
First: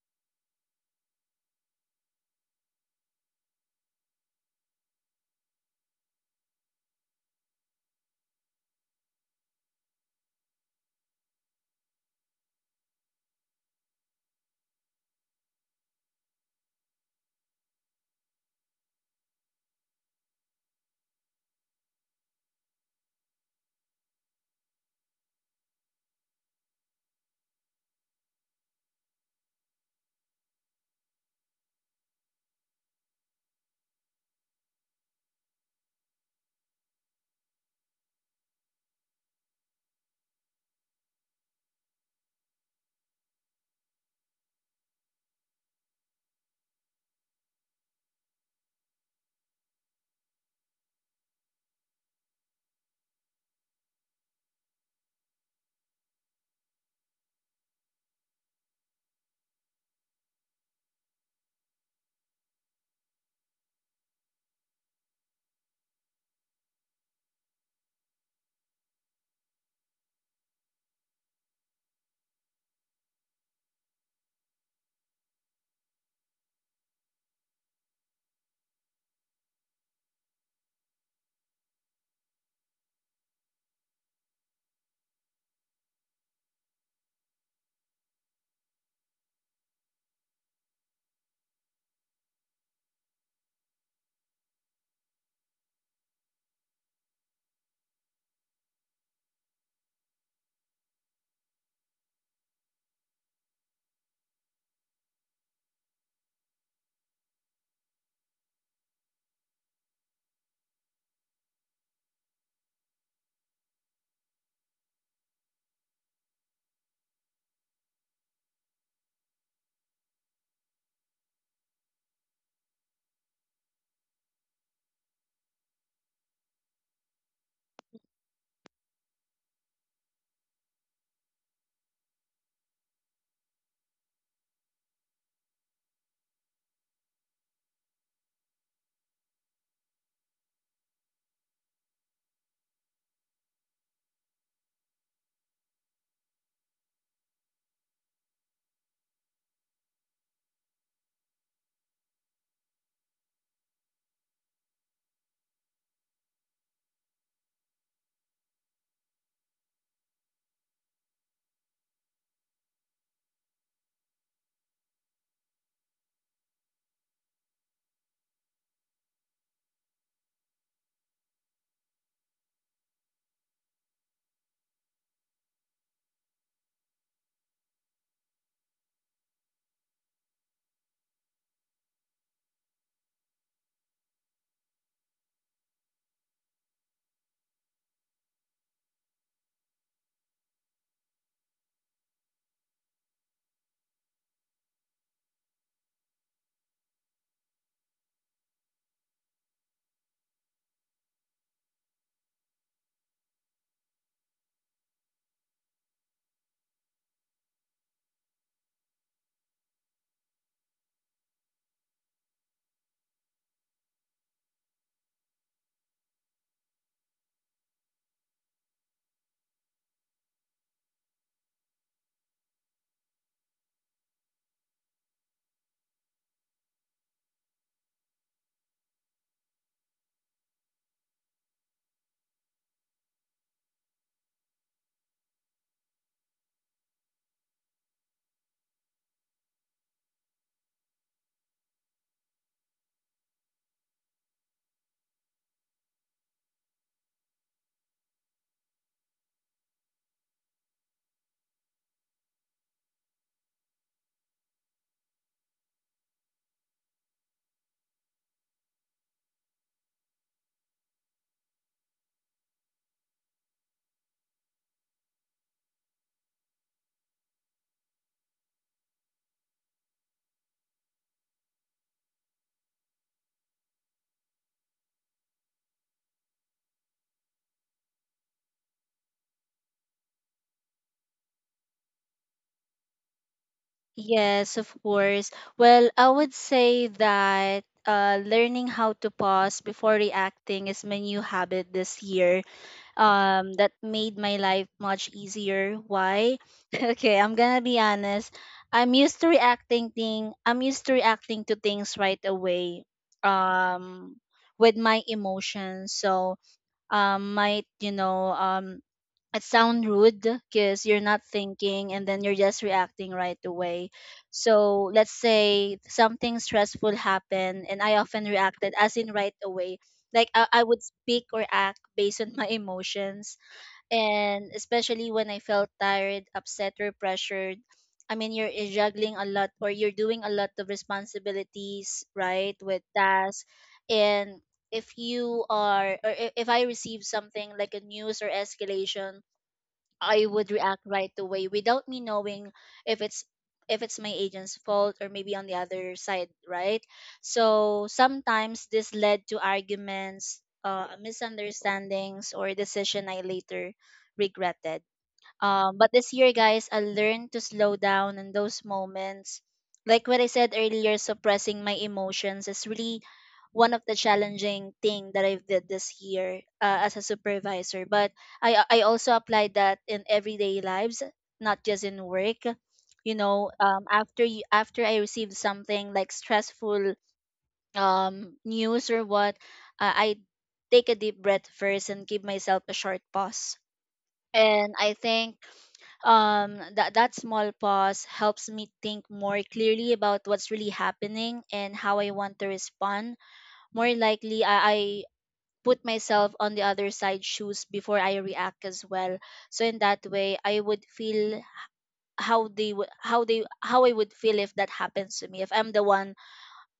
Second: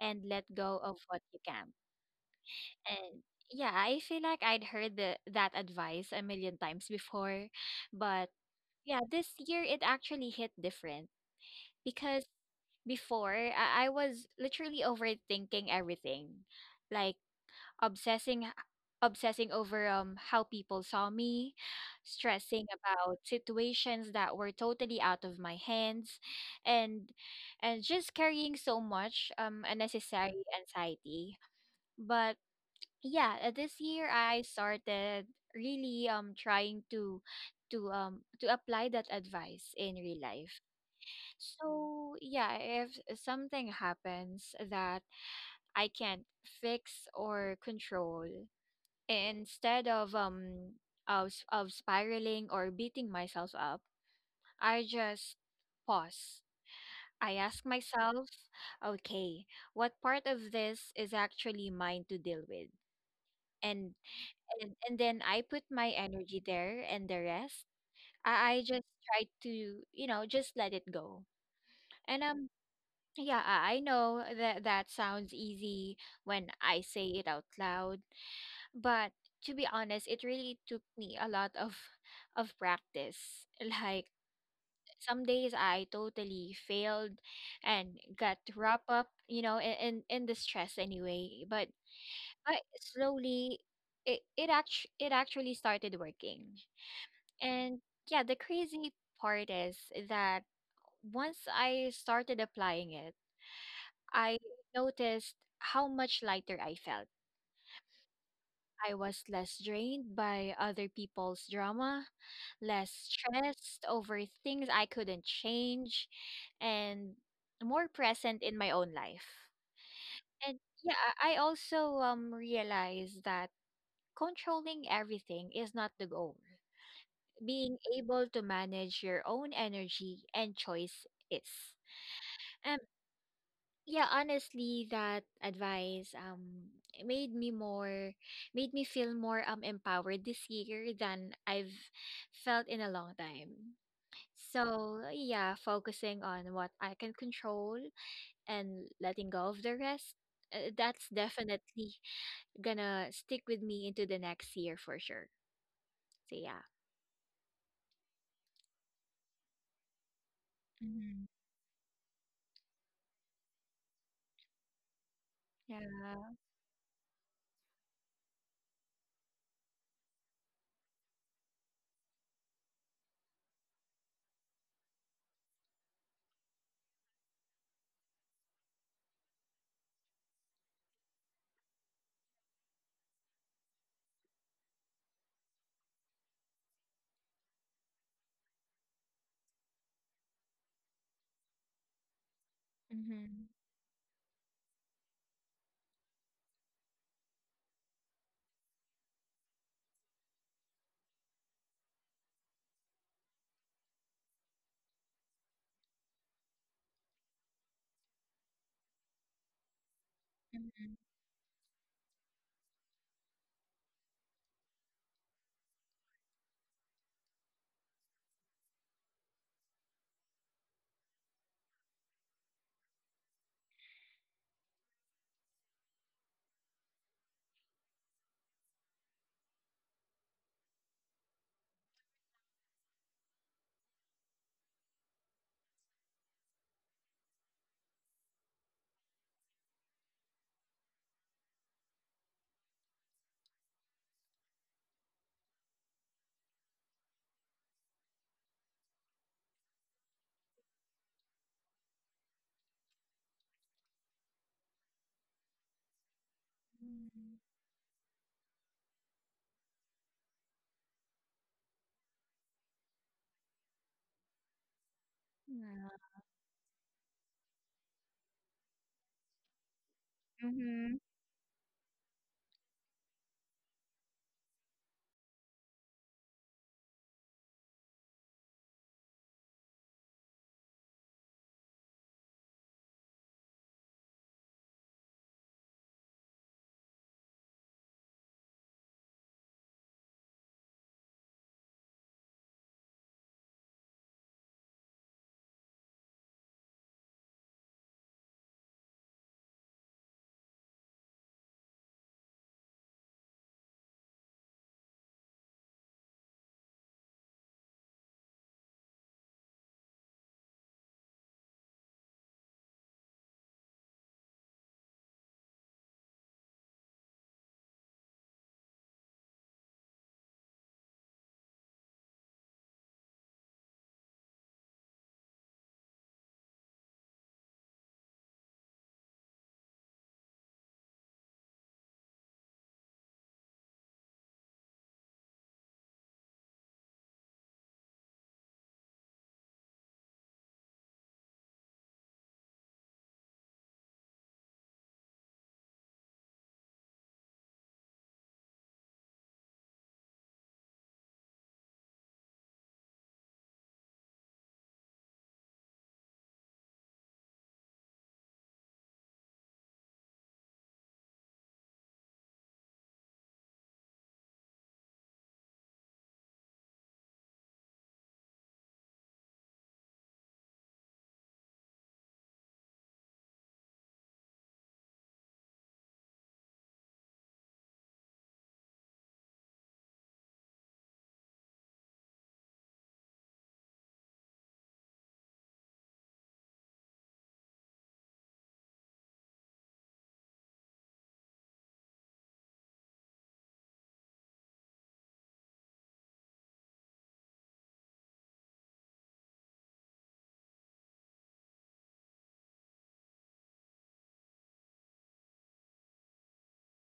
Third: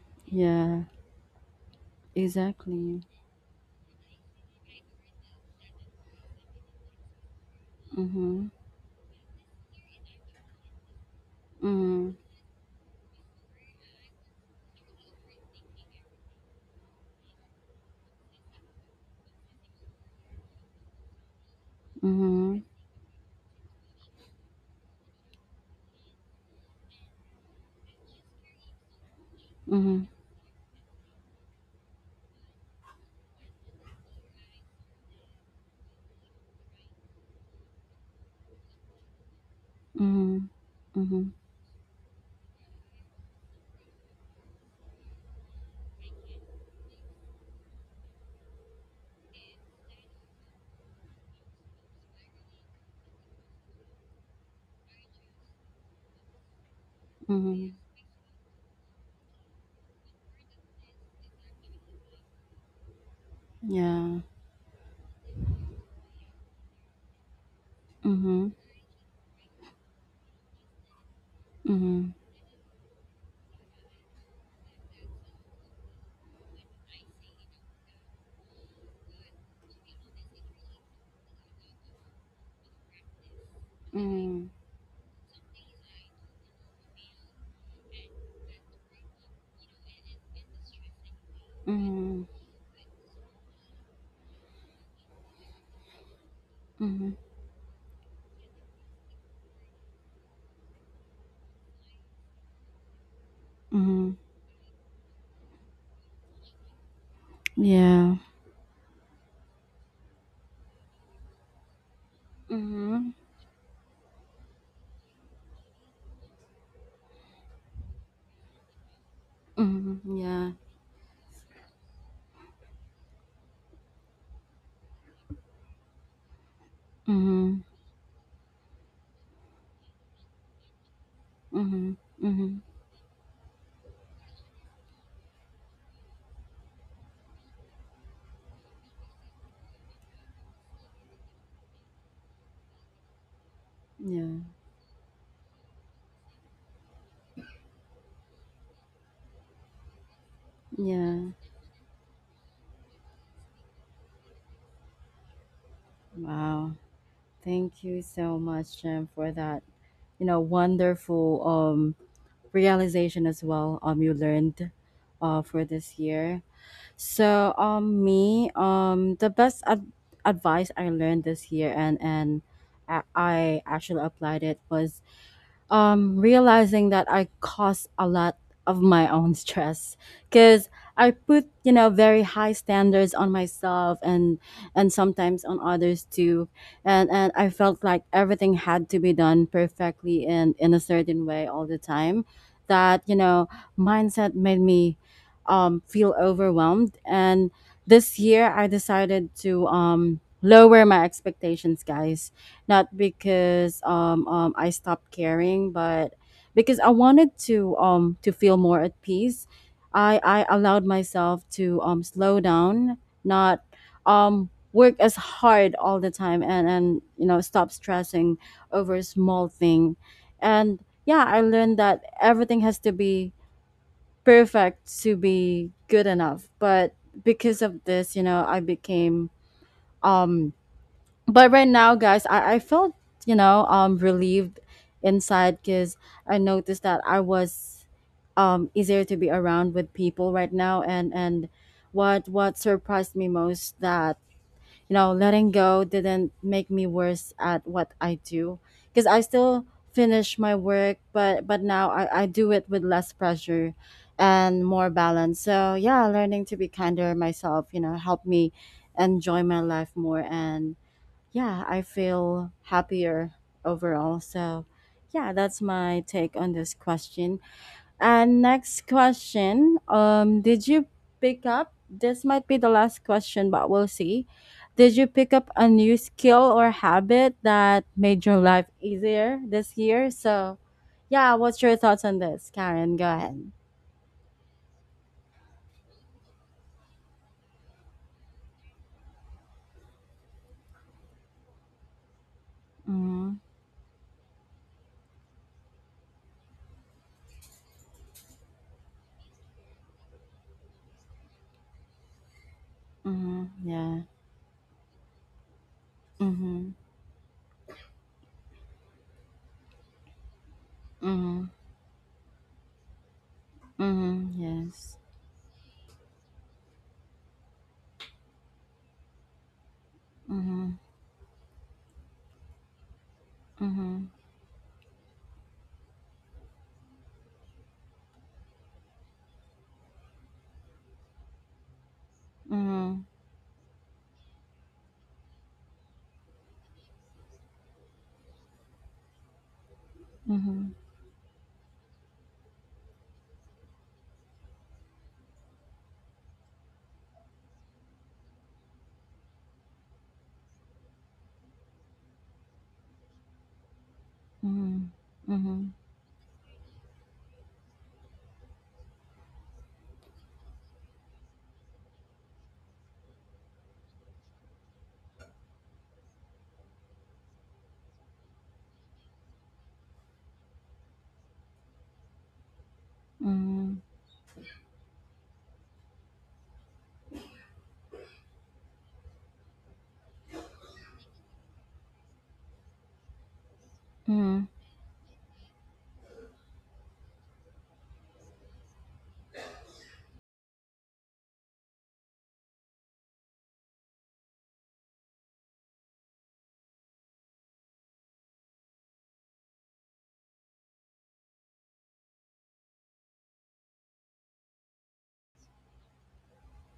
[SPEAKER 3] and let go
[SPEAKER 1] Yeah,
[SPEAKER 3] of what you can't.
[SPEAKER 1] exactly.
[SPEAKER 3] And yeah, I feel like I'd heard that advice a million times before, but
[SPEAKER 1] Mm-hmm.
[SPEAKER 3] yeah, this year it actually hit different
[SPEAKER 1] Mm-hmm.
[SPEAKER 3] because before I was literally overthinking everything like obsessing obsessing over how people saw me,
[SPEAKER 1] Mhm.
[SPEAKER 3] stressing about situations that were totally out of my hands, and and just carrying so much
[SPEAKER 1] Mhm.
[SPEAKER 3] unnecessary anxiety. But yeah, this year I started really trying to to apply that advice in real
[SPEAKER 1] Mhm.
[SPEAKER 3] life.
[SPEAKER 1] Mhm.
[SPEAKER 3] So, yeah, if something happens that I can't fix or control, instead of spiraling or beating myself up, I just pause. I ask
[SPEAKER 1] Mhm.
[SPEAKER 3] myself, okay, what part of this is actually mine to deal with? And
[SPEAKER 1] Yeah.
[SPEAKER 3] and then I put my energy there, and the rest, I,
[SPEAKER 1] Mhm.
[SPEAKER 3] I just try to, you know, just let it go.
[SPEAKER 1] Mhm.
[SPEAKER 3] And yeah, I know that that sounds easy when I say it out loud, but to be honest, it really took me a lot of practice. Like
[SPEAKER 1] Mhm.
[SPEAKER 3] some days I totally failed and got wrapped up, you know, in in the stress anyway.
[SPEAKER 1] Mhm.
[SPEAKER 3] But slowly it actually started working.
[SPEAKER 1] Mhm.
[SPEAKER 3] And yeah, the crazy part is that once I started applying it,
[SPEAKER 1] Mhm.
[SPEAKER 3] I noticed how much lighter I felt.
[SPEAKER 1] Yeah.
[SPEAKER 3] I was less drained by other people's drama, less
[SPEAKER 1] Mhm.
[SPEAKER 3] stressed over things I couldn't change, and more present in my own life.
[SPEAKER 1] Mhm. Yeah.
[SPEAKER 3] And yeah, I also realized that controlling everything is not the goal.
[SPEAKER 1] Mhm.
[SPEAKER 3] Being able to manage your own energy and choice is.
[SPEAKER 1] Mhm. Mhm.
[SPEAKER 3] Yeah, honestly, that advice, it made me more, made me feel more empowered this year than I've felt in a long time.
[SPEAKER 1] Yeah.
[SPEAKER 3] So, yeah, focusing on what I can control and letting go of the rest, that's
[SPEAKER 1] Yeah.
[SPEAKER 3] definitely gonna stick with me into the next year for sure. So, yeah.
[SPEAKER 1] Wow. Thank you so much, Jem, for that.
[SPEAKER 3] Mm-hmm.
[SPEAKER 1] Wonderful realization as well. You learned, for
[SPEAKER 3] Yeah.
[SPEAKER 1] this year. So me, the best advice I learned this year, and I actually applied it, was realizing that I cause a lot of my own stress, because I put, very high standards on myself, and sometimes on others too, and I felt like everything had to be done perfectly and in a certain way all the time. That,
[SPEAKER 3] Mm-hmm.
[SPEAKER 1] mindset made me feel overwhelmed, and this year I decided to lower my expectations, guys, not because I stopped caring, but because I wanted to feel more at peace. I allowed myself to slow down, not work as hard all the time, and stop stressing over a small thing. And yeah, I learned that everything has to be perfect to be good enough. But because of this, you know, I became um but right now guys I felt relieved inside because I noticed that I was easier to be around with people right now and what surprised me most that you know letting go didn't make me worse at what I do because I still finish my work but now I do it with less pressure and more balance so yeah learning to be kinder
[SPEAKER 3] Mm-hmm.
[SPEAKER 1] myself helped me enjoy my life more and yeah, I feel happier overall. So, yeah, that's
[SPEAKER 3] Yeah.
[SPEAKER 1] my take on this question. And next question, did you
[SPEAKER 3] Mm-hmm.
[SPEAKER 1] pick up this might be the last question, but we'll see. Did you pick up a new skill or habit that made your life easier this year? So, yeah, what's your thoughts on this, Karen? Go ahead.
[SPEAKER 2] Yes, of course. Well, I would say that learning how to pause before reacting is my new habit this year,
[SPEAKER 1] Mm-hmm.
[SPEAKER 2] that made my life much easier. Why? Okay, I'm gonna be honest. I'm used to reacting to things right away,
[SPEAKER 1] Mm-hmm. Yeah.
[SPEAKER 2] um with my emotions. So
[SPEAKER 1] Mm-hmm.
[SPEAKER 2] might, you know, it sound rude because you're not
[SPEAKER 1] Mm-hmm.
[SPEAKER 2] thinking, and then you're just reacting right away.
[SPEAKER 1] Mm-hmm.
[SPEAKER 2] So
[SPEAKER 1] Yes.
[SPEAKER 2] let's say something stressful happened, and I often reacted as in right away. Like I
[SPEAKER 1] Mm-hmm.
[SPEAKER 2] would speak or act based on my emotions,
[SPEAKER 1] Mm-hmm.
[SPEAKER 2] and especially when I felt tired, upset, or pressured. I mean, you're juggling a lot, or you're doing a lot of responsibilities, right, with
[SPEAKER 1] Mm-hmm.
[SPEAKER 2] tasks. And if you are, or I- if I receive something like a news or escalation, I would
[SPEAKER 1] Mm-hmm.
[SPEAKER 2] react right away without me knowing if it's if it's my agent's fault, or maybe on the other side, right? So sometimes this led to arguments, misunderstandings, or decision I later regretted.
[SPEAKER 1] Mhm. Mhm.
[SPEAKER 2] But this year, guys, I learned to slow down in those moments. Like what I said earlier, suppressing my emotions is really one of the challenging thing that I've did this year, as a supervisor. But I also applied that in everyday lives, not just in work. You know,
[SPEAKER 1] Mhm.
[SPEAKER 2] after I received something like stressful news or what, I take a deep breath first and give myself a short pause.
[SPEAKER 1] Mhm.
[SPEAKER 2] And I think that that small pause helps me think more clearly about what's really happening and how I want to respond. More likely I put myself on the other side shoes before I react as well. So in that way, I would feel how they would how they how I would feel if that happens to me, if I'm the one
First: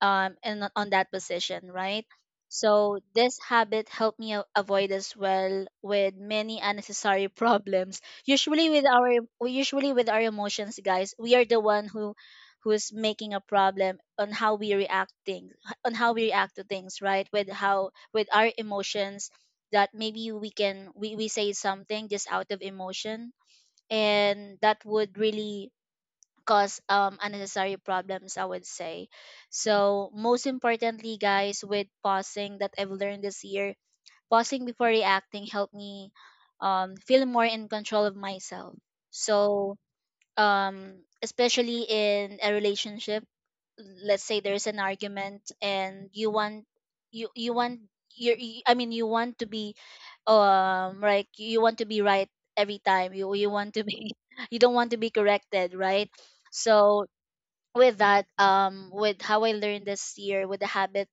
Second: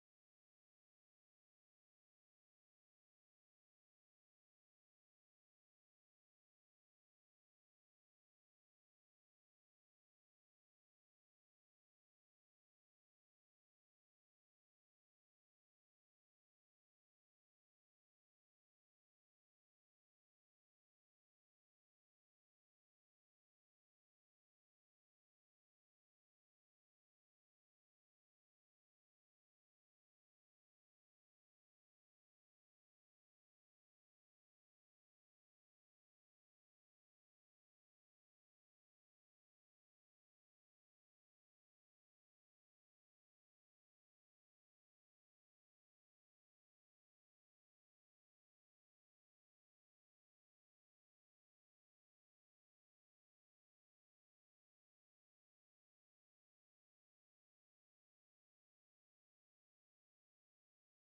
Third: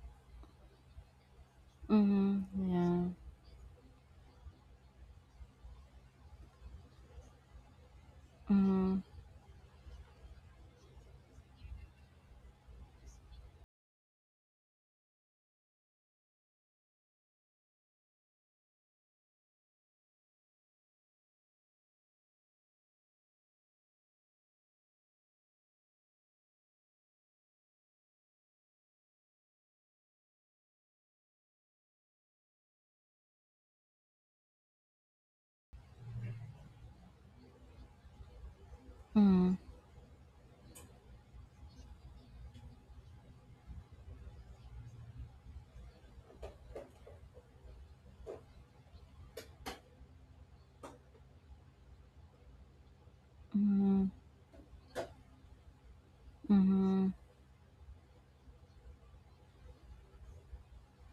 [SPEAKER 2] in on that position, right?
[SPEAKER 1] Mhm.
[SPEAKER 2] So
[SPEAKER 1] Yeah.
[SPEAKER 2] this habit helped me avoid as well with many unnecessary problems.
[SPEAKER 1] Mhm.
[SPEAKER 2] Usually with our emotions, guys, we are the one who's making a problem on how we react things on how we react to things, right? With how, with our emotions, that maybe we can we say something just out of emotion, and that would really cause unnecessary problems, I would say. So most importantly, guys, with pausing, that I've learned this year, pausing before reacting helped me feel more in control of myself.
[SPEAKER 1] Mhm.
[SPEAKER 2] So especially in a relationship, let's say there's an argument, and you want you you want you you- I mean you want to be like you want to be right every time, you want to
[SPEAKER 1] Mhm.
[SPEAKER 2] be you don't want to be corrected, right? So
[SPEAKER 1] Mhm.
[SPEAKER 2] with that, with how I learned this year, with the habit,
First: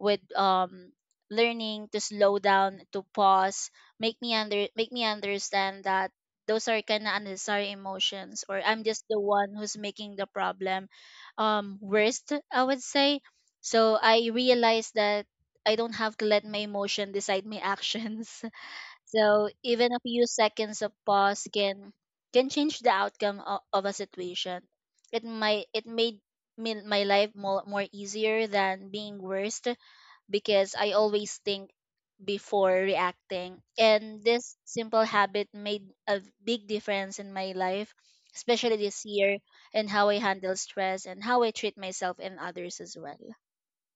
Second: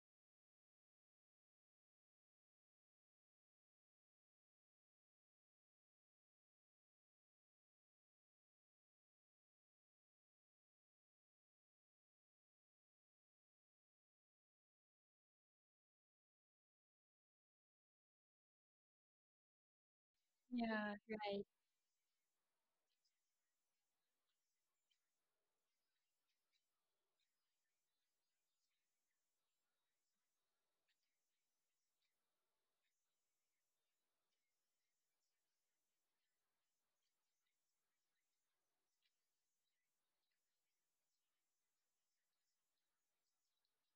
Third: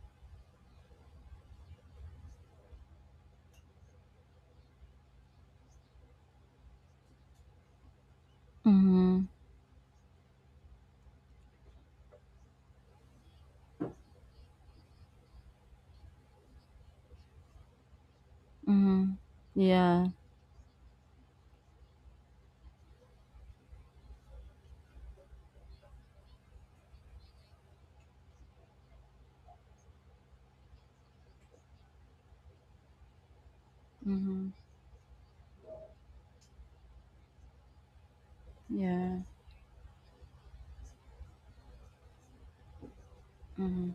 [SPEAKER 2] with learning to slow down, to pause, make me understand that those are kind of unnecessary emotions, or I'm just the
[SPEAKER 1] Mhm.
[SPEAKER 2] one who's making the problem worst, I would say. So I realized that I don't have to let my emotion decide my actions.
[SPEAKER 1] Mhm.
[SPEAKER 2] So even a
[SPEAKER 1] Yeah.
[SPEAKER 2] few seconds of
[SPEAKER 3] Yeah. Right.
[SPEAKER 2] pause can change the outcome of a situation. It might it made my life more easier than being worst, because I always think before reacting. And
[SPEAKER 1] Mhm.
[SPEAKER 2] this simple habit made a big difference in my life, especially this
[SPEAKER 1] Yeah.
[SPEAKER 2] year, and how I handle stress and how I treat myself and others as well.
[SPEAKER 1] Mhm.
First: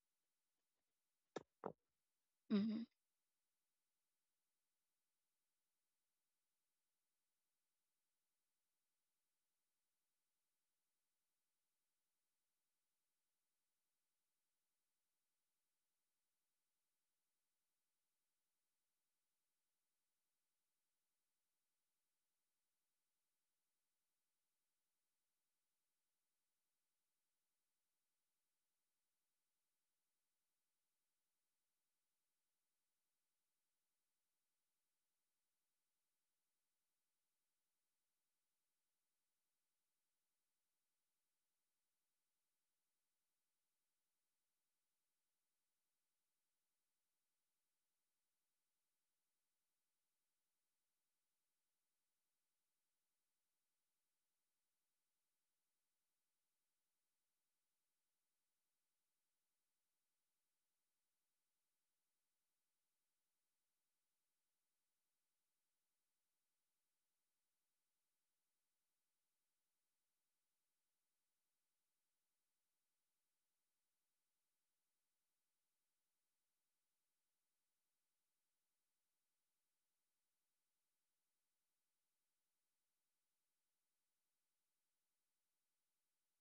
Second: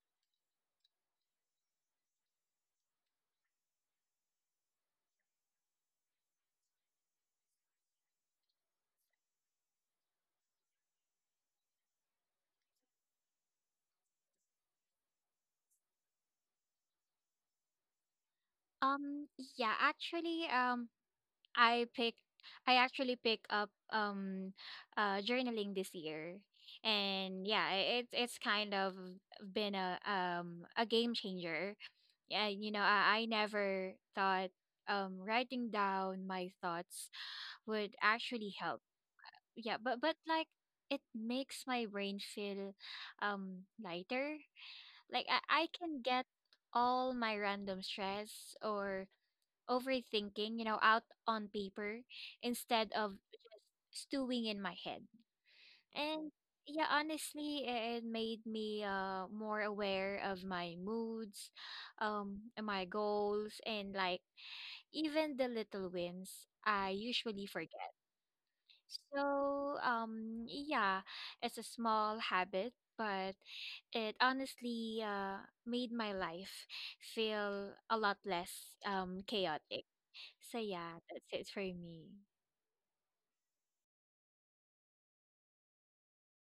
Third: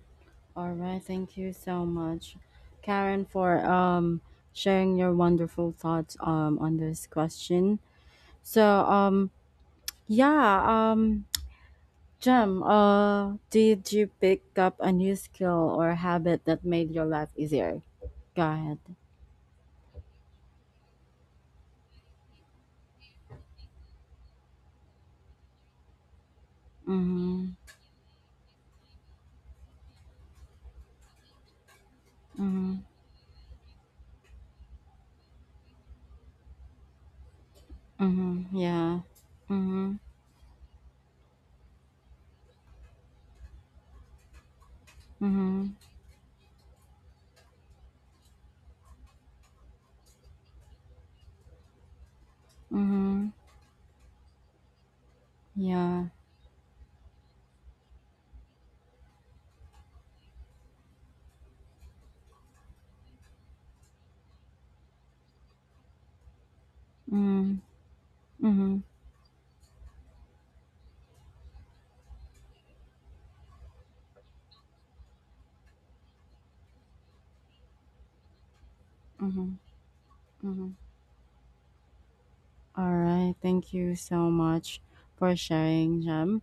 [SPEAKER 1] All right. Thank you so much,
[SPEAKER 2] Mm-hmm.
[SPEAKER 1] Karen, for sharing your wonderful thoughts on this question. So yeah Jem, did you pick up a new skill or habit that made your life easier? Go ahead.
[SPEAKER 3] Um, yeah, actually, I pick I actually pick up journaling this year.
[SPEAKER 1] Mm-hmm.
[SPEAKER 3] And yeah, it's kind of been a game changer. Yeah, you know,
[SPEAKER 1] Mhm.
[SPEAKER 3] I never thought writing down my thoughts would
[SPEAKER 1] Mhm.
[SPEAKER 3] actually help.
[SPEAKER 1] Yeah.
[SPEAKER 3] Yeah,
[SPEAKER 1] Mhm.
[SPEAKER 3] but like it makes my brain feel lighter. Like I
[SPEAKER 1] Mhm.
[SPEAKER 3] can get all my random stress or overthinking, you know, out on paper instead of
[SPEAKER 1] Mhm.
[SPEAKER 3] just stewing in my head.
[SPEAKER 1] Yeah.
[SPEAKER 3] And yeah, honestly, it made me more aware of my moods, and my goals, and like even the little wins I usually
[SPEAKER 1] Mhm.
[SPEAKER 3] forget.
[SPEAKER 1] Mhm.
[SPEAKER 3] So yeah, it's a small habit, but it honestly made my life feel a lot less
[SPEAKER 1] Mhm.
[SPEAKER 3] chaotic. So
[SPEAKER 1] Mhm.
[SPEAKER 3] yeah, that's it for me.
[SPEAKER 1] All right. Thank you so much for sharing, Jem.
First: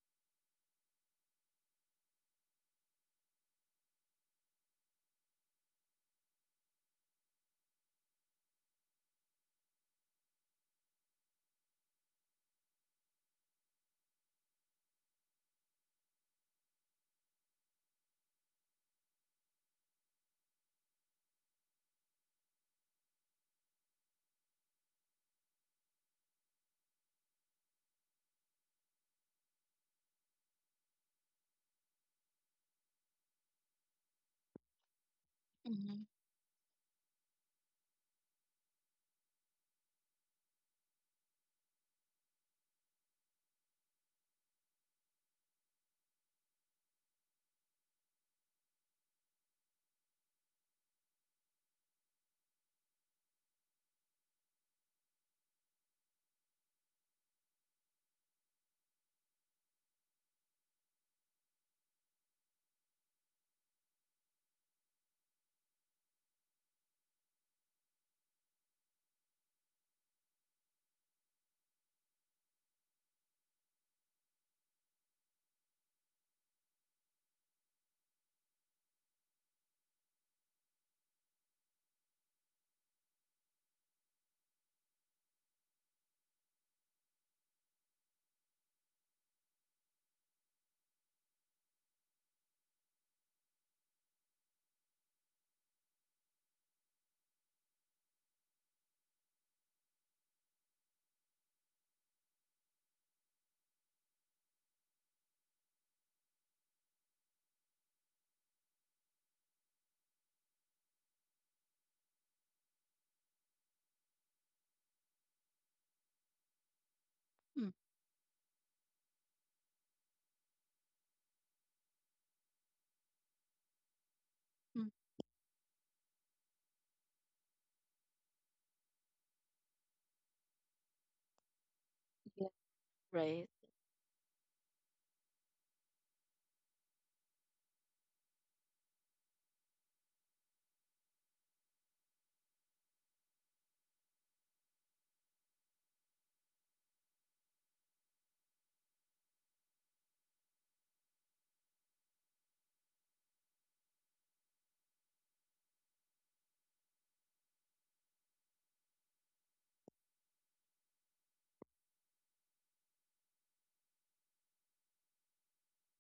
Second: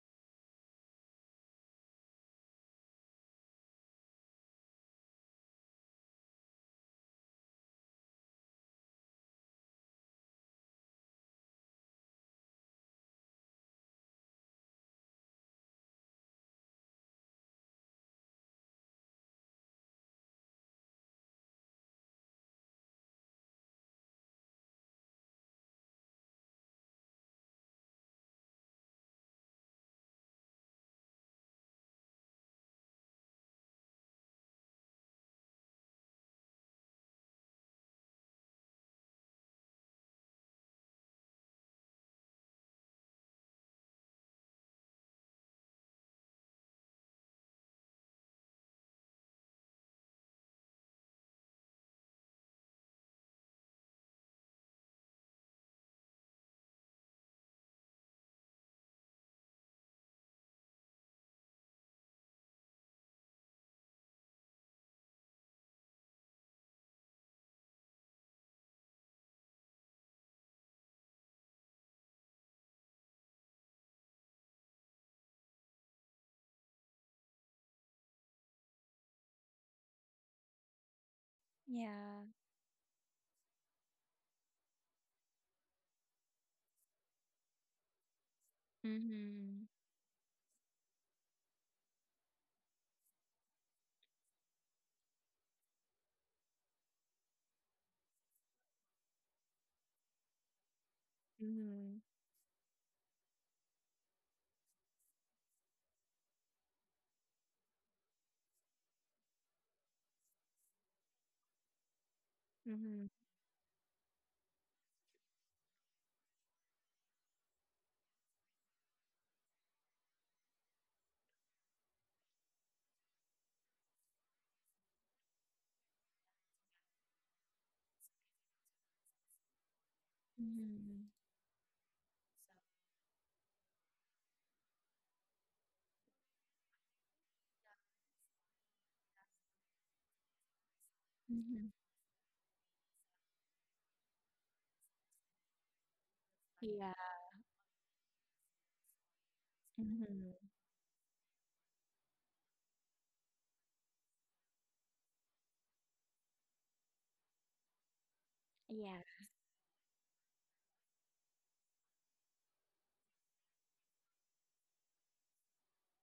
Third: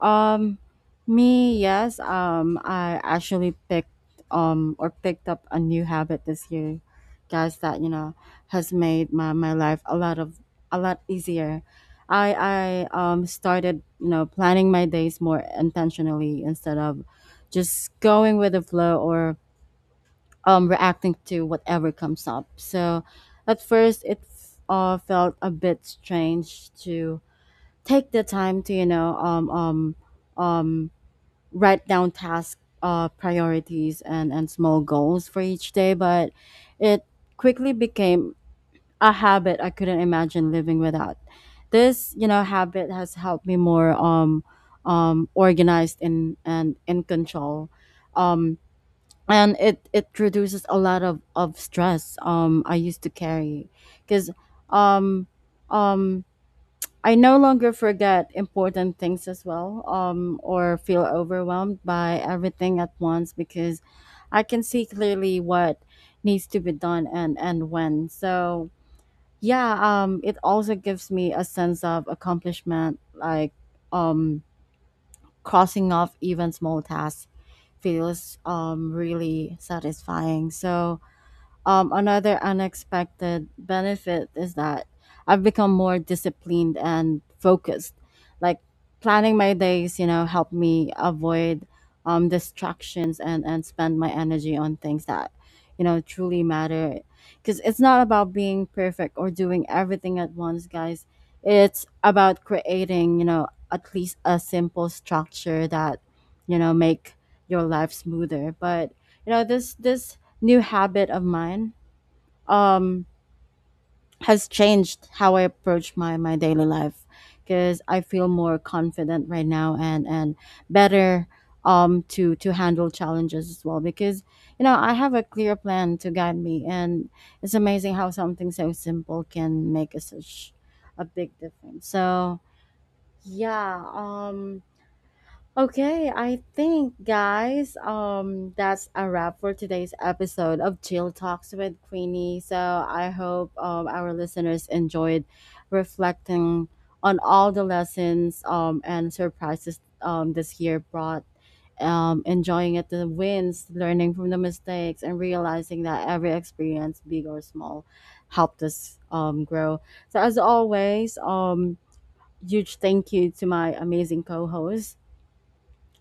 [SPEAKER 1] Um, me, yes. I actually picked or picked up a new habit this year, guys. That you know has made my life a lot of a lot easier. I started you know planning my days more intentionally instead of just going with the flow or reacting to whatever comes up. So at first, it felt a bit strange to take the time to, you know, um, write down task priorities and small goals for each day,
[SPEAKER 2] Mm-hmm.
[SPEAKER 1] but it quickly became a habit I couldn't imagine living without. This, you know, habit has helped me more organized and in control. Um, and it reduces a lot of stress I used to carry because um um I no longer forget important things as well or feel overwhelmed by everything at once because I can see clearly what needs to be done and when so yeah it also gives me a sense of accomplishment like um crossing off even small tasks feels really satisfying. So
[SPEAKER 3] Yeah.
[SPEAKER 1] another unexpected benefit is that I've become more disciplined and focused. Like planning my
[SPEAKER 3] Mhm.
[SPEAKER 1] days, you know, help me avoid distractions and spend my energy on things that, you know, truly matter. Because it's not about being perfect or doing everything at once, guys. It's
[SPEAKER 3] Mhm.
[SPEAKER 1] about creating, you know, at least a simple structure that, you know, make your life smoother. But you know this new habit of mine
[SPEAKER 3] Mhm.
[SPEAKER 1] um has changed how I approach my daily life
[SPEAKER 2] Mm,
[SPEAKER 1] because I feel more confident right now and better to handle challenges as well because you know
[SPEAKER 2] mm,
[SPEAKER 1] I have a clear plan to guide me and it's amazing how something so simple can make a, such a
[SPEAKER 3] Mhm.
[SPEAKER 1] big difference so
[SPEAKER 2] yeah. Right.
[SPEAKER 1] yeah Okay, I think guys, that's a wrap for today's episode of Chill Talks
[SPEAKER 3] Mhm.
[SPEAKER 1] with Queenie. So I hope our listeners enjoyed reflecting
[SPEAKER 3] Yeah.
[SPEAKER 1] on all the lessons and surprises
[SPEAKER 3] Mhm.
[SPEAKER 1] this year brought. Enjoying it the wins, learning from the mistakes and realizing that every experience, big or small, helped us
[SPEAKER 3] Yeah.
[SPEAKER 1] grow. So as always, huge thank you to my amazing co-host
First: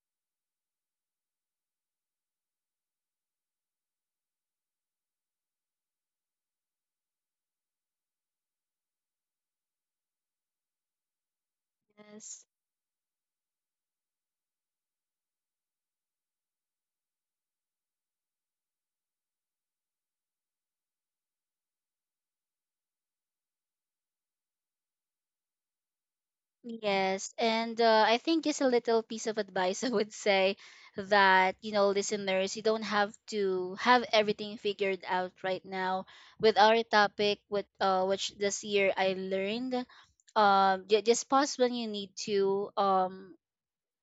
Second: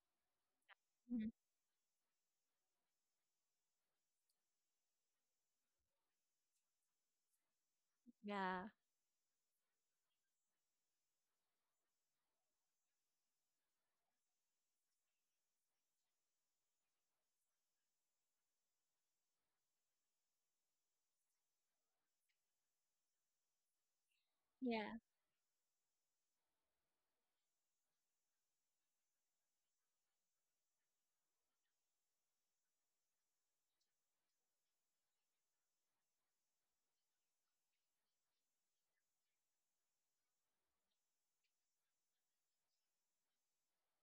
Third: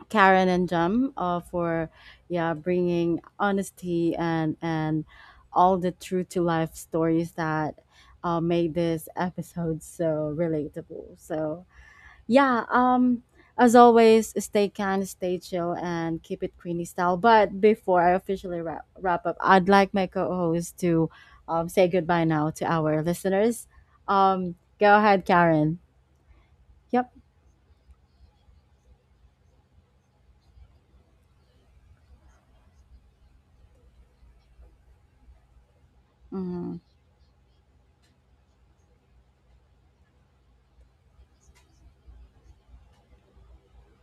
[SPEAKER 1] Karen and Jam
[SPEAKER 3] Mhm.
[SPEAKER 1] for yeah bringing honesty and all the true to life stories that
[SPEAKER 3] Yeah.
[SPEAKER 1] made this episode so relatable. So
[SPEAKER 2] Yes.
[SPEAKER 1] yeah, as always, stay kind, stay chill, and keep it Queenie style. But before I officially wrap, wrap up, I'd like my co-host to say goodbye now to our listeners. Go
[SPEAKER 3] Yeah.
[SPEAKER 1] ahead, Karen. Yep.
[SPEAKER 2] Yes, and I think just a little piece of advice I would say, that, you know, listeners, you don't have to have everything figured out right now. With
[SPEAKER 1] Mm-hmm.
[SPEAKER 2] our topic, with which this year I learned, just pause when you need to.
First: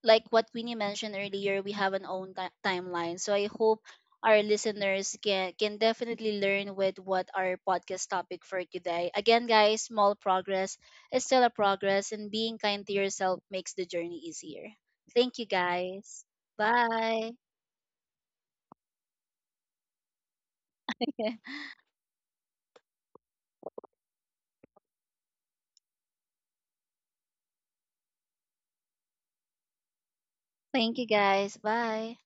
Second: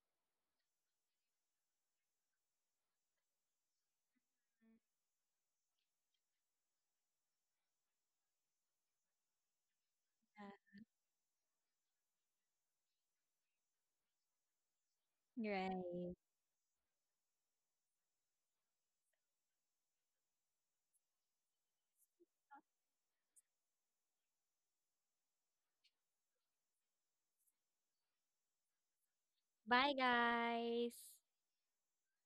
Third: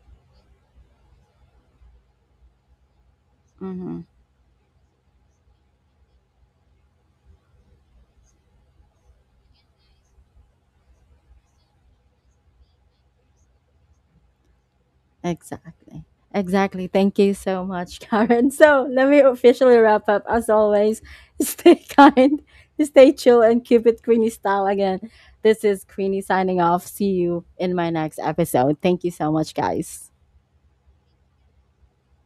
[SPEAKER 2] Like what Winnie mentioned earlier, we have an timeline. So I hope
[SPEAKER 1] Mm-hmm.
[SPEAKER 2] our listeners can definitely learn with what our podcast topic for today. Again, guys, small progress is still a progress, and being kind to yourself makes the journey easier. Thank you,
[SPEAKER 3] Yeah.
[SPEAKER 1] Exactly.
[SPEAKER 3] Right.
[SPEAKER 2] guys.
[SPEAKER 1] Exactly. Thank
[SPEAKER 2] Bye.
[SPEAKER 1] you so much, Karen. So let me officially wrap up. As always, stay kind, stay chill, and keep it Queenie style again. This is Queenie signing off. See you in my next episode. Thank you so much,
[SPEAKER 3] Bye,
[SPEAKER 1] guys.
[SPEAKER 2] Thank you,
[SPEAKER 3] guys.
[SPEAKER 2] guys. Bye.